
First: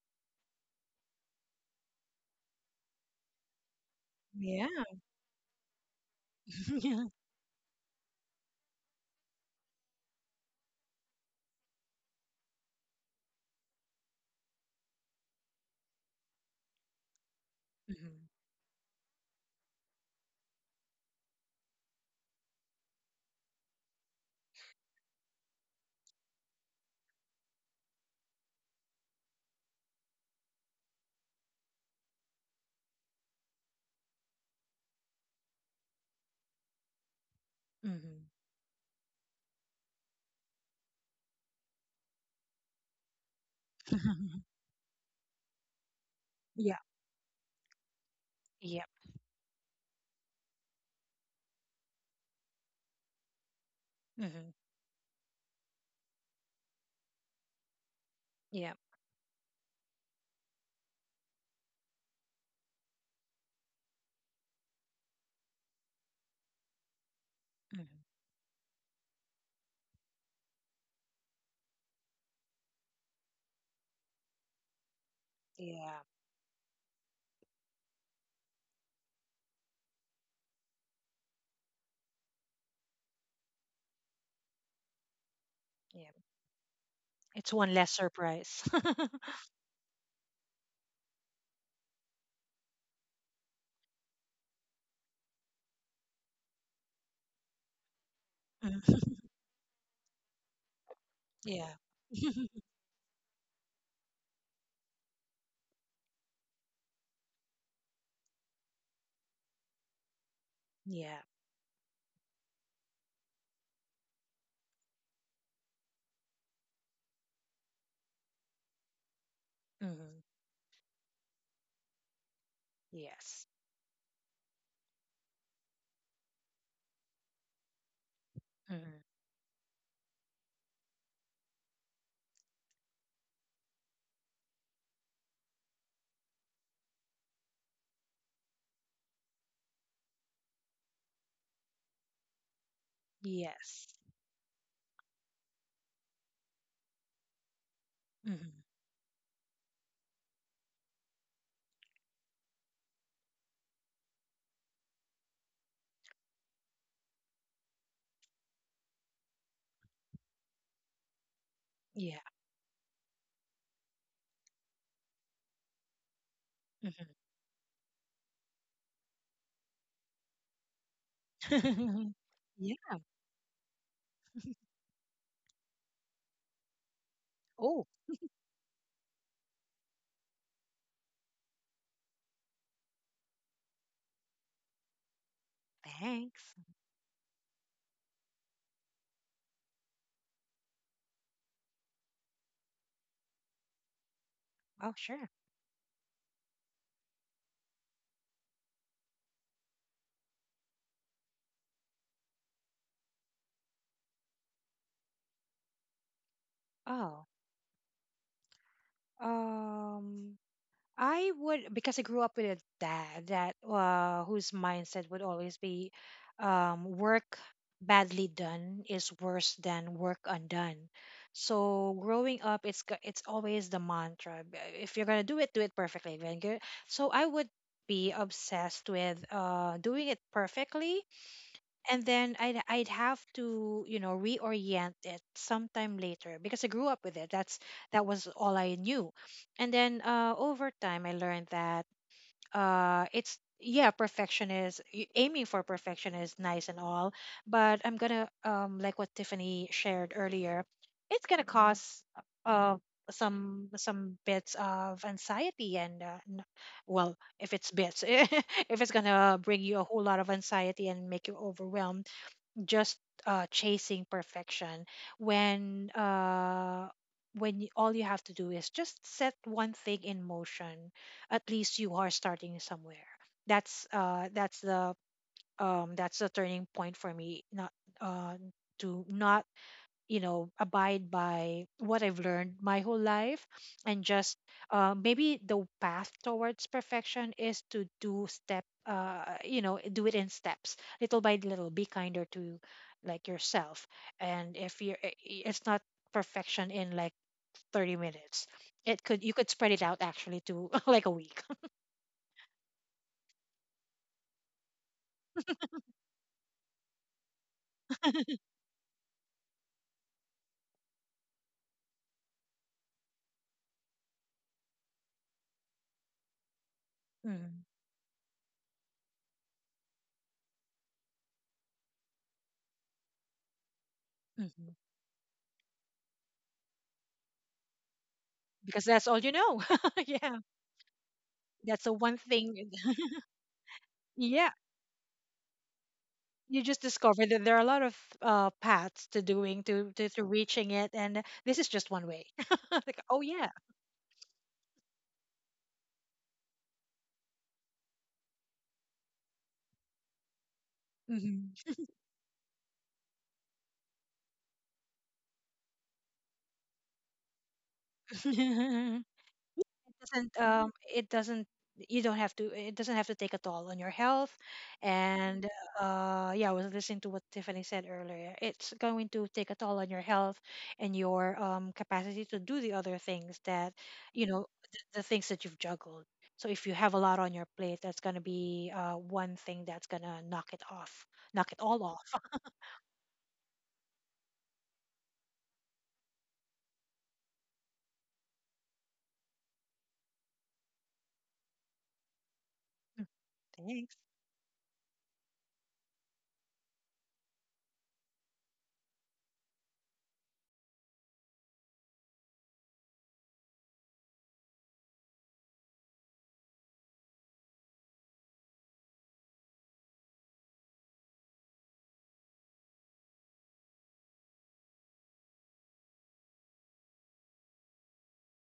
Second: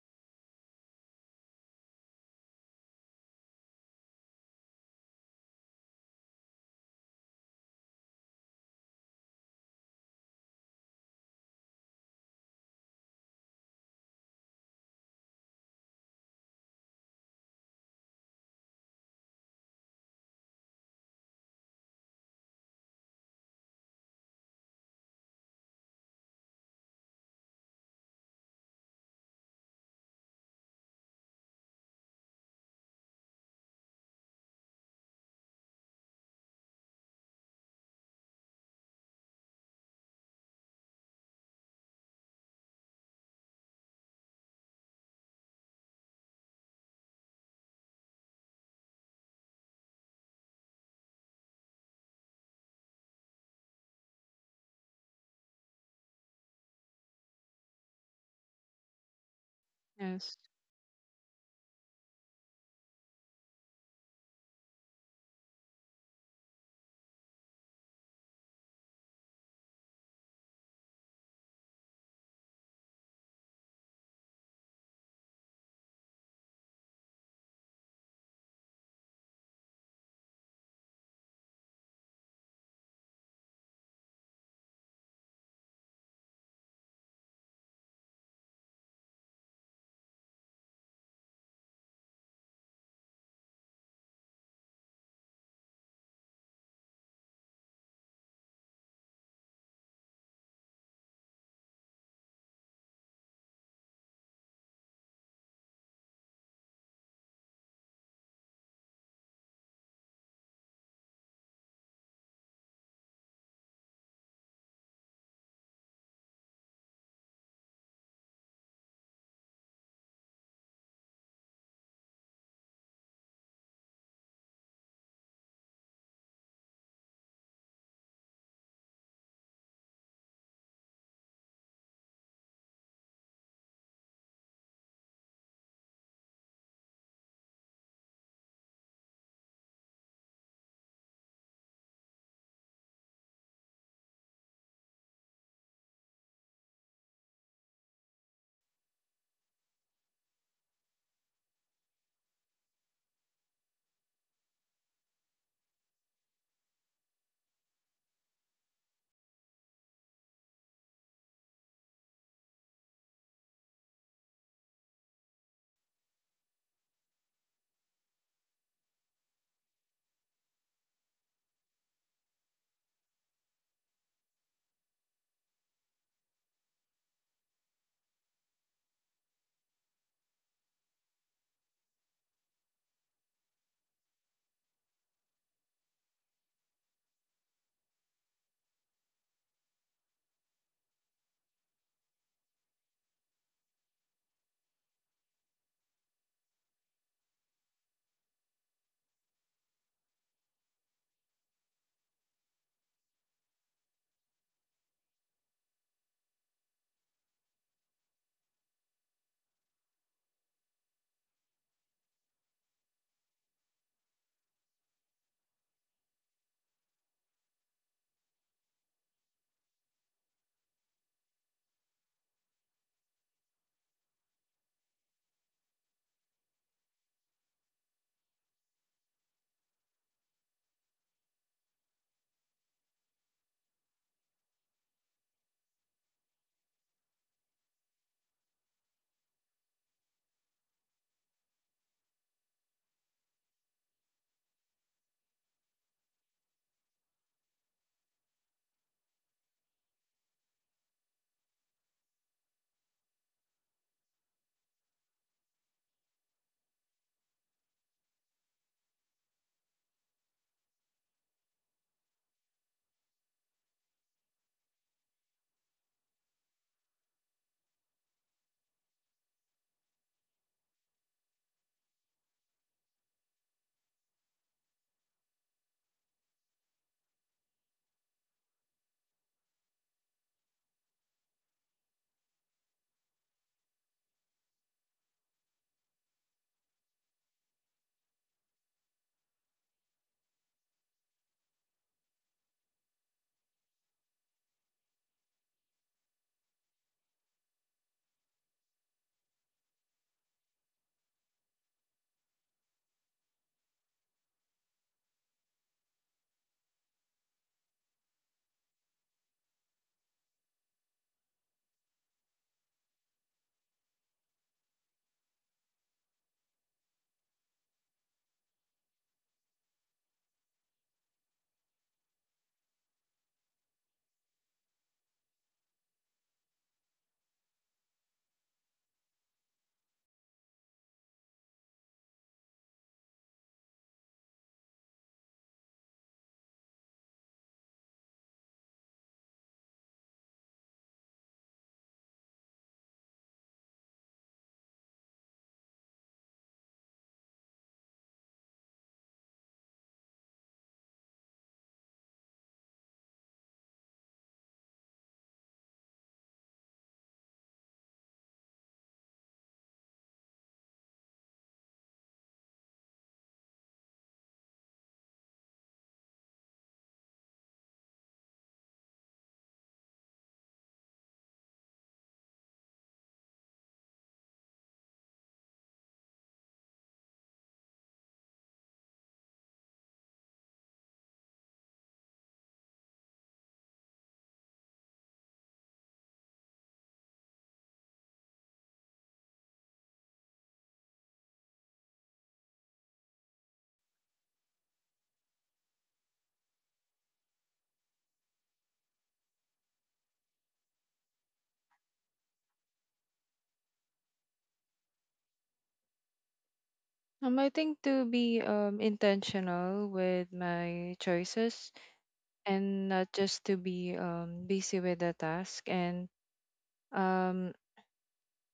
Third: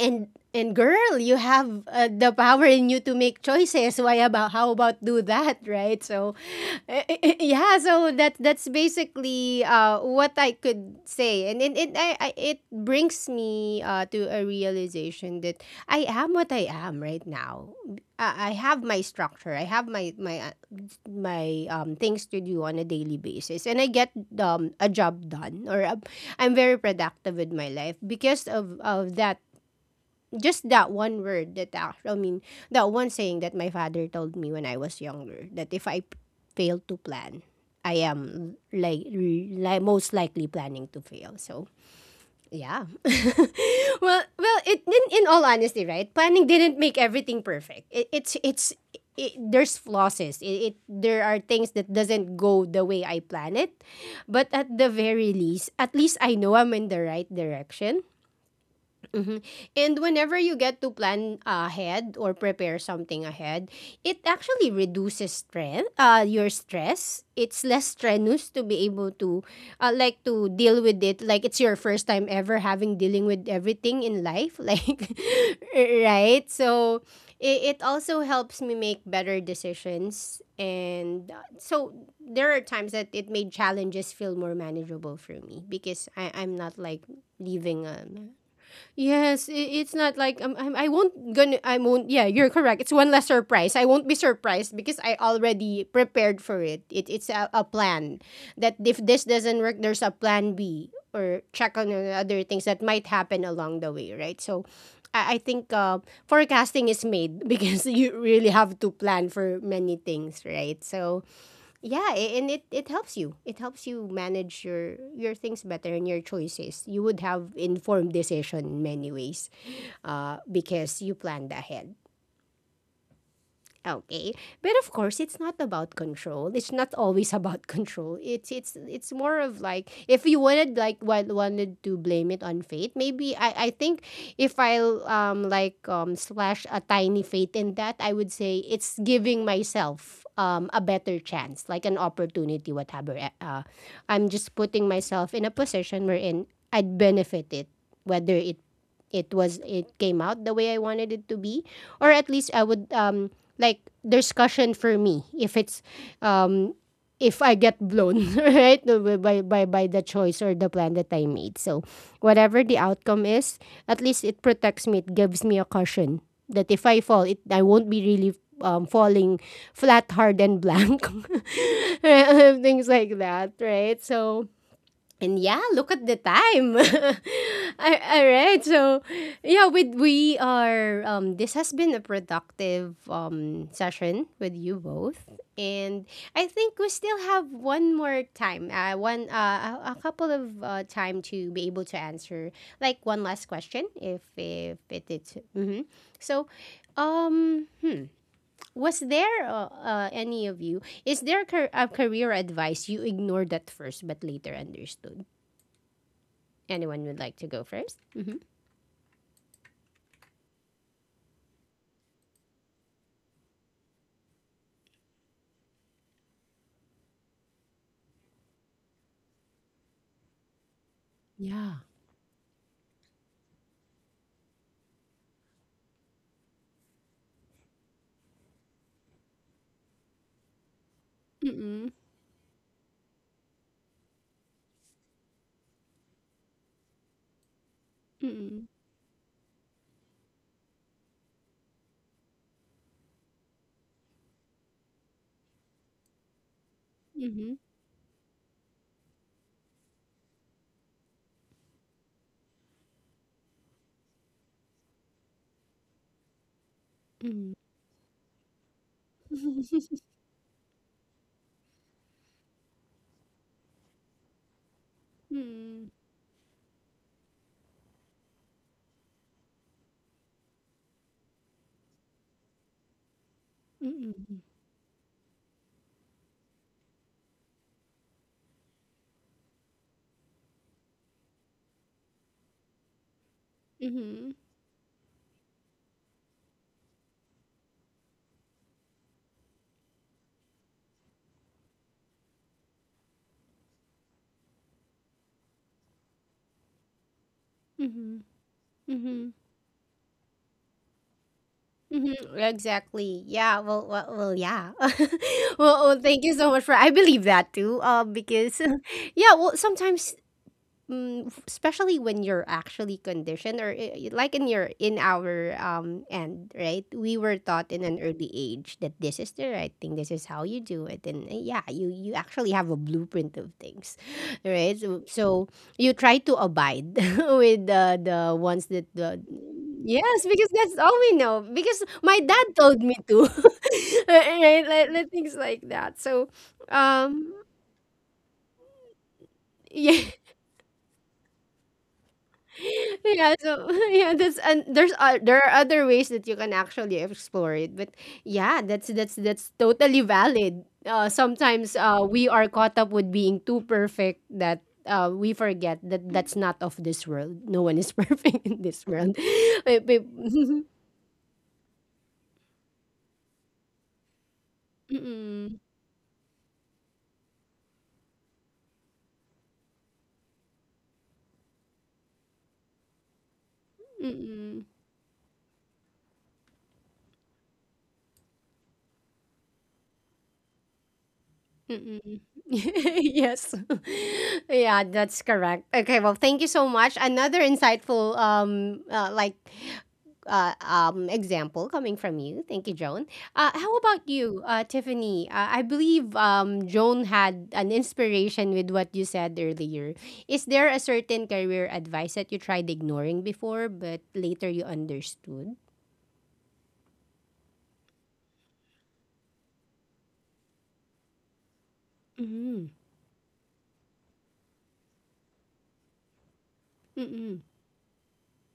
A: and and girl, you have uh, the power in you to make choices, why about
B: Yeah.
A: how about do that, right? So eh,
B: Yeah.
A: eh, eh, yeah, so that that's basically uh, what I could say, and it it, I, I, it brings me uh, to a realization that I am what I am right now. I
B: Mm-hmm.
A: I have my structure. I have my my uh, my um things to do on a daily basis, and I get um a job done, or um, I'm very productive with my life because of of that, just that one word that I, I mean that one saying that my father told me when I was younger, that if I p- fail to plan, I
B: Mm-hmm.
A: am like li- most likely planning to fail. So yeah, well, well, it in, in all honesty, right? Planning
B: Yeah.
A: didn't make everything perfect. It, it's it's
B: Yeah.
A: it, there's flosses. It, it there are things that doesn't go the way I plan it, but
B: Mm-hmm.
A: at the very least, at least I know I'm in the right direction.
B: Yeah.
A: Mhm. And whenever
C: Yes.
A: you get to plan ahead or prepare something ahead, it actually reduces stress, uh, your stress. It's less
B: Mm-hmm.
A: strenuous to be able to, uh, like, to deal with it. Like, it's your first time ever having dealing with everything in life. Like,
B: Yeah.
A: right? So, it, it also helps me make better decisions. And uh, so, there are times that it made challenges feel more manageable for me, because
B: Yeah.
A: I, I'm not like
B: It's one
A: leaving
B: less
A: a.
B: surprise.
A: Yes, i- it's not like um, I'm, I won't gonna I won't. Yeah, you're correct. It's one less surprise. I won't be surprised because I already prepared for it. it it's a, a plan that
B: Mhm.
A: if this doesn't work, there's a plan B, or
B: Yeah.
A: check on the other things that might happen along the way, right? So. I I think uh, forecasting is made because you really have to plan for many things, right?
B: Yeah.
A: So, yeah, a- and it, it helps you. It helps you manage your your things better, and your choices. You would have informed decision in many ways,
B: Mm-hmm.
A: uh, because you planned ahead.
B: Yes.
A: Okay. But of course, it's not about control. It's not always about control. It's it's
B: Mm-hmm.
A: it's more of like, if you wanted like wa- wanted to blame it on fate, maybe I I think, if I'll um like um slash a tiny fate in that, I would say it's giving myself um a better chance, like an opportunity whatever. eh, Uh,
B: Yes.
A: I'm just putting myself in a position wherein I'd benefit it, whether it
B: Mm-hmm.
A: it was it came out the way I wanted it to be, or at least I would um like there's cushion for me if it's um if I get blown right by by by the choice or the plan that I made. So
B: Yeah.
A: whatever the outcome is, at least it protects me. It gives me a cushion that if I
B: Mhm.
A: fall, it I won't be really um, falling flat, hard, and blank. Things
B: Yeah.
A: like that, right? So and yeah, look at the time.
B: Oh,
A: Al- Alright, so yeah, We we are um this has been a productive um session with you both. And I
B: thanks.
A: think we still have one more time. Uh one uh A, a couple of uh time to be able to answer like one last question, if if
B: Oh,
A: it
B: sure.
A: is, mm-hmm. So um hmm, was there uh, uh, any of you, is there a, car- a career advice you ignored at first but later understood? Anyone would
B: Oh,
A: like to go first? Mm-hmm.
B: um, I would, because I grew up with a dad that uh whose mindset would always be, um, work badly done is worse than work undone.
A: Yeah.
B: So growing up, it's g- it's always the mantra. b- If you're gonna do it, do it perfectly. If you... So I would be obsessed with uh doing it perfectly,
A: Mm-mm.
B: and then I'd I'd have to you know reorient it sometime later because I grew up with it. That's that was all
A: Mm-mm.
B: I knew, and then uh, over time I learned that uh, it's yeah perfection is y- aiming for perfection is nice and all,
A: Mm-hmm.
B: but I'm gonna um like what Tiffany shared earlier, it's gonna hmm cause uh some some bits of anxiety and uh, n- well, if
A: Mm-hmm.
B: it's bits if it's gonna bring you
A: Mm-mm.
B: a whole lot of anxiety and make you overwhelmed just uh, chasing perfection when
A: Mm-mm.
B: uh, when you, all you have to do is just set one thing in motion, at least you are starting somewhere. That's uh, that's the um, that's the turning point for me, not uh, to not you know abide by what I've learned my whole life and
A: Mm-hmm.
B: just uh, maybe the path towards perfection is to do step uh, you know do it in steps little by little, be kinder to like yourself. And if you're i- i- it's not perfection in like thirty
A: Mm-hmm.
B: minutes, it could
A: Mm-hmm.
B: you could spread it out actually to like a week.
A: Mm-hmm. Exactly. Yeah. Well. Well. Well yeah. Well, well. Thank you so much for. I believe that too. Uh, because, yeah. Well, sometimes mm, f- especially when you're actually conditioned or i- i- like in your in our um end, right, we were
B: Mm-hmm.
A: taught in an early age that this is the right thing, this is how you do it, and uh, yeah, you you actually have a blueprint of things
B: Mm-hmm.
A: right, so, so you try to abide with the the ones
B: Because
A: that
B: that's
A: the
B: all you know.
A: yes,
B: Yeah,
A: because that's all we know, because
B: that's the one
A: my dad
B: thing.
A: told me to.
B: Yeah,
A: Right, like, like things like that, so
B: you just discover
A: um
B: that there are a lot of uh, paths to doing to,
A: yeah.
B: to to reaching it, and this is just one way. Like oh
A: Yeah,
B: yeah.
A: so yeah, that's and there's uh, there are other ways that you can actually explore it, but yeah, that's that's that's totally valid. Uh,
B: Hmm.
A: sometimes uh, we are caught up with being too perfect that uh, we forget that that's not of this world. No one is perfect in this
B: It
A: world. Wait, wait.
B: doesn't um it doesn't you don't have to it doesn't have to take a toll on your health. And
A: Mm-mm.
B: uh yeah I was listening to what Tiffany said earlier, it's going to take a toll on your health and your um capacity to do the other things that you know
A: Mm-mm.
B: th- the things that you've juggled. So if you have a lot on your plate, that's going to be uh one thing that's going to knock it off, knock it all off.
A: Mm-mm. Yes. Yeah, that's correct. Okay, well, thank you so much. Another insightful um uh, like uh, um example coming from you. Thank you, Joan. Uh, how
B: Thanks.
A: about you, uh, Tiffany? Uh, I believe um Joan had an inspiration with what you said earlier. Is there a certain career advice that you tried ignoring before but later you understood?
C: Um, I think to be um intentional with my choices
A: Mm-hmm.
C: and not just to be um busy with the task. And
A: Mm-mm.
C: Um,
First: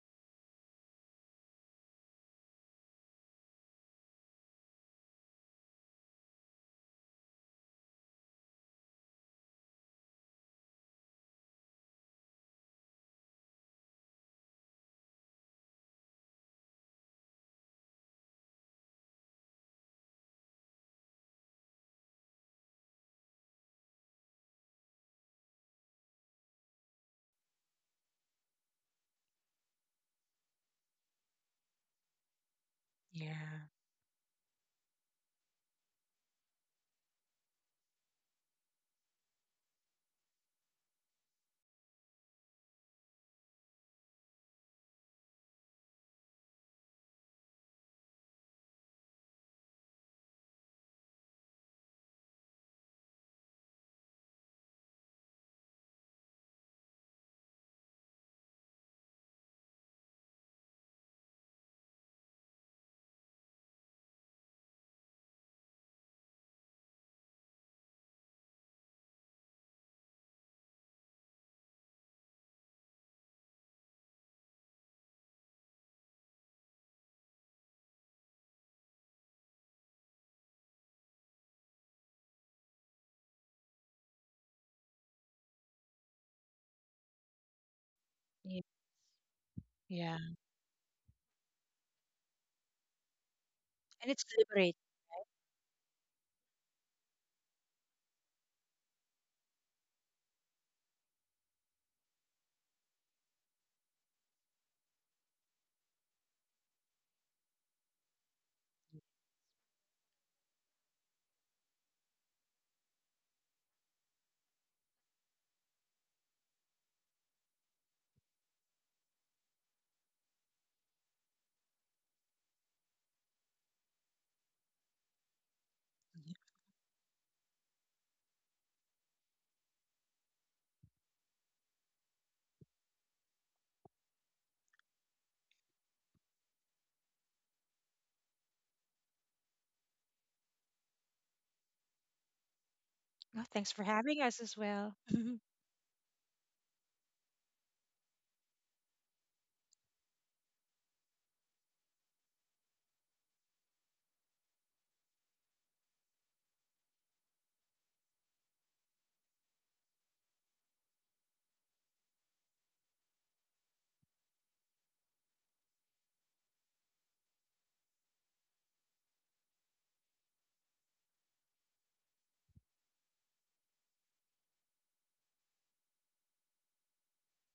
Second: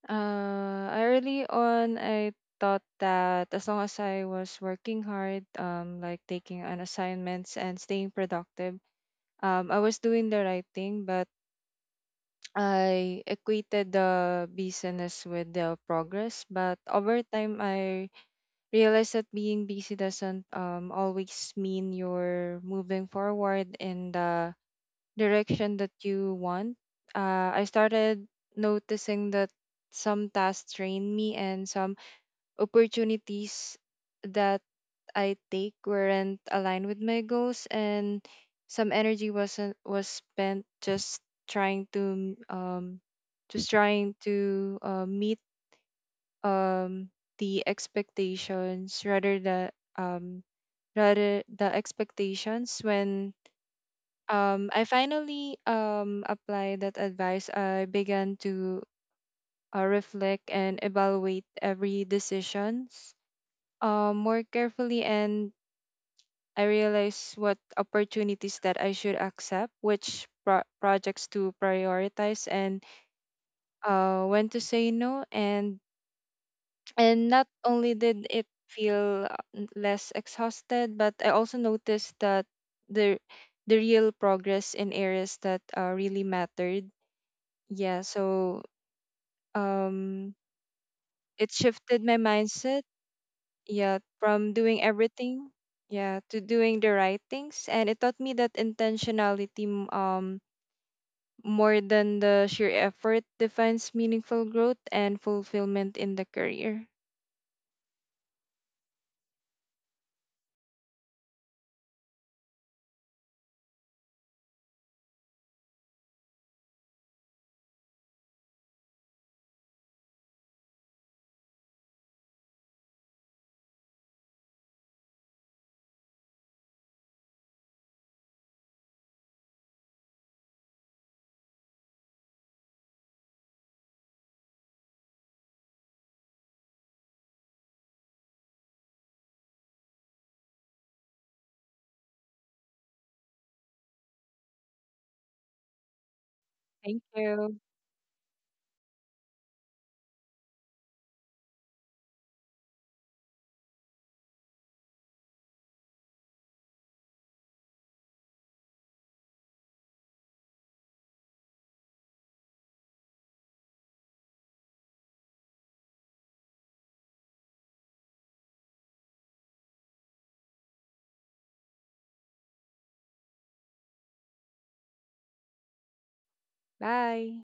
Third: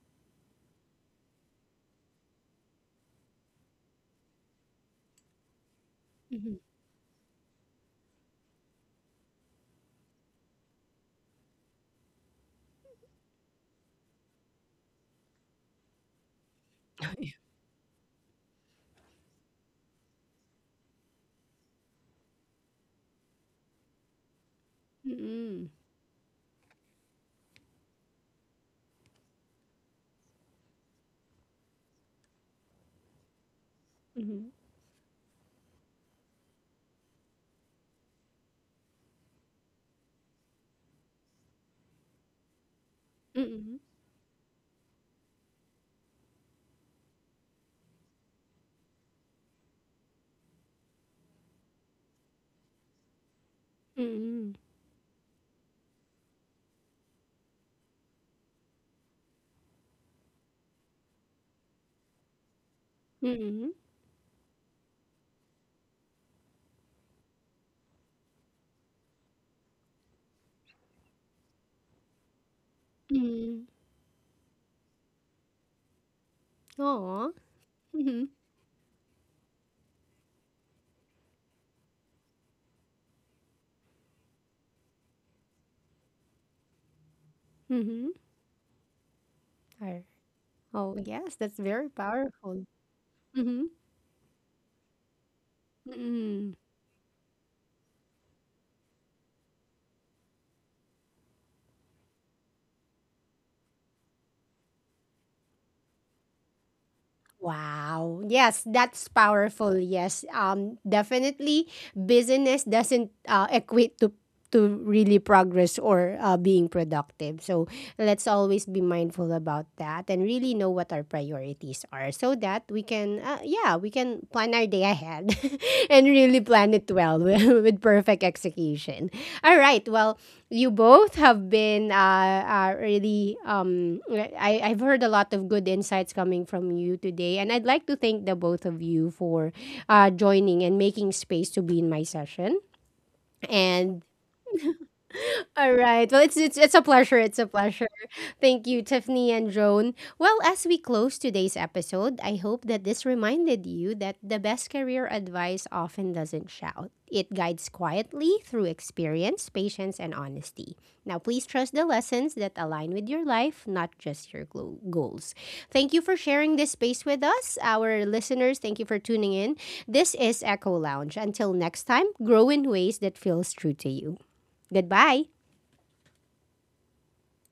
C: uh, Early on, I thought that as long as I was working hard, um, like
A: Mm-hmm.
C: taking on assignments and staying productive, um, I was doing the right thing, but I equated the busyness with the progress. But over time, I realized that being busy doesn't um, always mean you're moving forward in the
A: Mm-mm.
C: direction that you want. Uh, I started noticing that some tasks drained me, and some
B: Yeah.
C: opportunities
A: Mm-hmm.
C: that I take weren't aligned with my goals, and some energy wasn't was spent just trying to um just
A: Mm-mm.
C: trying to uh, meet um the expectations, rather than um rather the expectations. When,
A: Mm-mm.
C: um, I finally um, applied that advice, I began to uh, reflect and evaluate every decisions
A: Mm-mm.
C: uh, more carefully, and I realized what opportunities that I should accept, which pro- projects to prioritize, and
A: Mm.
C: uh, when to say no. And and
A: Aw.
C: not only did
A: Mhm.
C: it feel uh, n- less exhausted, but I also noticed that the the real progress in areas that uh, really mattered. Yeah,
A: Mhm.
B: Yeah,
C: so,
A: Ar
B: yeah.
C: um,
A: oh, like yes,
C: it
A: that's very
C: shifted my
A: powerful.
C: mindset,
A: Mhm.
C: yeah,
B: And it's
C: from
B: liberate.
C: doing everything, yeah, to
A: Mm.
C: doing the right things. And it taught me that intentionality, m- um more than the sheer effort, defines meaningful growth and fulfillment in the career.
A: Wow. Yes, that's powerful. Yes. Um, definitely business doesn't uh, equate to to really progress or uh, being productive. So let's always be mindful about that and really know what our priorities are, so that we can, uh, yeah, we can plan our day ahead and really plan it well with, with perfect execution. All right. Well, you both have been uh, uh really um, I, I've heard a lot of good insights coming from you today, and I'd like to thank the both of you for uh joining and making space to be in my session.
B: Oh, thanks for
A: And
B: having us as well.
A: all right. Well, it's, it's it's a
C: Thank
A: pleasure. It's a
C: you.
A: pleasure. Thank you, Tiffany and Joan. Well, as we close today's episode, I hope that this reminded you that the best career advice often doesn't shout. It guides quietly through experience, patience, and honesty. Now, please trust the lessons that align with your life, not just your glo- goals. Thank you for sharing this space with us. Our listeners, thank you for tuning in. This is Echo Lounge. Until next time, grow in ways that feels true to you. Goodbye.
C: Bye.